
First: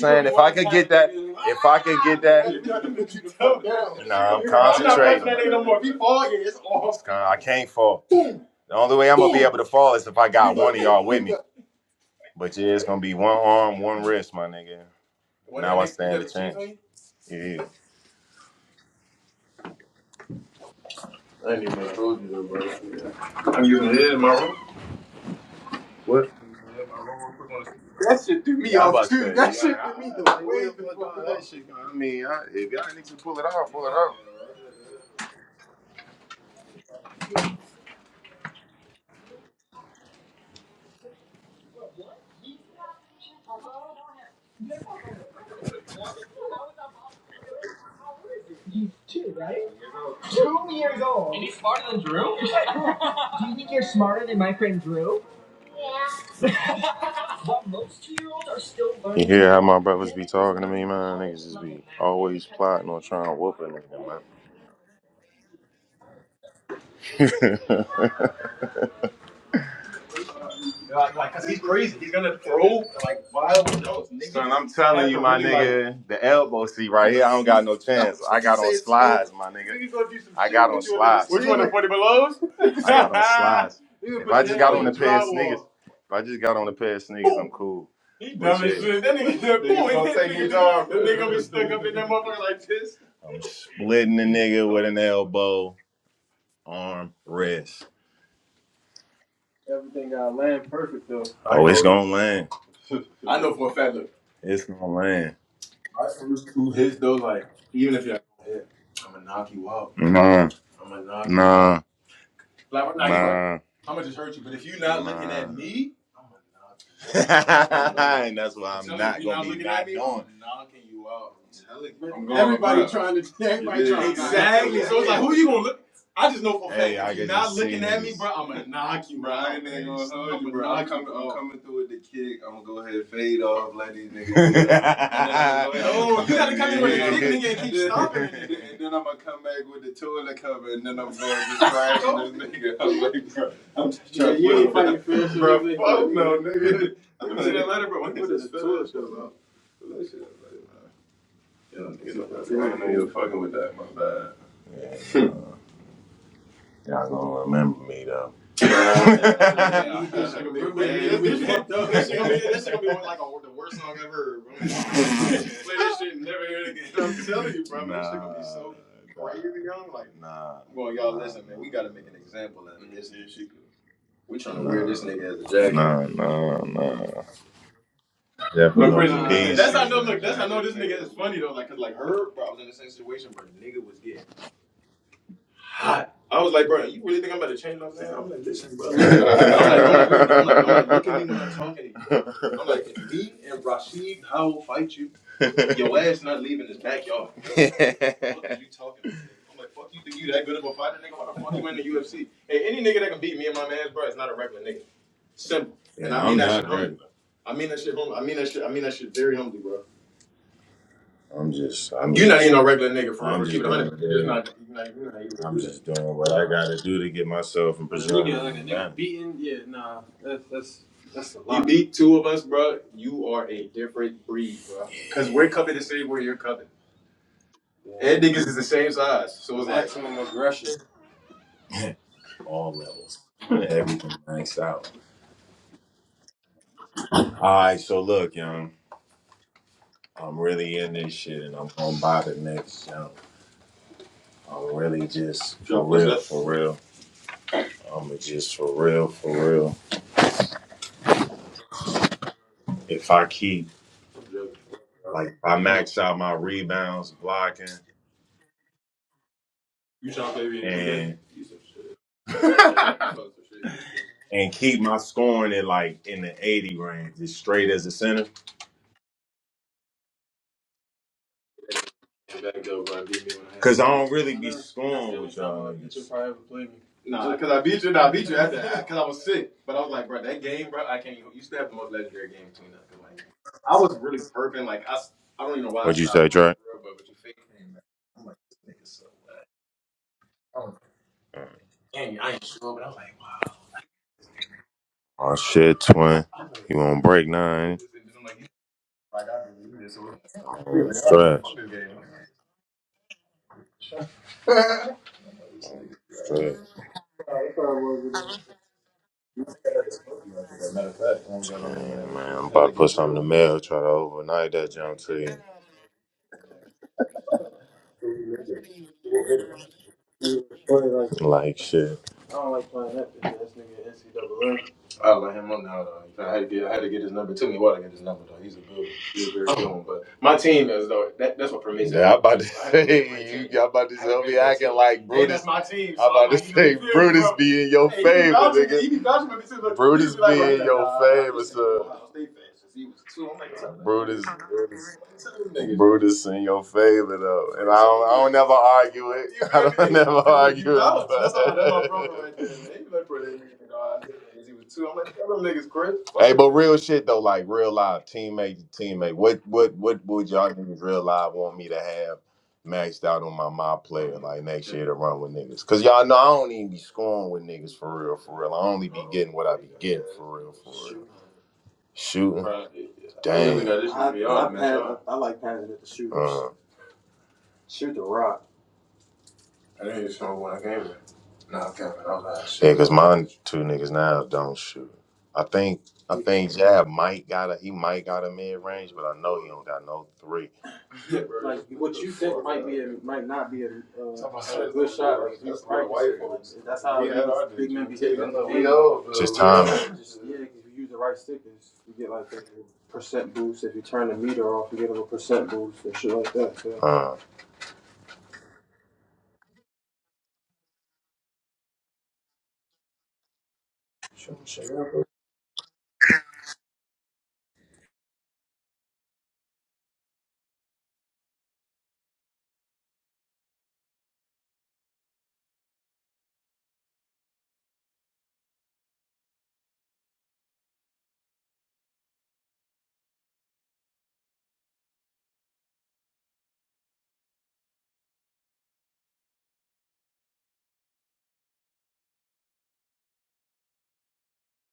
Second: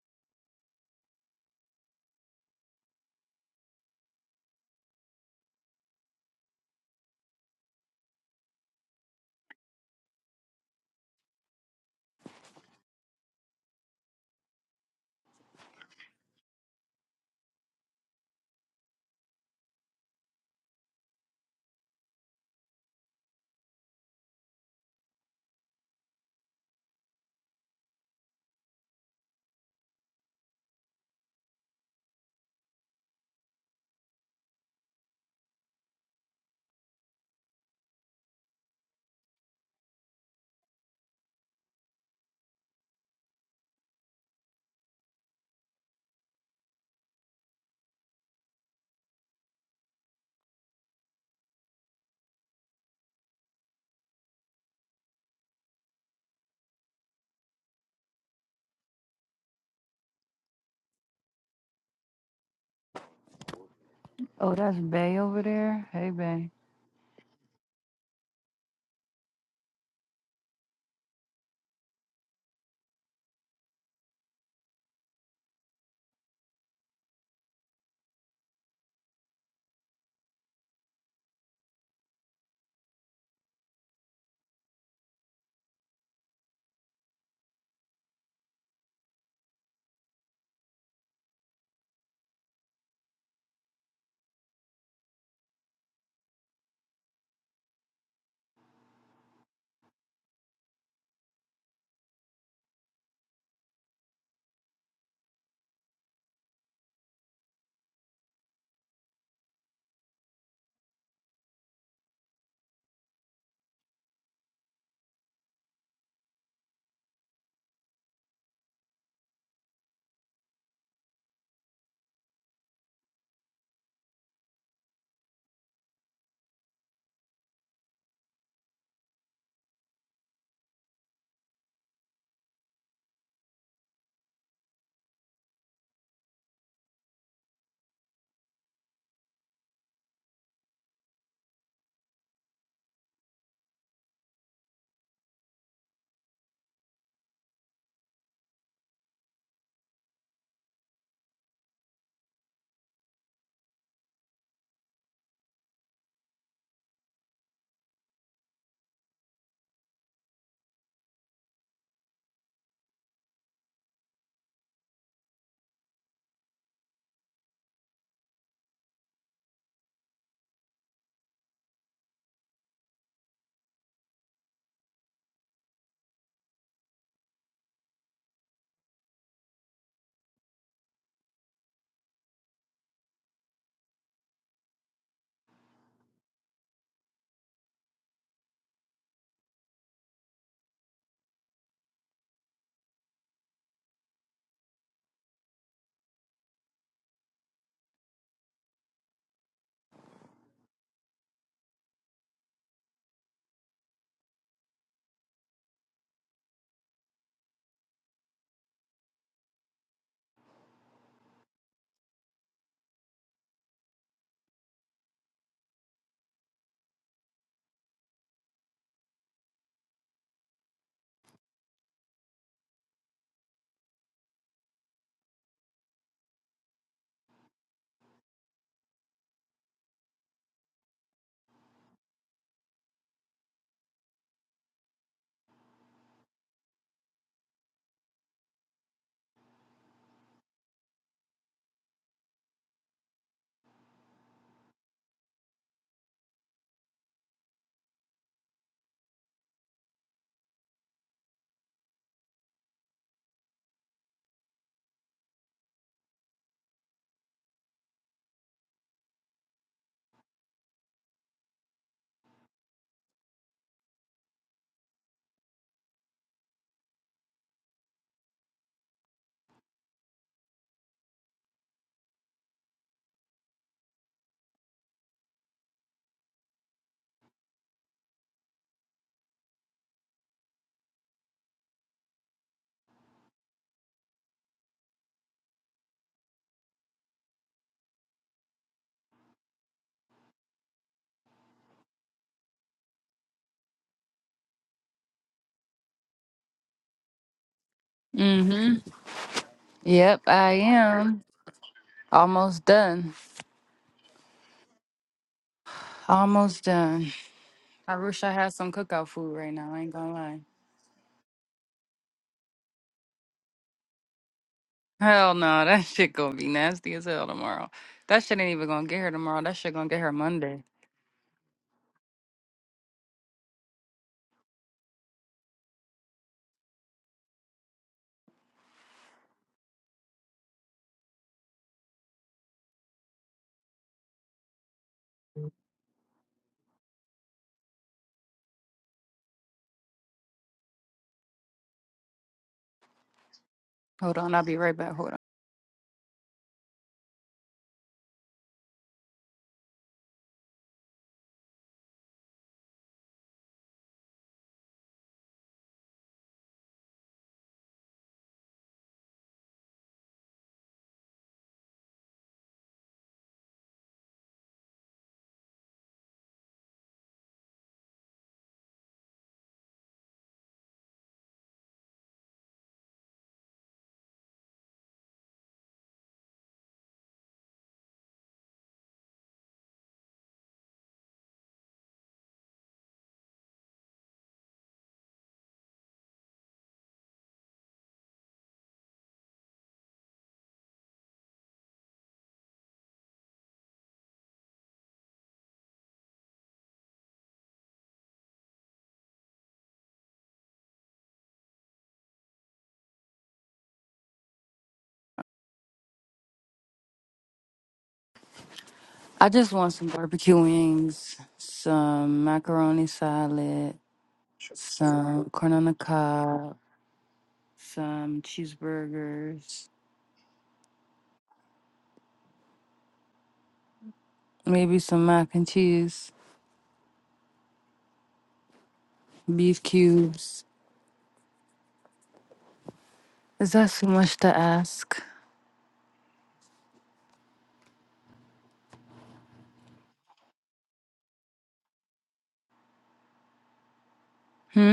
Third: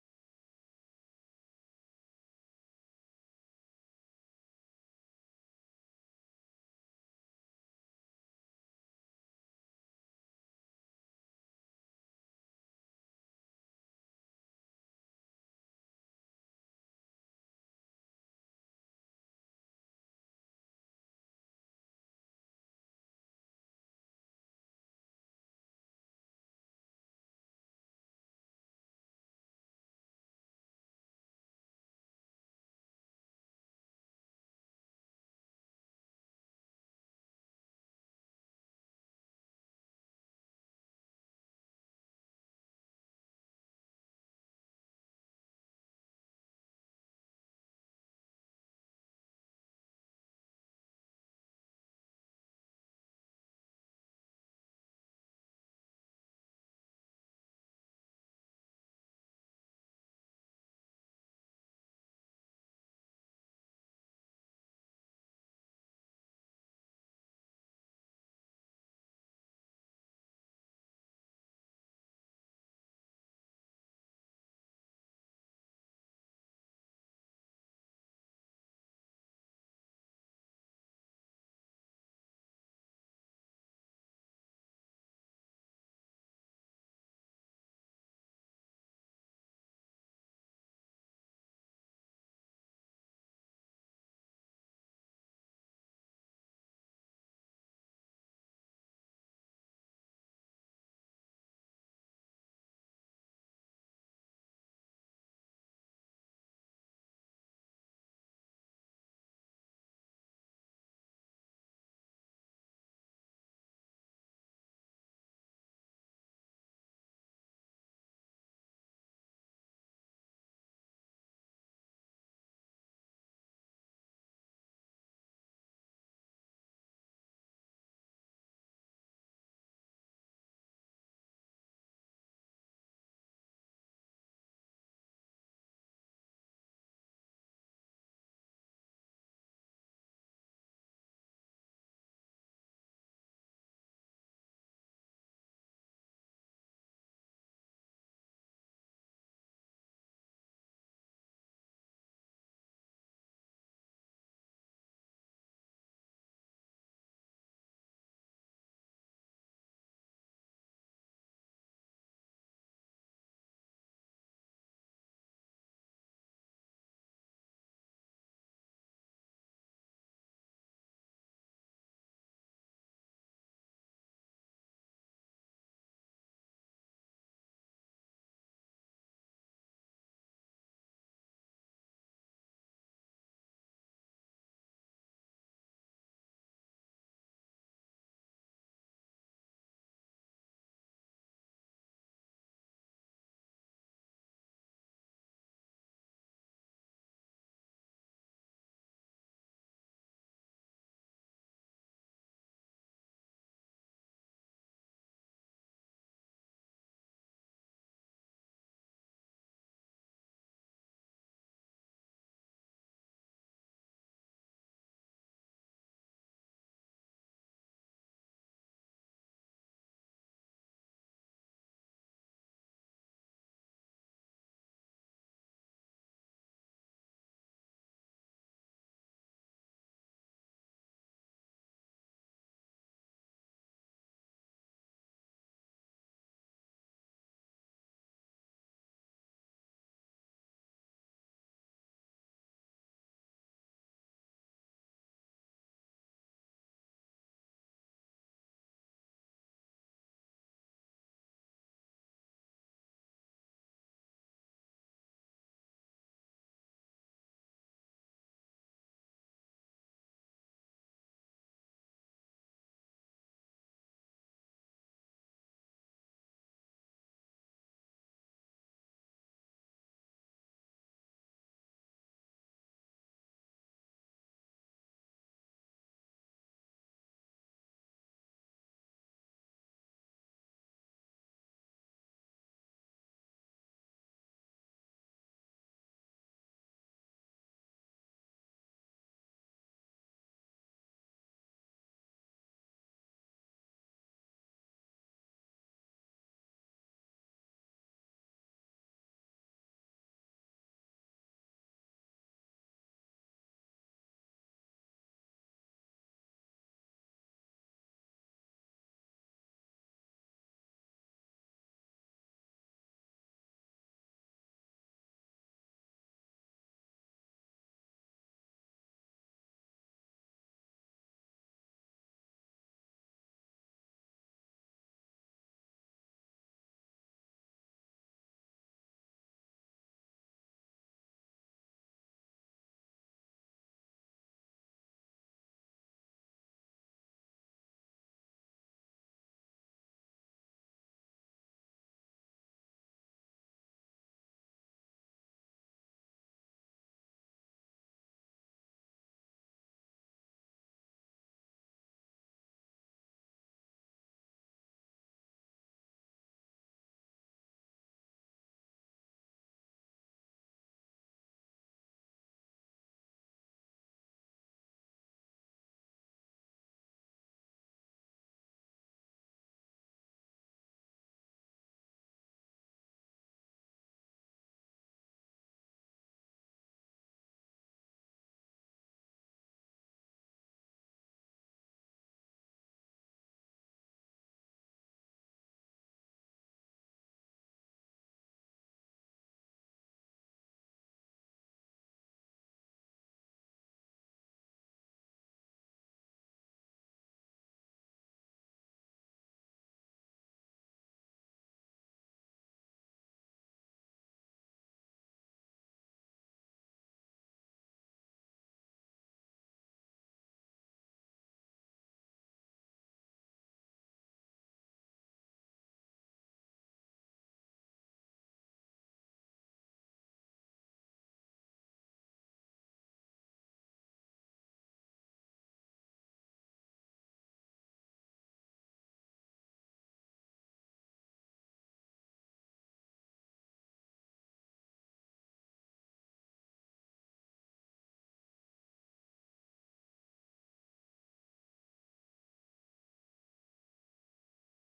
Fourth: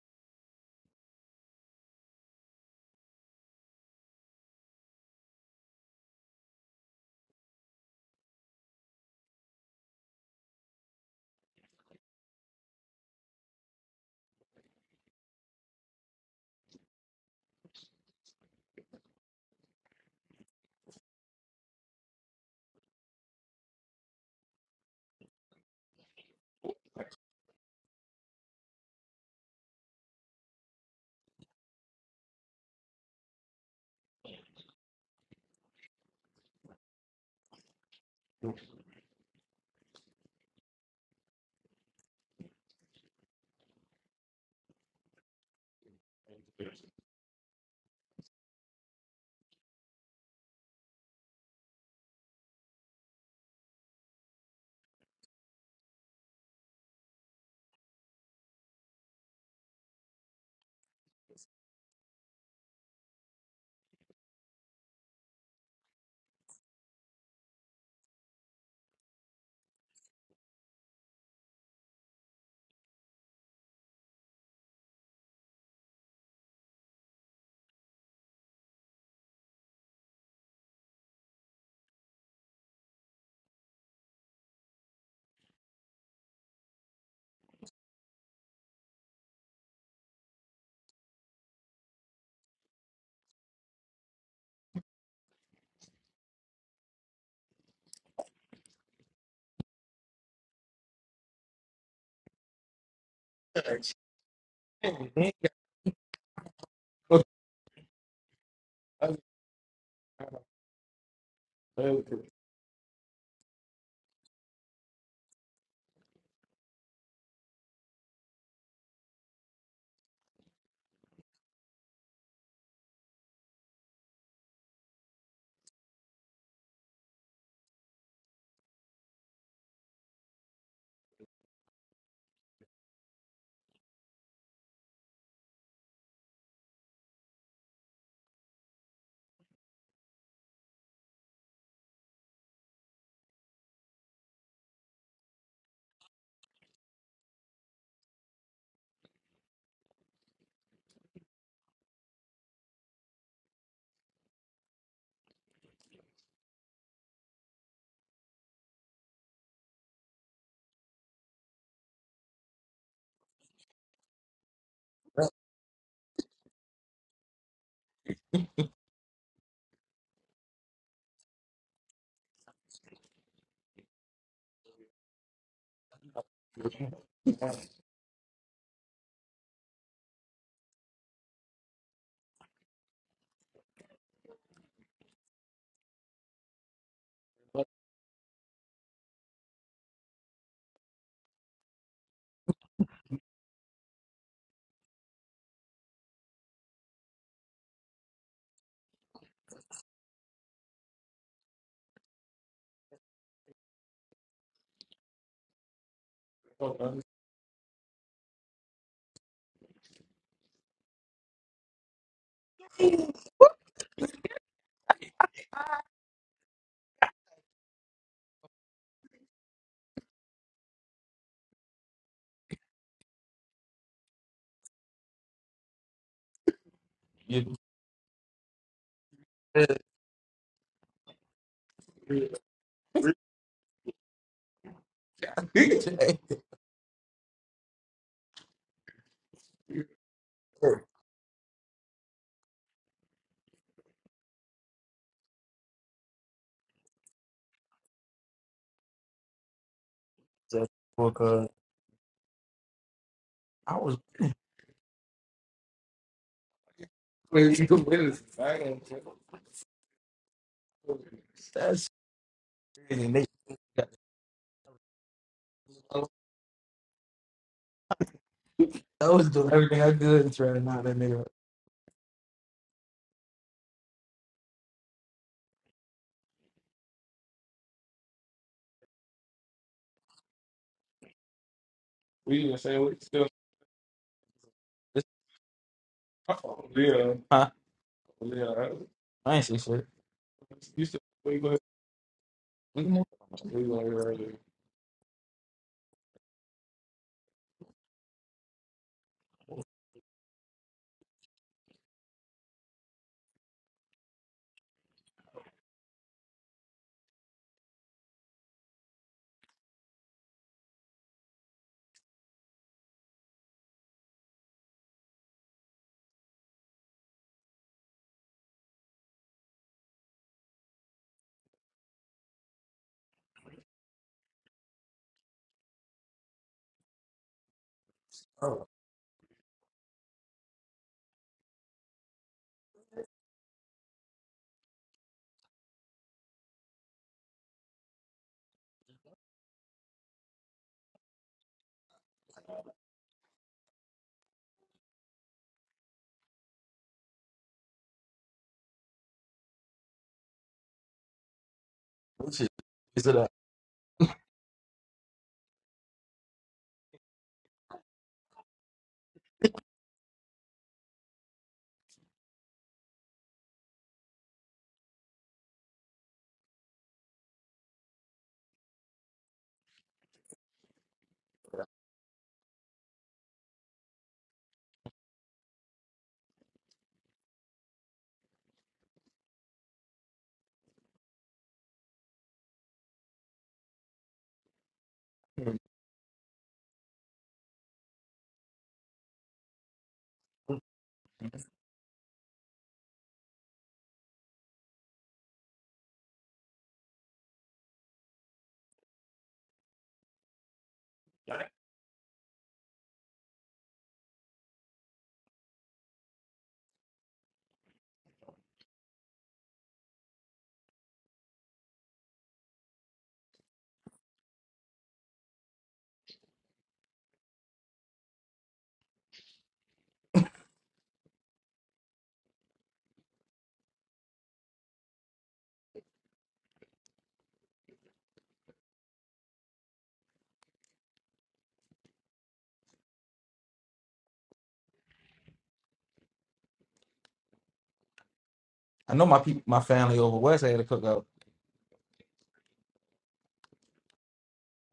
saying if I could get that, if get that, nah, I'm concentrating. I'm not punching that concentrating. nigga no more. If he fall, yeah, it's off. I can't fall. The only way I'm gonna be able to fall is if I got one of y'all with me. But yeah, it's gonna be one arm, one wrist, my nigga. Now I stand a chance. Yeah. I ain't even told you that, bro. I'm using it in my room. That shit threw me Yeah, off too. That Yeah, shit threw me the way the fuck that shit I mean, I, if y'all niggas can pull it off, pull it off. You hear how my brothers be talking to me, man? Niggas just be always plotting on trying to whoop a nigga,
Oh, that's Bay over there. Hey, Bay.
man. Cause he's crazy. He's gonna throw like wild notes. Son, I'm telling you, my really like. nigga, the elbow seat right here, I don't got no chance. I got on slides, my nigga. I got on slides. Which one, the 40 belows? I got on slides. If I just got on a pair of sneakers, if I just got on a pair of sneakers, I'm cool. He dumb as shit, That nigga said, boom, Niggas and gonna that take nigga his just, that nigga be stuck up in that motherfucker like this. I'm splitting the nigga with an elbow, arm, wrist. Everything got land perfect though. Oh, it's gonna land. I know for a fact. Look, It's gonna land. my first two hits though, like even if you're not hit, I'm gonna knock you out. Nah, I'm gonna knock you out. nah, out. Like we're not even. nah, How much it hurt you? But if you're not looking nah. at me. and that's why I'm I'm not gonna be looking at knocking you out. I'm going Everybody bruh. trying to, everybody Yeah. trying Exactly. So it's like, who you gonna look? I just know for a fact Hey, if you're not looking at me, bro, I'm gonna knock you Bro, I out. ain't gonna hold I'm you, gonna bro. I'm coming. through with the kick. I'm gonna go ahead and fade off. Let these niggas do No, you gotta come in with a and kick, then nigga, and keep stopping. stomping and then I'm gonna come back with the toilet cover, and then I'm gonna just crash this nigga. I'm like, bro, I'm just Yeah, trying you to You ain't put fighting fair, so Bro, fuck no, nigga. I didn't see that letter, bro. What is this federal shit about? That shit, man. You know, I not know you are fucking with that. My bad. Yeah. Y'all gonna remember me though. Yeah, that shit gonna be fucked up. That shit gonna be that shit gonna be one like a, the worst song I ever heard, bro. Play that shit and never hear it again. I'm telling you, bro. Nah, This shit gonna be so crazy, young. Like, Nah, well, y'all nah. listen, man. We gotta make an example out of this. We trying to nah. wear this nigga as a jacket. nah, nah, nah. Definitely. that's Peace. how I know. Look, that's how I know this nigga is funny though. Like, cause like her, bro, I was in the same situation where the nigga was getting hot. I was like, bro, you really think I'm about to change my man? I'm like, listen, bro. I'm like, like, look, I'm like, I'm like, look at me when I'm talking to you. I'm like, if me and Rashid I will fight you, your ass not leaving this backyard. What the Fuck is you talking about? I'm like, fuck you think you that good of a fighter, nigga? Why the fuck you in the UFC? Hey, any nigga that can beat me and my man's bro is not a regular nigga. Simple. And yeah, I mean I'm that shit not humbly, right. bro. I mean that shit humbly. I mean that shit I mean that shit very humbly, bro. I'm just, I'm You're not just, even a regular nigga for real. I'm Keep just it one hundred. doing, You're yeah, not. You're not. You're not even a I'm just doing what I got to do to get myself and But a preserve nigga my like a nigga family. beaten, yeah, nah, that's that's that's a You lot. beat two of us, bro. You are a different breed, bro. Cause we're covered the same way you're covered, Yeah. and niggas is the same size. So it's like, Maximum aggression. All levels, everything maxed out. All right, so look, young, I'm
Yeah.
really in this shit, and I'm gonna buy the next young. I'm really just yo, for Jump, what's real, up? for real. Um, it's just for real, for real.
Just because
If I keep
I was
like if I max out my rebounds,
When
blocking,
you win, I ain't
and
that's crazy. and They
and keep my scoring at like in the eighty range, just straight as a center.
I was doing everything I could and trying to knock that nigga. up.
Cause I don't really be scoring with y'all niggas. Nah, cause I beat you. Nah, I beat you after that. Cause I was sick. But I was like, bro, that game, bro, I can't. even- You still have the most legendary
We
game
even
between
say
us.
we
'Cause, Like,
still.
I was really burping. Like, I,
This-
s- I don't even know why I What'd you stopped say, Trey?
Oh, yeah, Huh? yeah. I ain't say shit. You still. We go ahead. We go ahead.
Oh shit, twin. You won't break nine.
Mm-hmm. Yep, I
Oh,
am
stress.
almost done.
Stress.
Almost done. I wish I had some cookout food right now. I ain't gonna lie.
Man, man, I'm about to put something in the mail, try to overnight that junk to
Hell
you.
no, that shit gonna be nasty as hell tomorrow. That shit ain't even gonna get her tomorrow. That shit gonna get her Monday.
Like shit.
Oh,
a good, good, good one. But my team is though that, that's what permits it. Yeah, I'm about to I haven't been to my say pick my you. team. I'm about to I haven't say been be my acting team. can like Hey, Brutus. that's my team, so I'm I'm about to like, you know, you say you feel me, Brutus bro? be in your Hey, you be favor, vouching nigga. you be vouching for me too. Look, you Brutus just be like, bro, be he's in like, your nah, nah, favor, this ain't sir. Ohio State fans since he was two. I'm like, what's up,
Hold
Brutus,
on, I'll be right back.
Brutus,
Hold on.
What's up, nigga? Brutus in your favor though, and I don't, I don't never argue it. You I feel don't me? never Because you argue it, vouch, that's all. That's my brother but right
this is
there, man. You
is
like,
it
bro,
up?
that nigga, you know, I- was two. I'm like, tell them niggas, Chris. Hey, but real shit though, like real life, teammate to teammate. What what what would y'all niggas real life want me to have maxed out on my my player like next year to run with niggas? Cause y'all know I don't even be scoring with niggas for real, for real. I only be getting what I be getting for real, for real. Shooting, dang. I, I, pass- I like passing it to shooters. Uh, Shoot the rock. No, i I'm not Yeah, shooting. cause mine two niggas now don't shoot. I think I think Jab might got a he might got a mid range, but I know he don't got no three. Yeah, bro. Like what you think might be a, might not be a, uh, a good shot. Like if you That's what practice white it, like folks. that's how We had niggas, our big men be hitting them Niggas, we Like It's just bro. We timing. just yeah, if you use the right stickers, you get like a percent boost. If you turn the meter off, you get a little percent boost and shit like that. So Uh,
I just want some barbecue wings, some macaroni salad, some corn on the cob, some cheeseburgers, maybe some mac and cheese, beef cubes. Is that too much to ask?
I know my peop my family over west had a cookout.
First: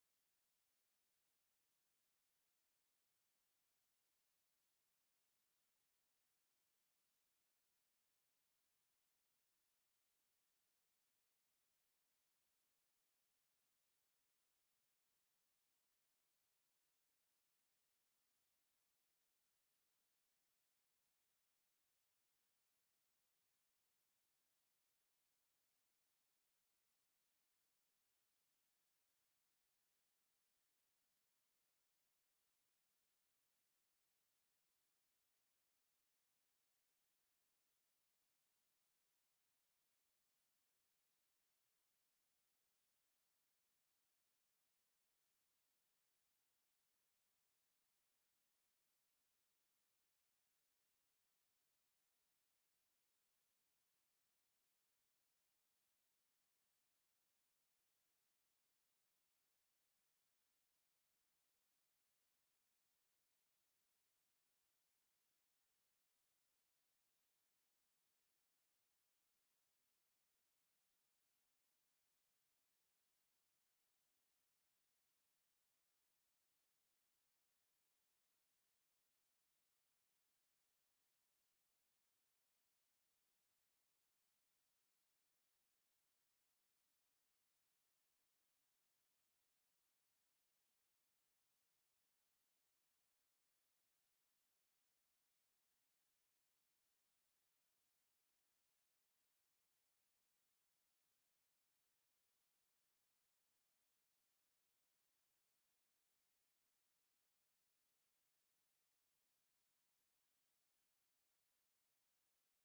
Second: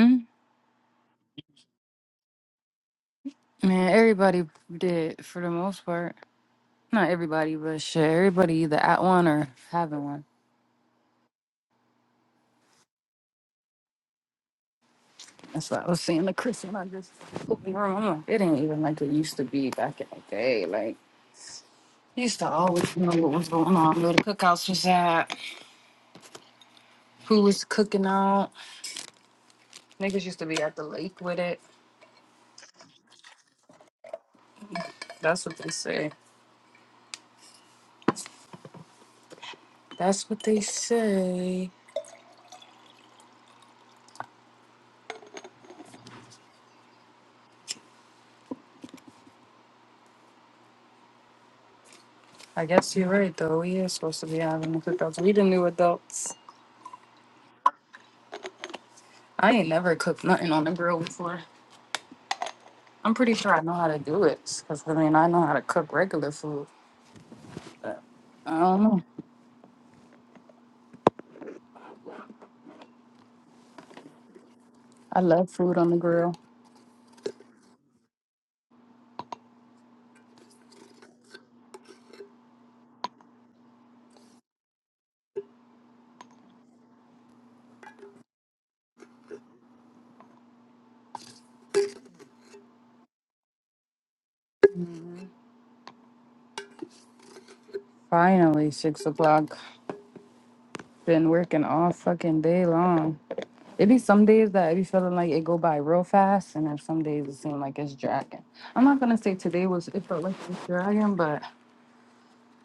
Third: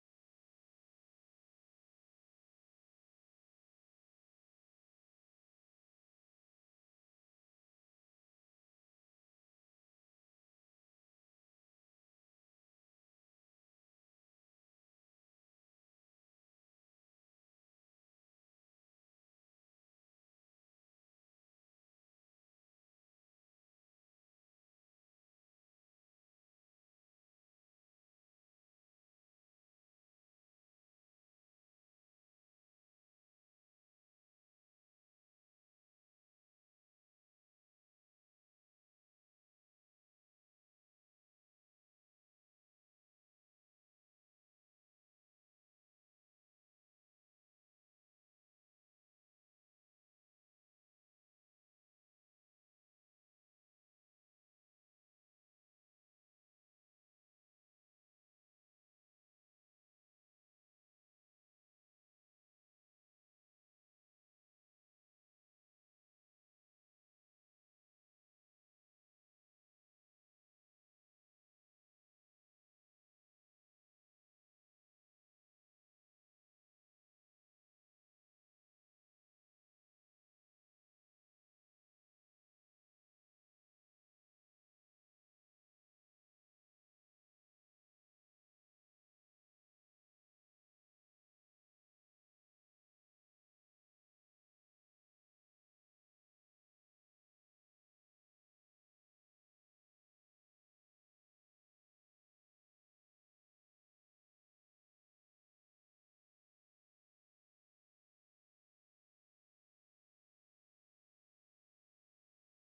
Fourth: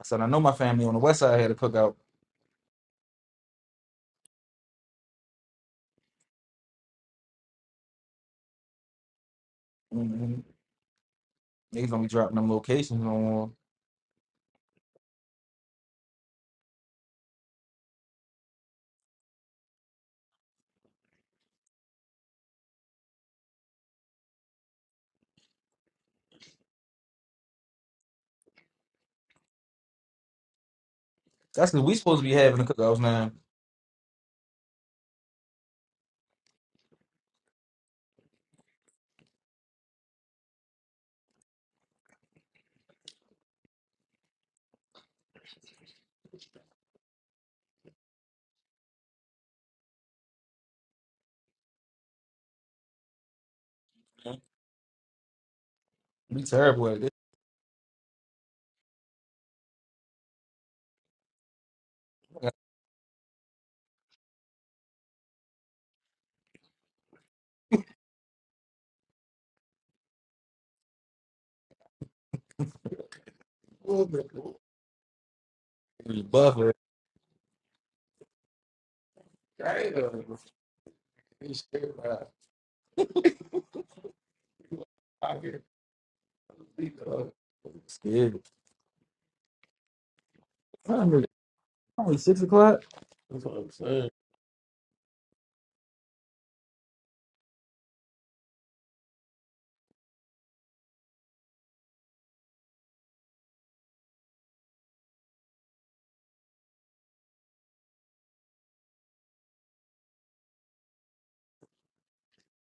I said I know my family on the west side had a cookout.
Man, everybody did for the most part. Not everybody, but shit, everybody either at one or having one.
mm Niggas don't be dropping them locations no more.
That's what I was saying to Chris when I just opened the room. I'm like, it ain't even like it used to be back in the day. like. I Used to always know what was going on, where the cookouts was at, who was cooking out. Niggas used to be at the lake with it.
That's 'cause we supposed to be having the cookouts now.
That's what they say. That's what they say. I guess you're right though. We are supposed to be having the cookouts. We the new adults.
Be terrible at this.
I ain't never cooked nothing on the grill before.
I got
I'm pretty sure I know how to do it. Cause I mean I know how to cook regular food. I don't know.
a little bit of
I love food on the
a
grill.
Buffer. Right, uh, be scared by- I hear people, uh, I'm Scared. Only only six o'clock. That's what I'm saying.
Finally, six o'clock. Been working all fucking day long. It be some days that I be feeling like it go by real fast, and then some days it seem like it's dragging. I'm not gonna say today was it felt like it was dragging, but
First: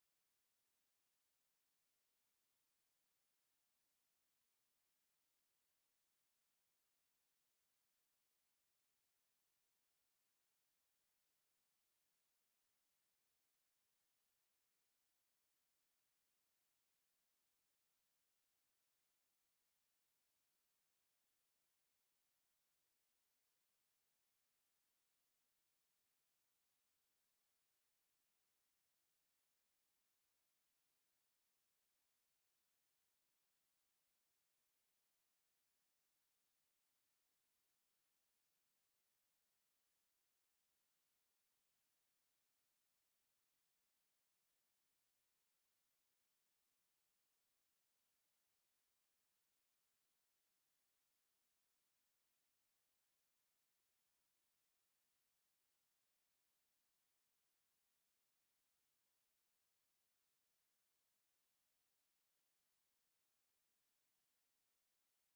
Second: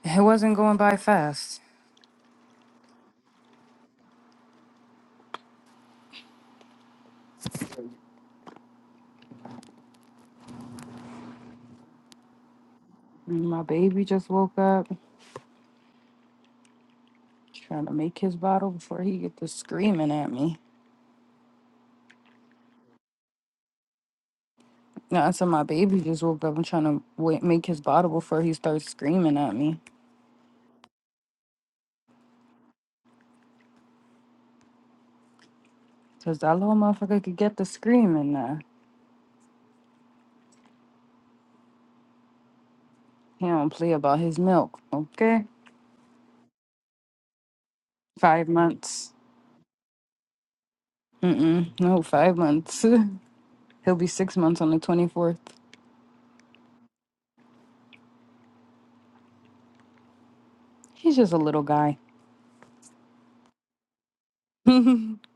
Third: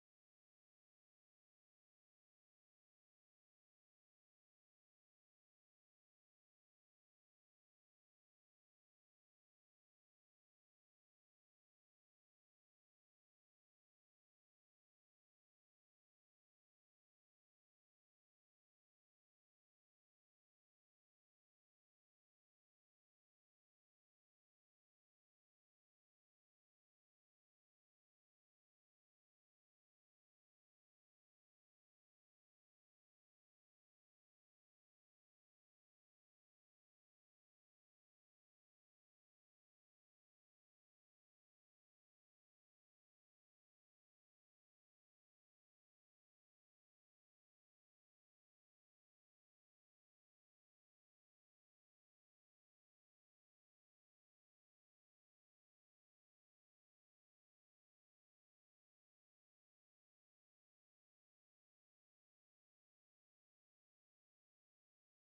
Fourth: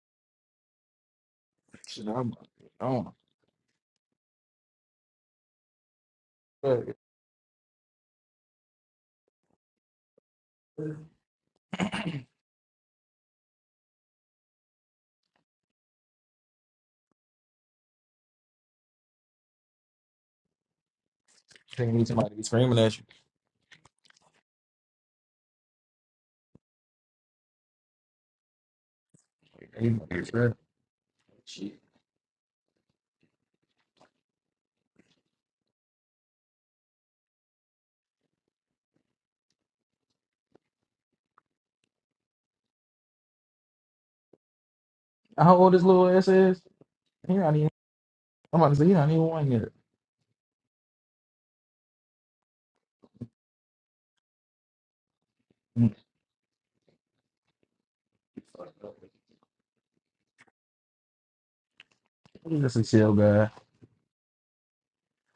it wasn't going by fast.
Shit, I'm on. Fuck.
And My baby just woke up, trying to make his bottle before he get to screaming at me.
Think you need somebody to be screaming at you.
No, I said my baby just woke up. I'm trying to wait, make his bottle before he starts screaming at me,
You might be scared. Shit.
cause that little motherfucker could get to screaming. Now he don't play about his milk. Okay,
How old this little ass is? He not even.
five
I'm about to say he not
months.
even one yet.
Mm mm. No, five months. He'll be six months on the 24th.
Mm.
He's just a little guy.
He's a chill guy.
just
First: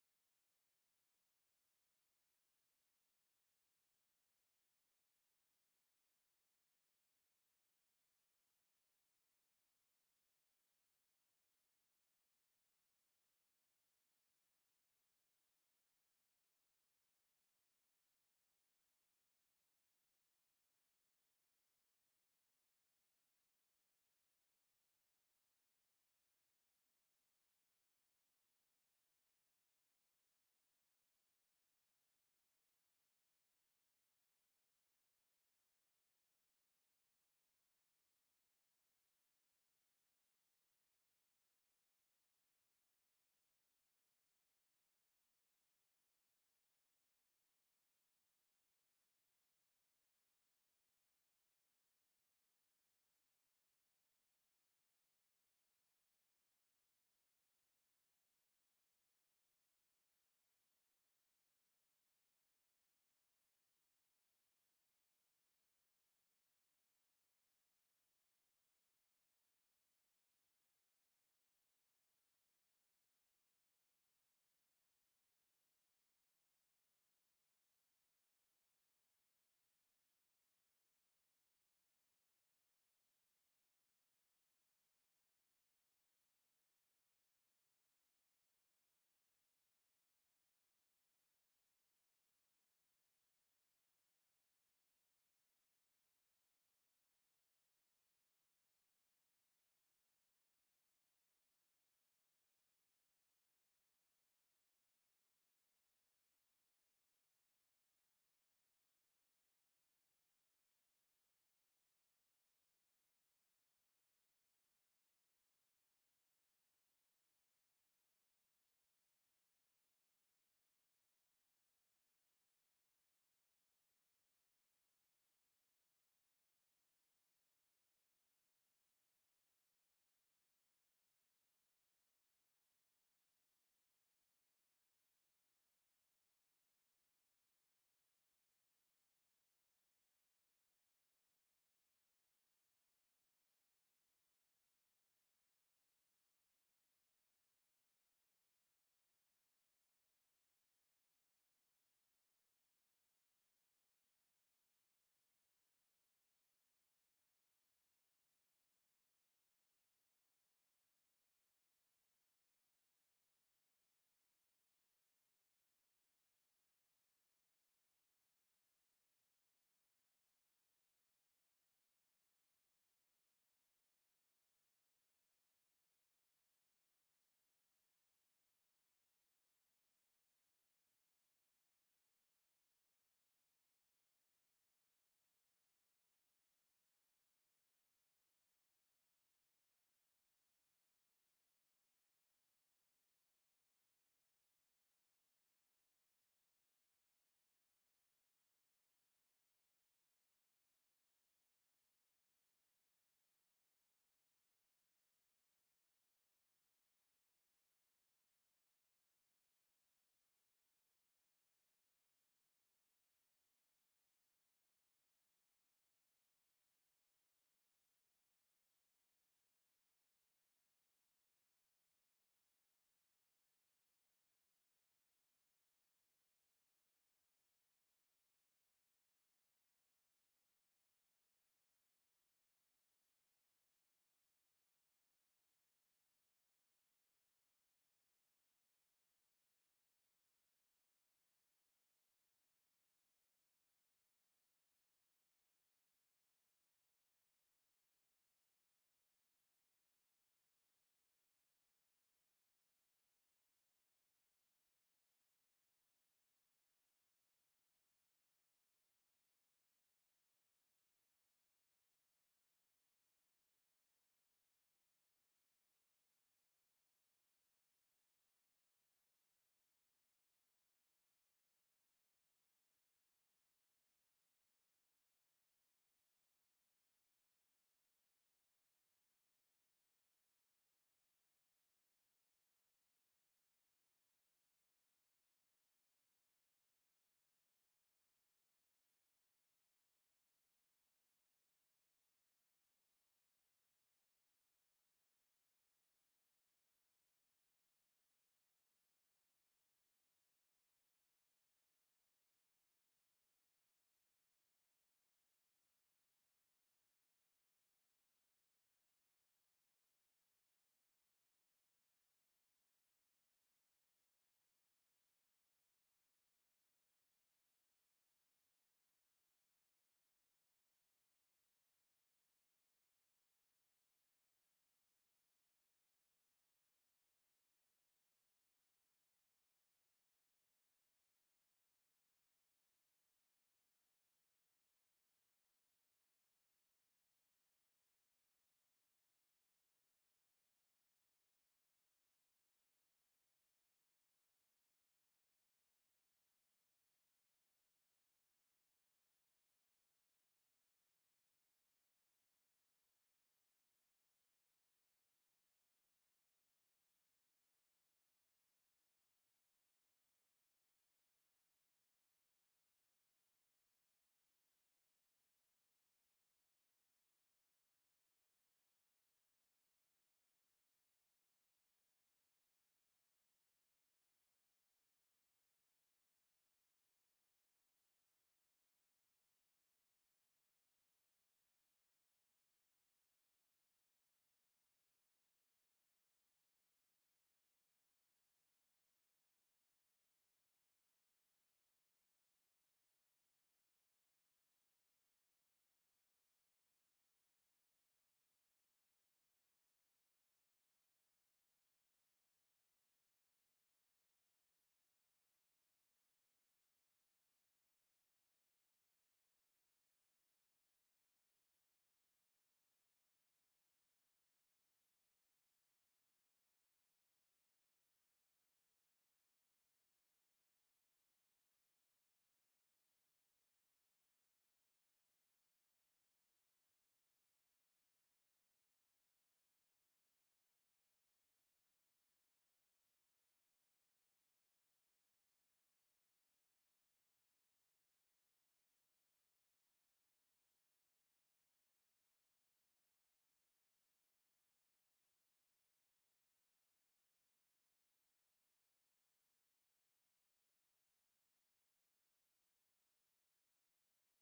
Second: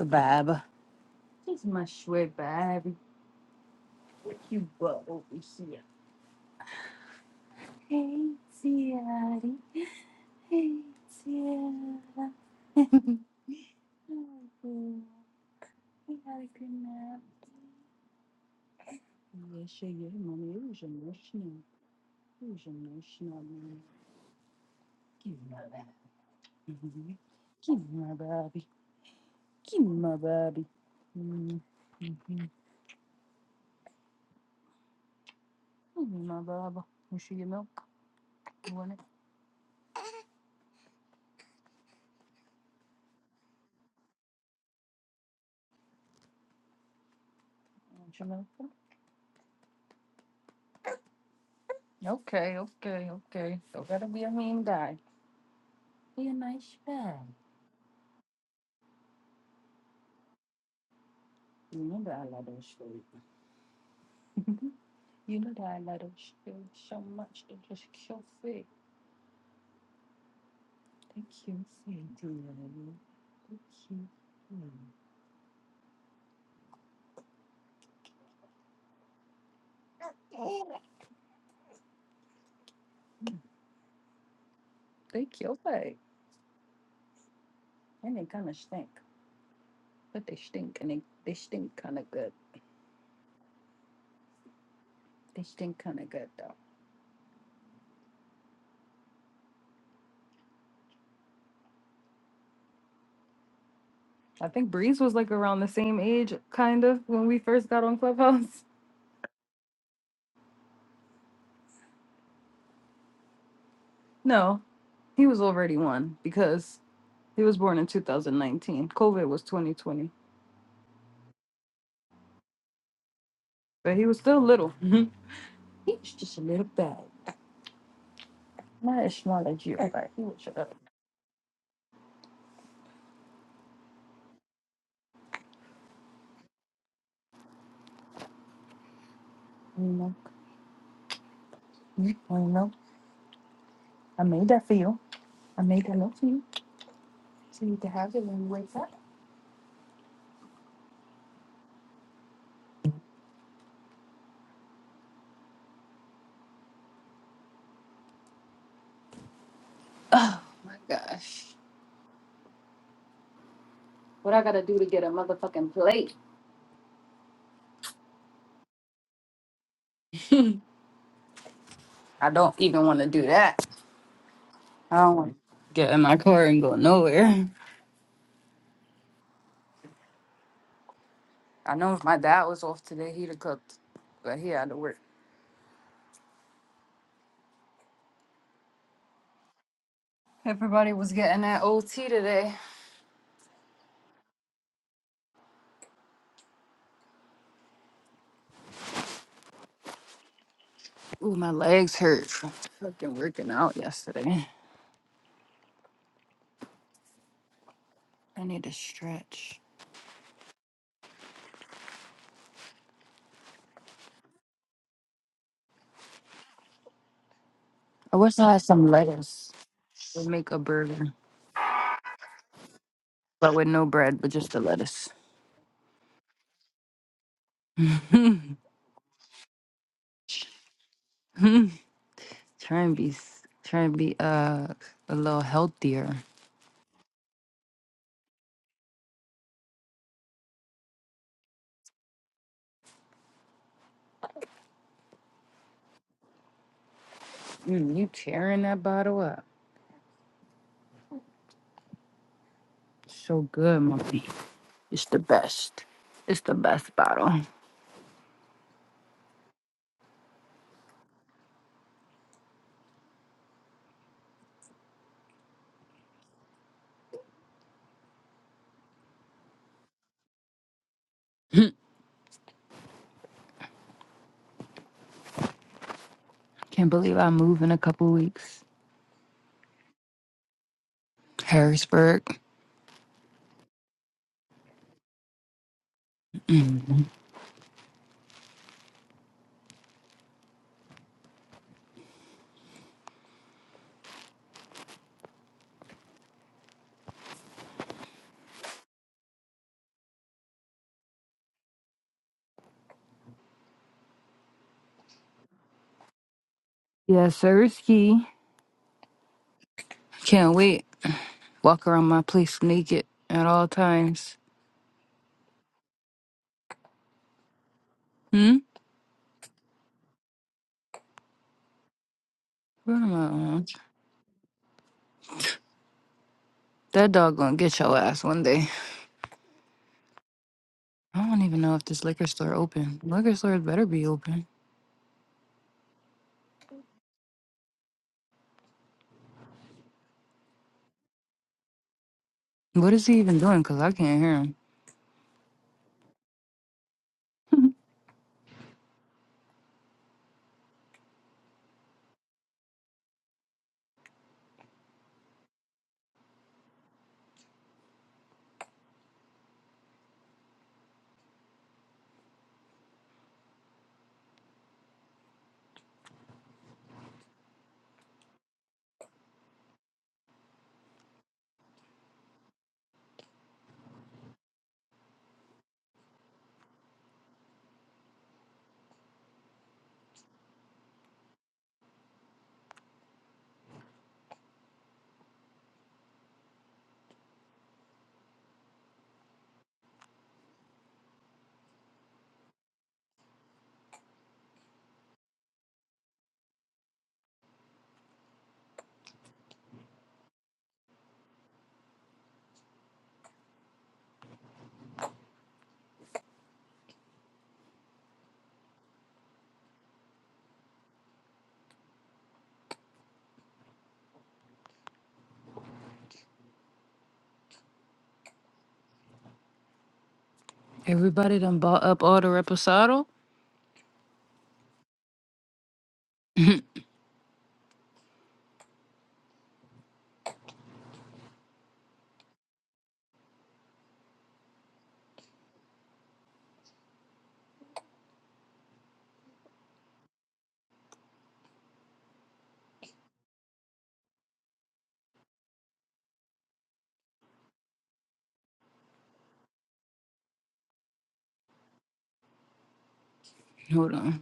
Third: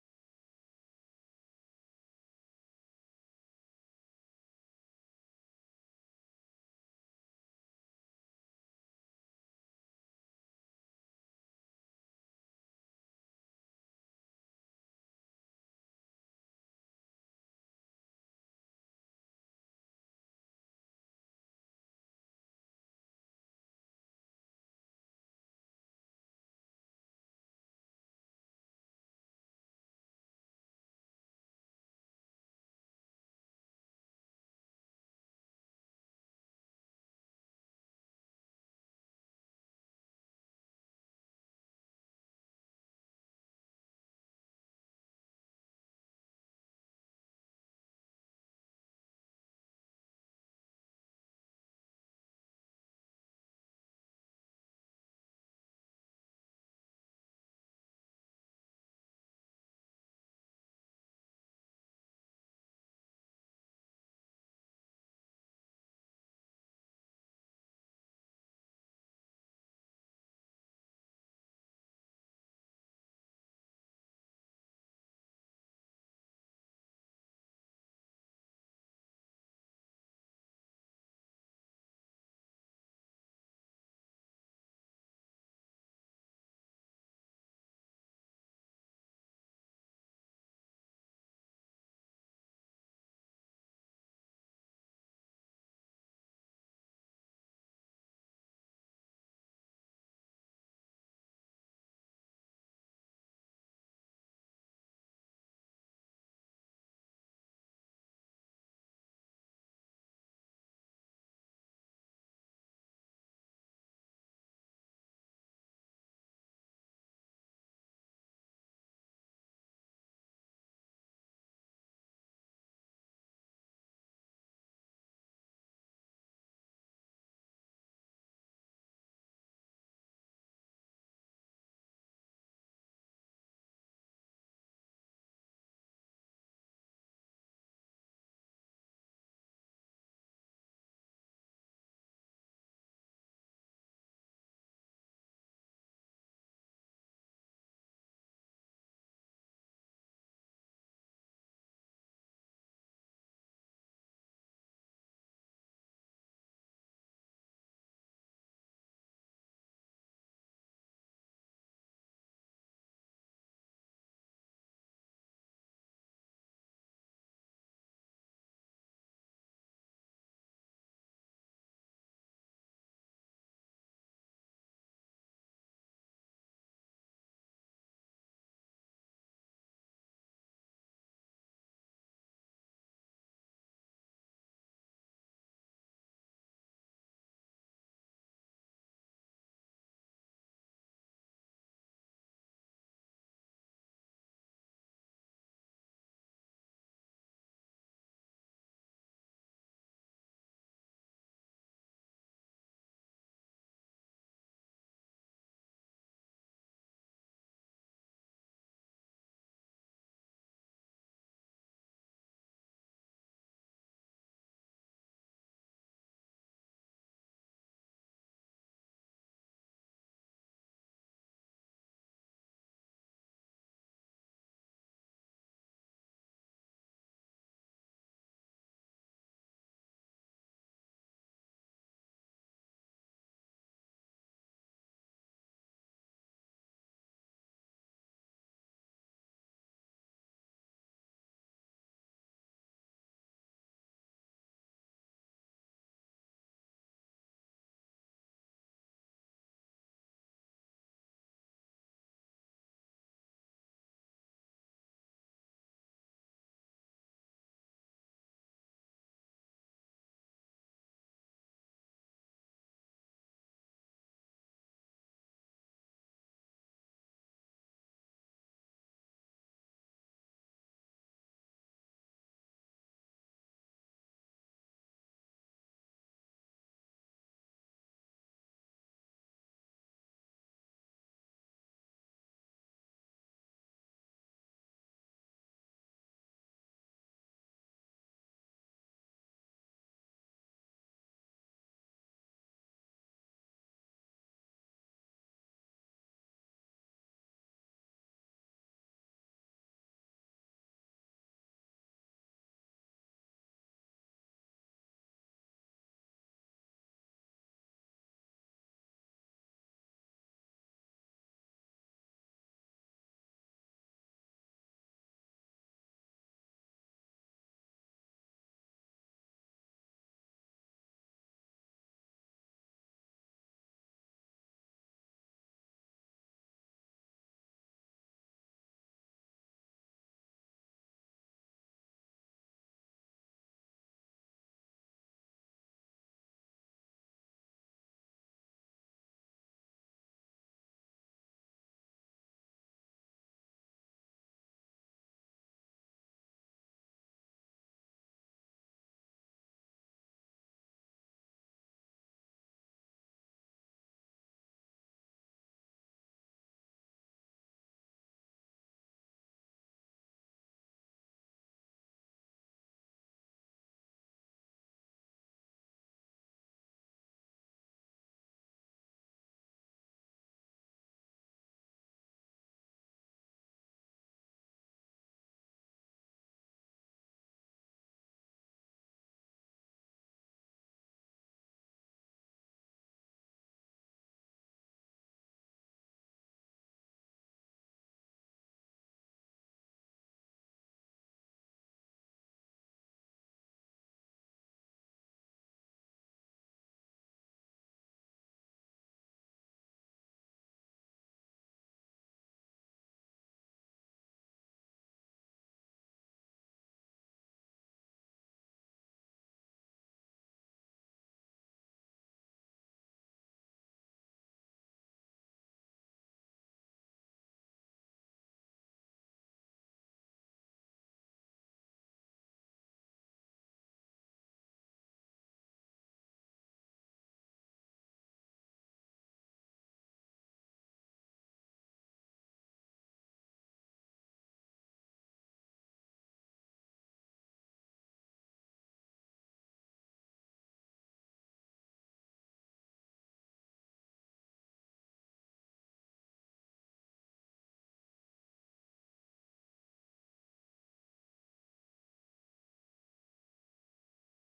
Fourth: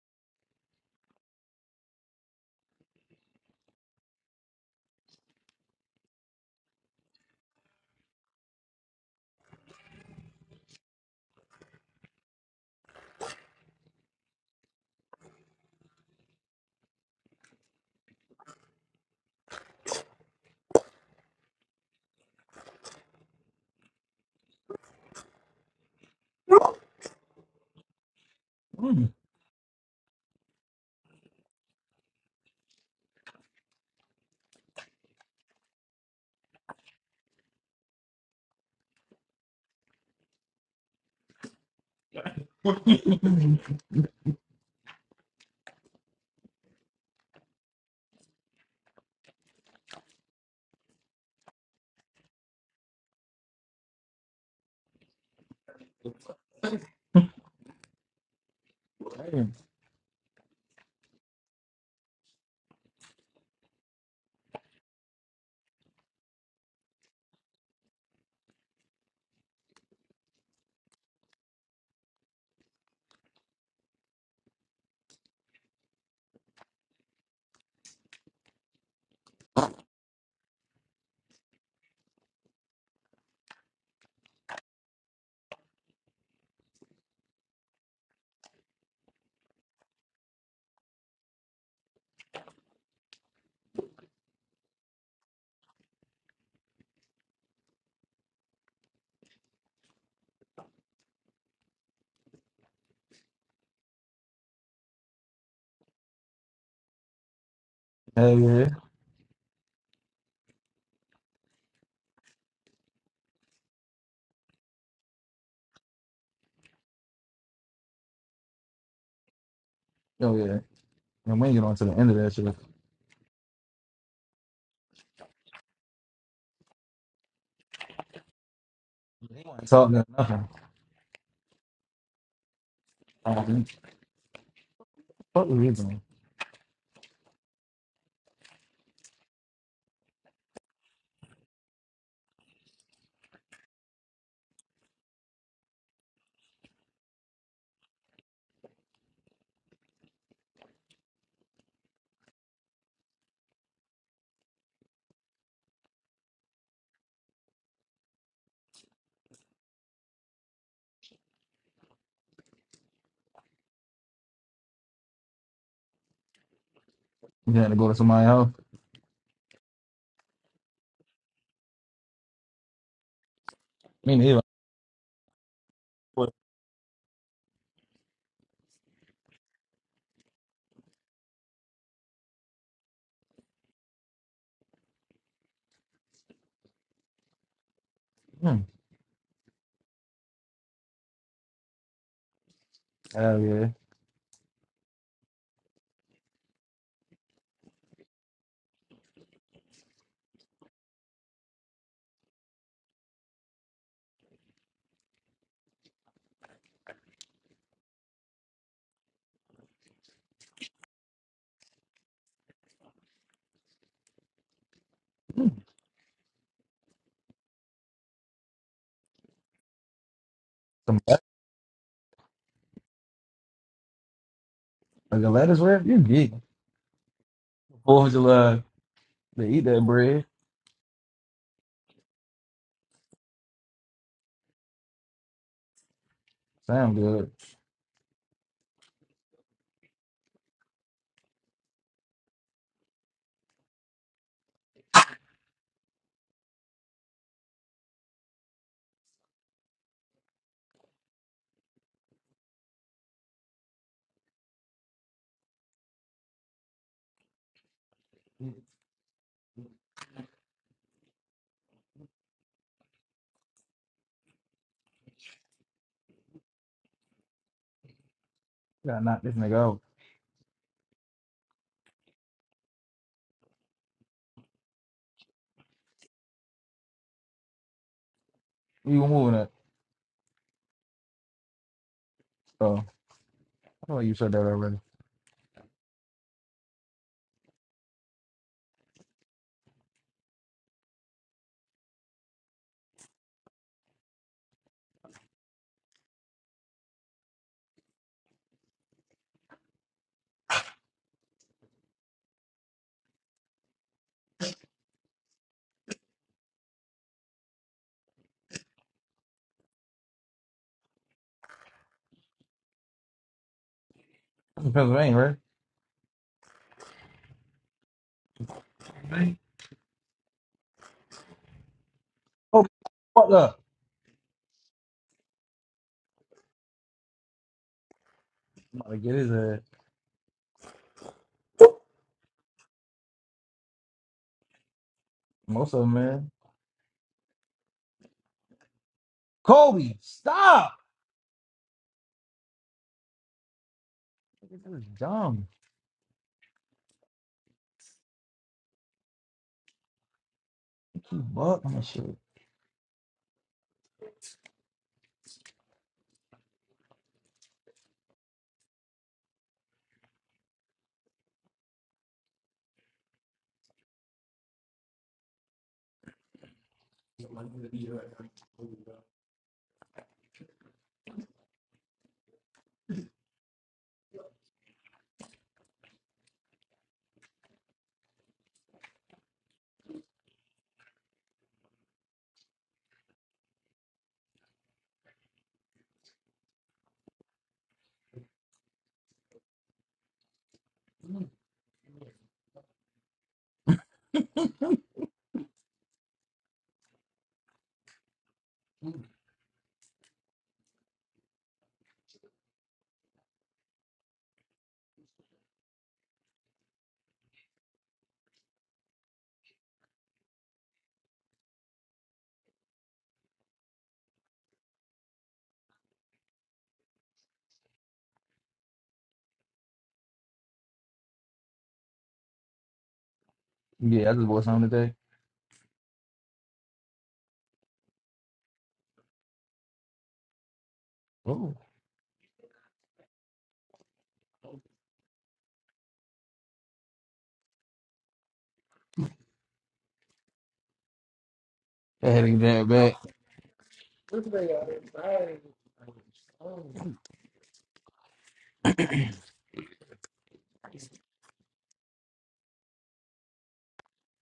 a bab. He's my sweet baby. Hey, Sierra. Hey, Sierra. We had a good nap. Yeah, sure, yeah, mommy. It was emotional. It was emotional, mommy. Give me my baby. Give me my baby.
Mm.
Give me my baby. Mm-hmm. Give me my baby. You see your milk? You want it? You want your milk? Okay, okay, okay. So gotta be a mean guy. Be a nice guy.
Damn.
You know that I love those shoes. you know that I love those shoes so much. They're just so fit. Thank you. Thank you. Thank you. Hmm. Thank you. Like, and they kind of stink, but they stink and they, they stink kind of good. They stink kind of good though. I think Breeze was like around the same age, kind of, when we first got on
Hell
Clubhouse.
yeah.
No, he was already one because He was born in 2019. COVID was 2020,
Oh yeah. And we you get on to the end of that shit,
but he was still little. Mhm. He was just a little bag. Not as
he
small as
wasn't
you,
talking about
but he was
nothing.
shut up.
Um, What was he doing?
You know, you know, I made that for you. I made that love for you, so you can have it when you wake up. Oh my gosh, what I gotta do to get a motherfucking plate?
You had to go to somebody's house.
I don't even want to do that.
Me neither.
I don't want to get in my
What?
car and go nowhere. I know if my dad was off today, he'd have cooked, but he had to work.
Hmm.
Everybody was getting that OT today.
Hell yeah.
Ooh, my legs hurt from fucking working out yesterday. I need to stretch. I wish I had some lettuce. We'll make a
Some
burger,
like
but with no bread, but just the lettuce.
a lettuce wrap? You geek. Fourth of
try
July. They eat that bread.
and be, s- try and be uh a little healthier.
Sound good.
Mm, you tearing that bottle up? So good, mommy. It's the best. It's the best bottle.
gotta knock this nigga out.
Can't believe I move in a couple weeks.
You were moving that.
Harrisburg.
Oh, I thought you said that already.
Mhm. Yeah, sirski. Can't wait. Walk around my place naked at all times.
That's in Pennsylvania, right?
Hmm?
Pennsylvania. Oh,
Where am I
fuck up.
on? That dog gonna get your ass one day.
I'm about to get his ass.
I don't even know if this liquor store open. Liquor store better be open.
Most of them, man. Kobe, stop!
What is he even doing? Cause I can't hear him.
This is dumb. Keep buck and shit.
Everybody done bought up all the reposado?
Yeah, I just bought something today. Oh, I had to get that back.
Hold on.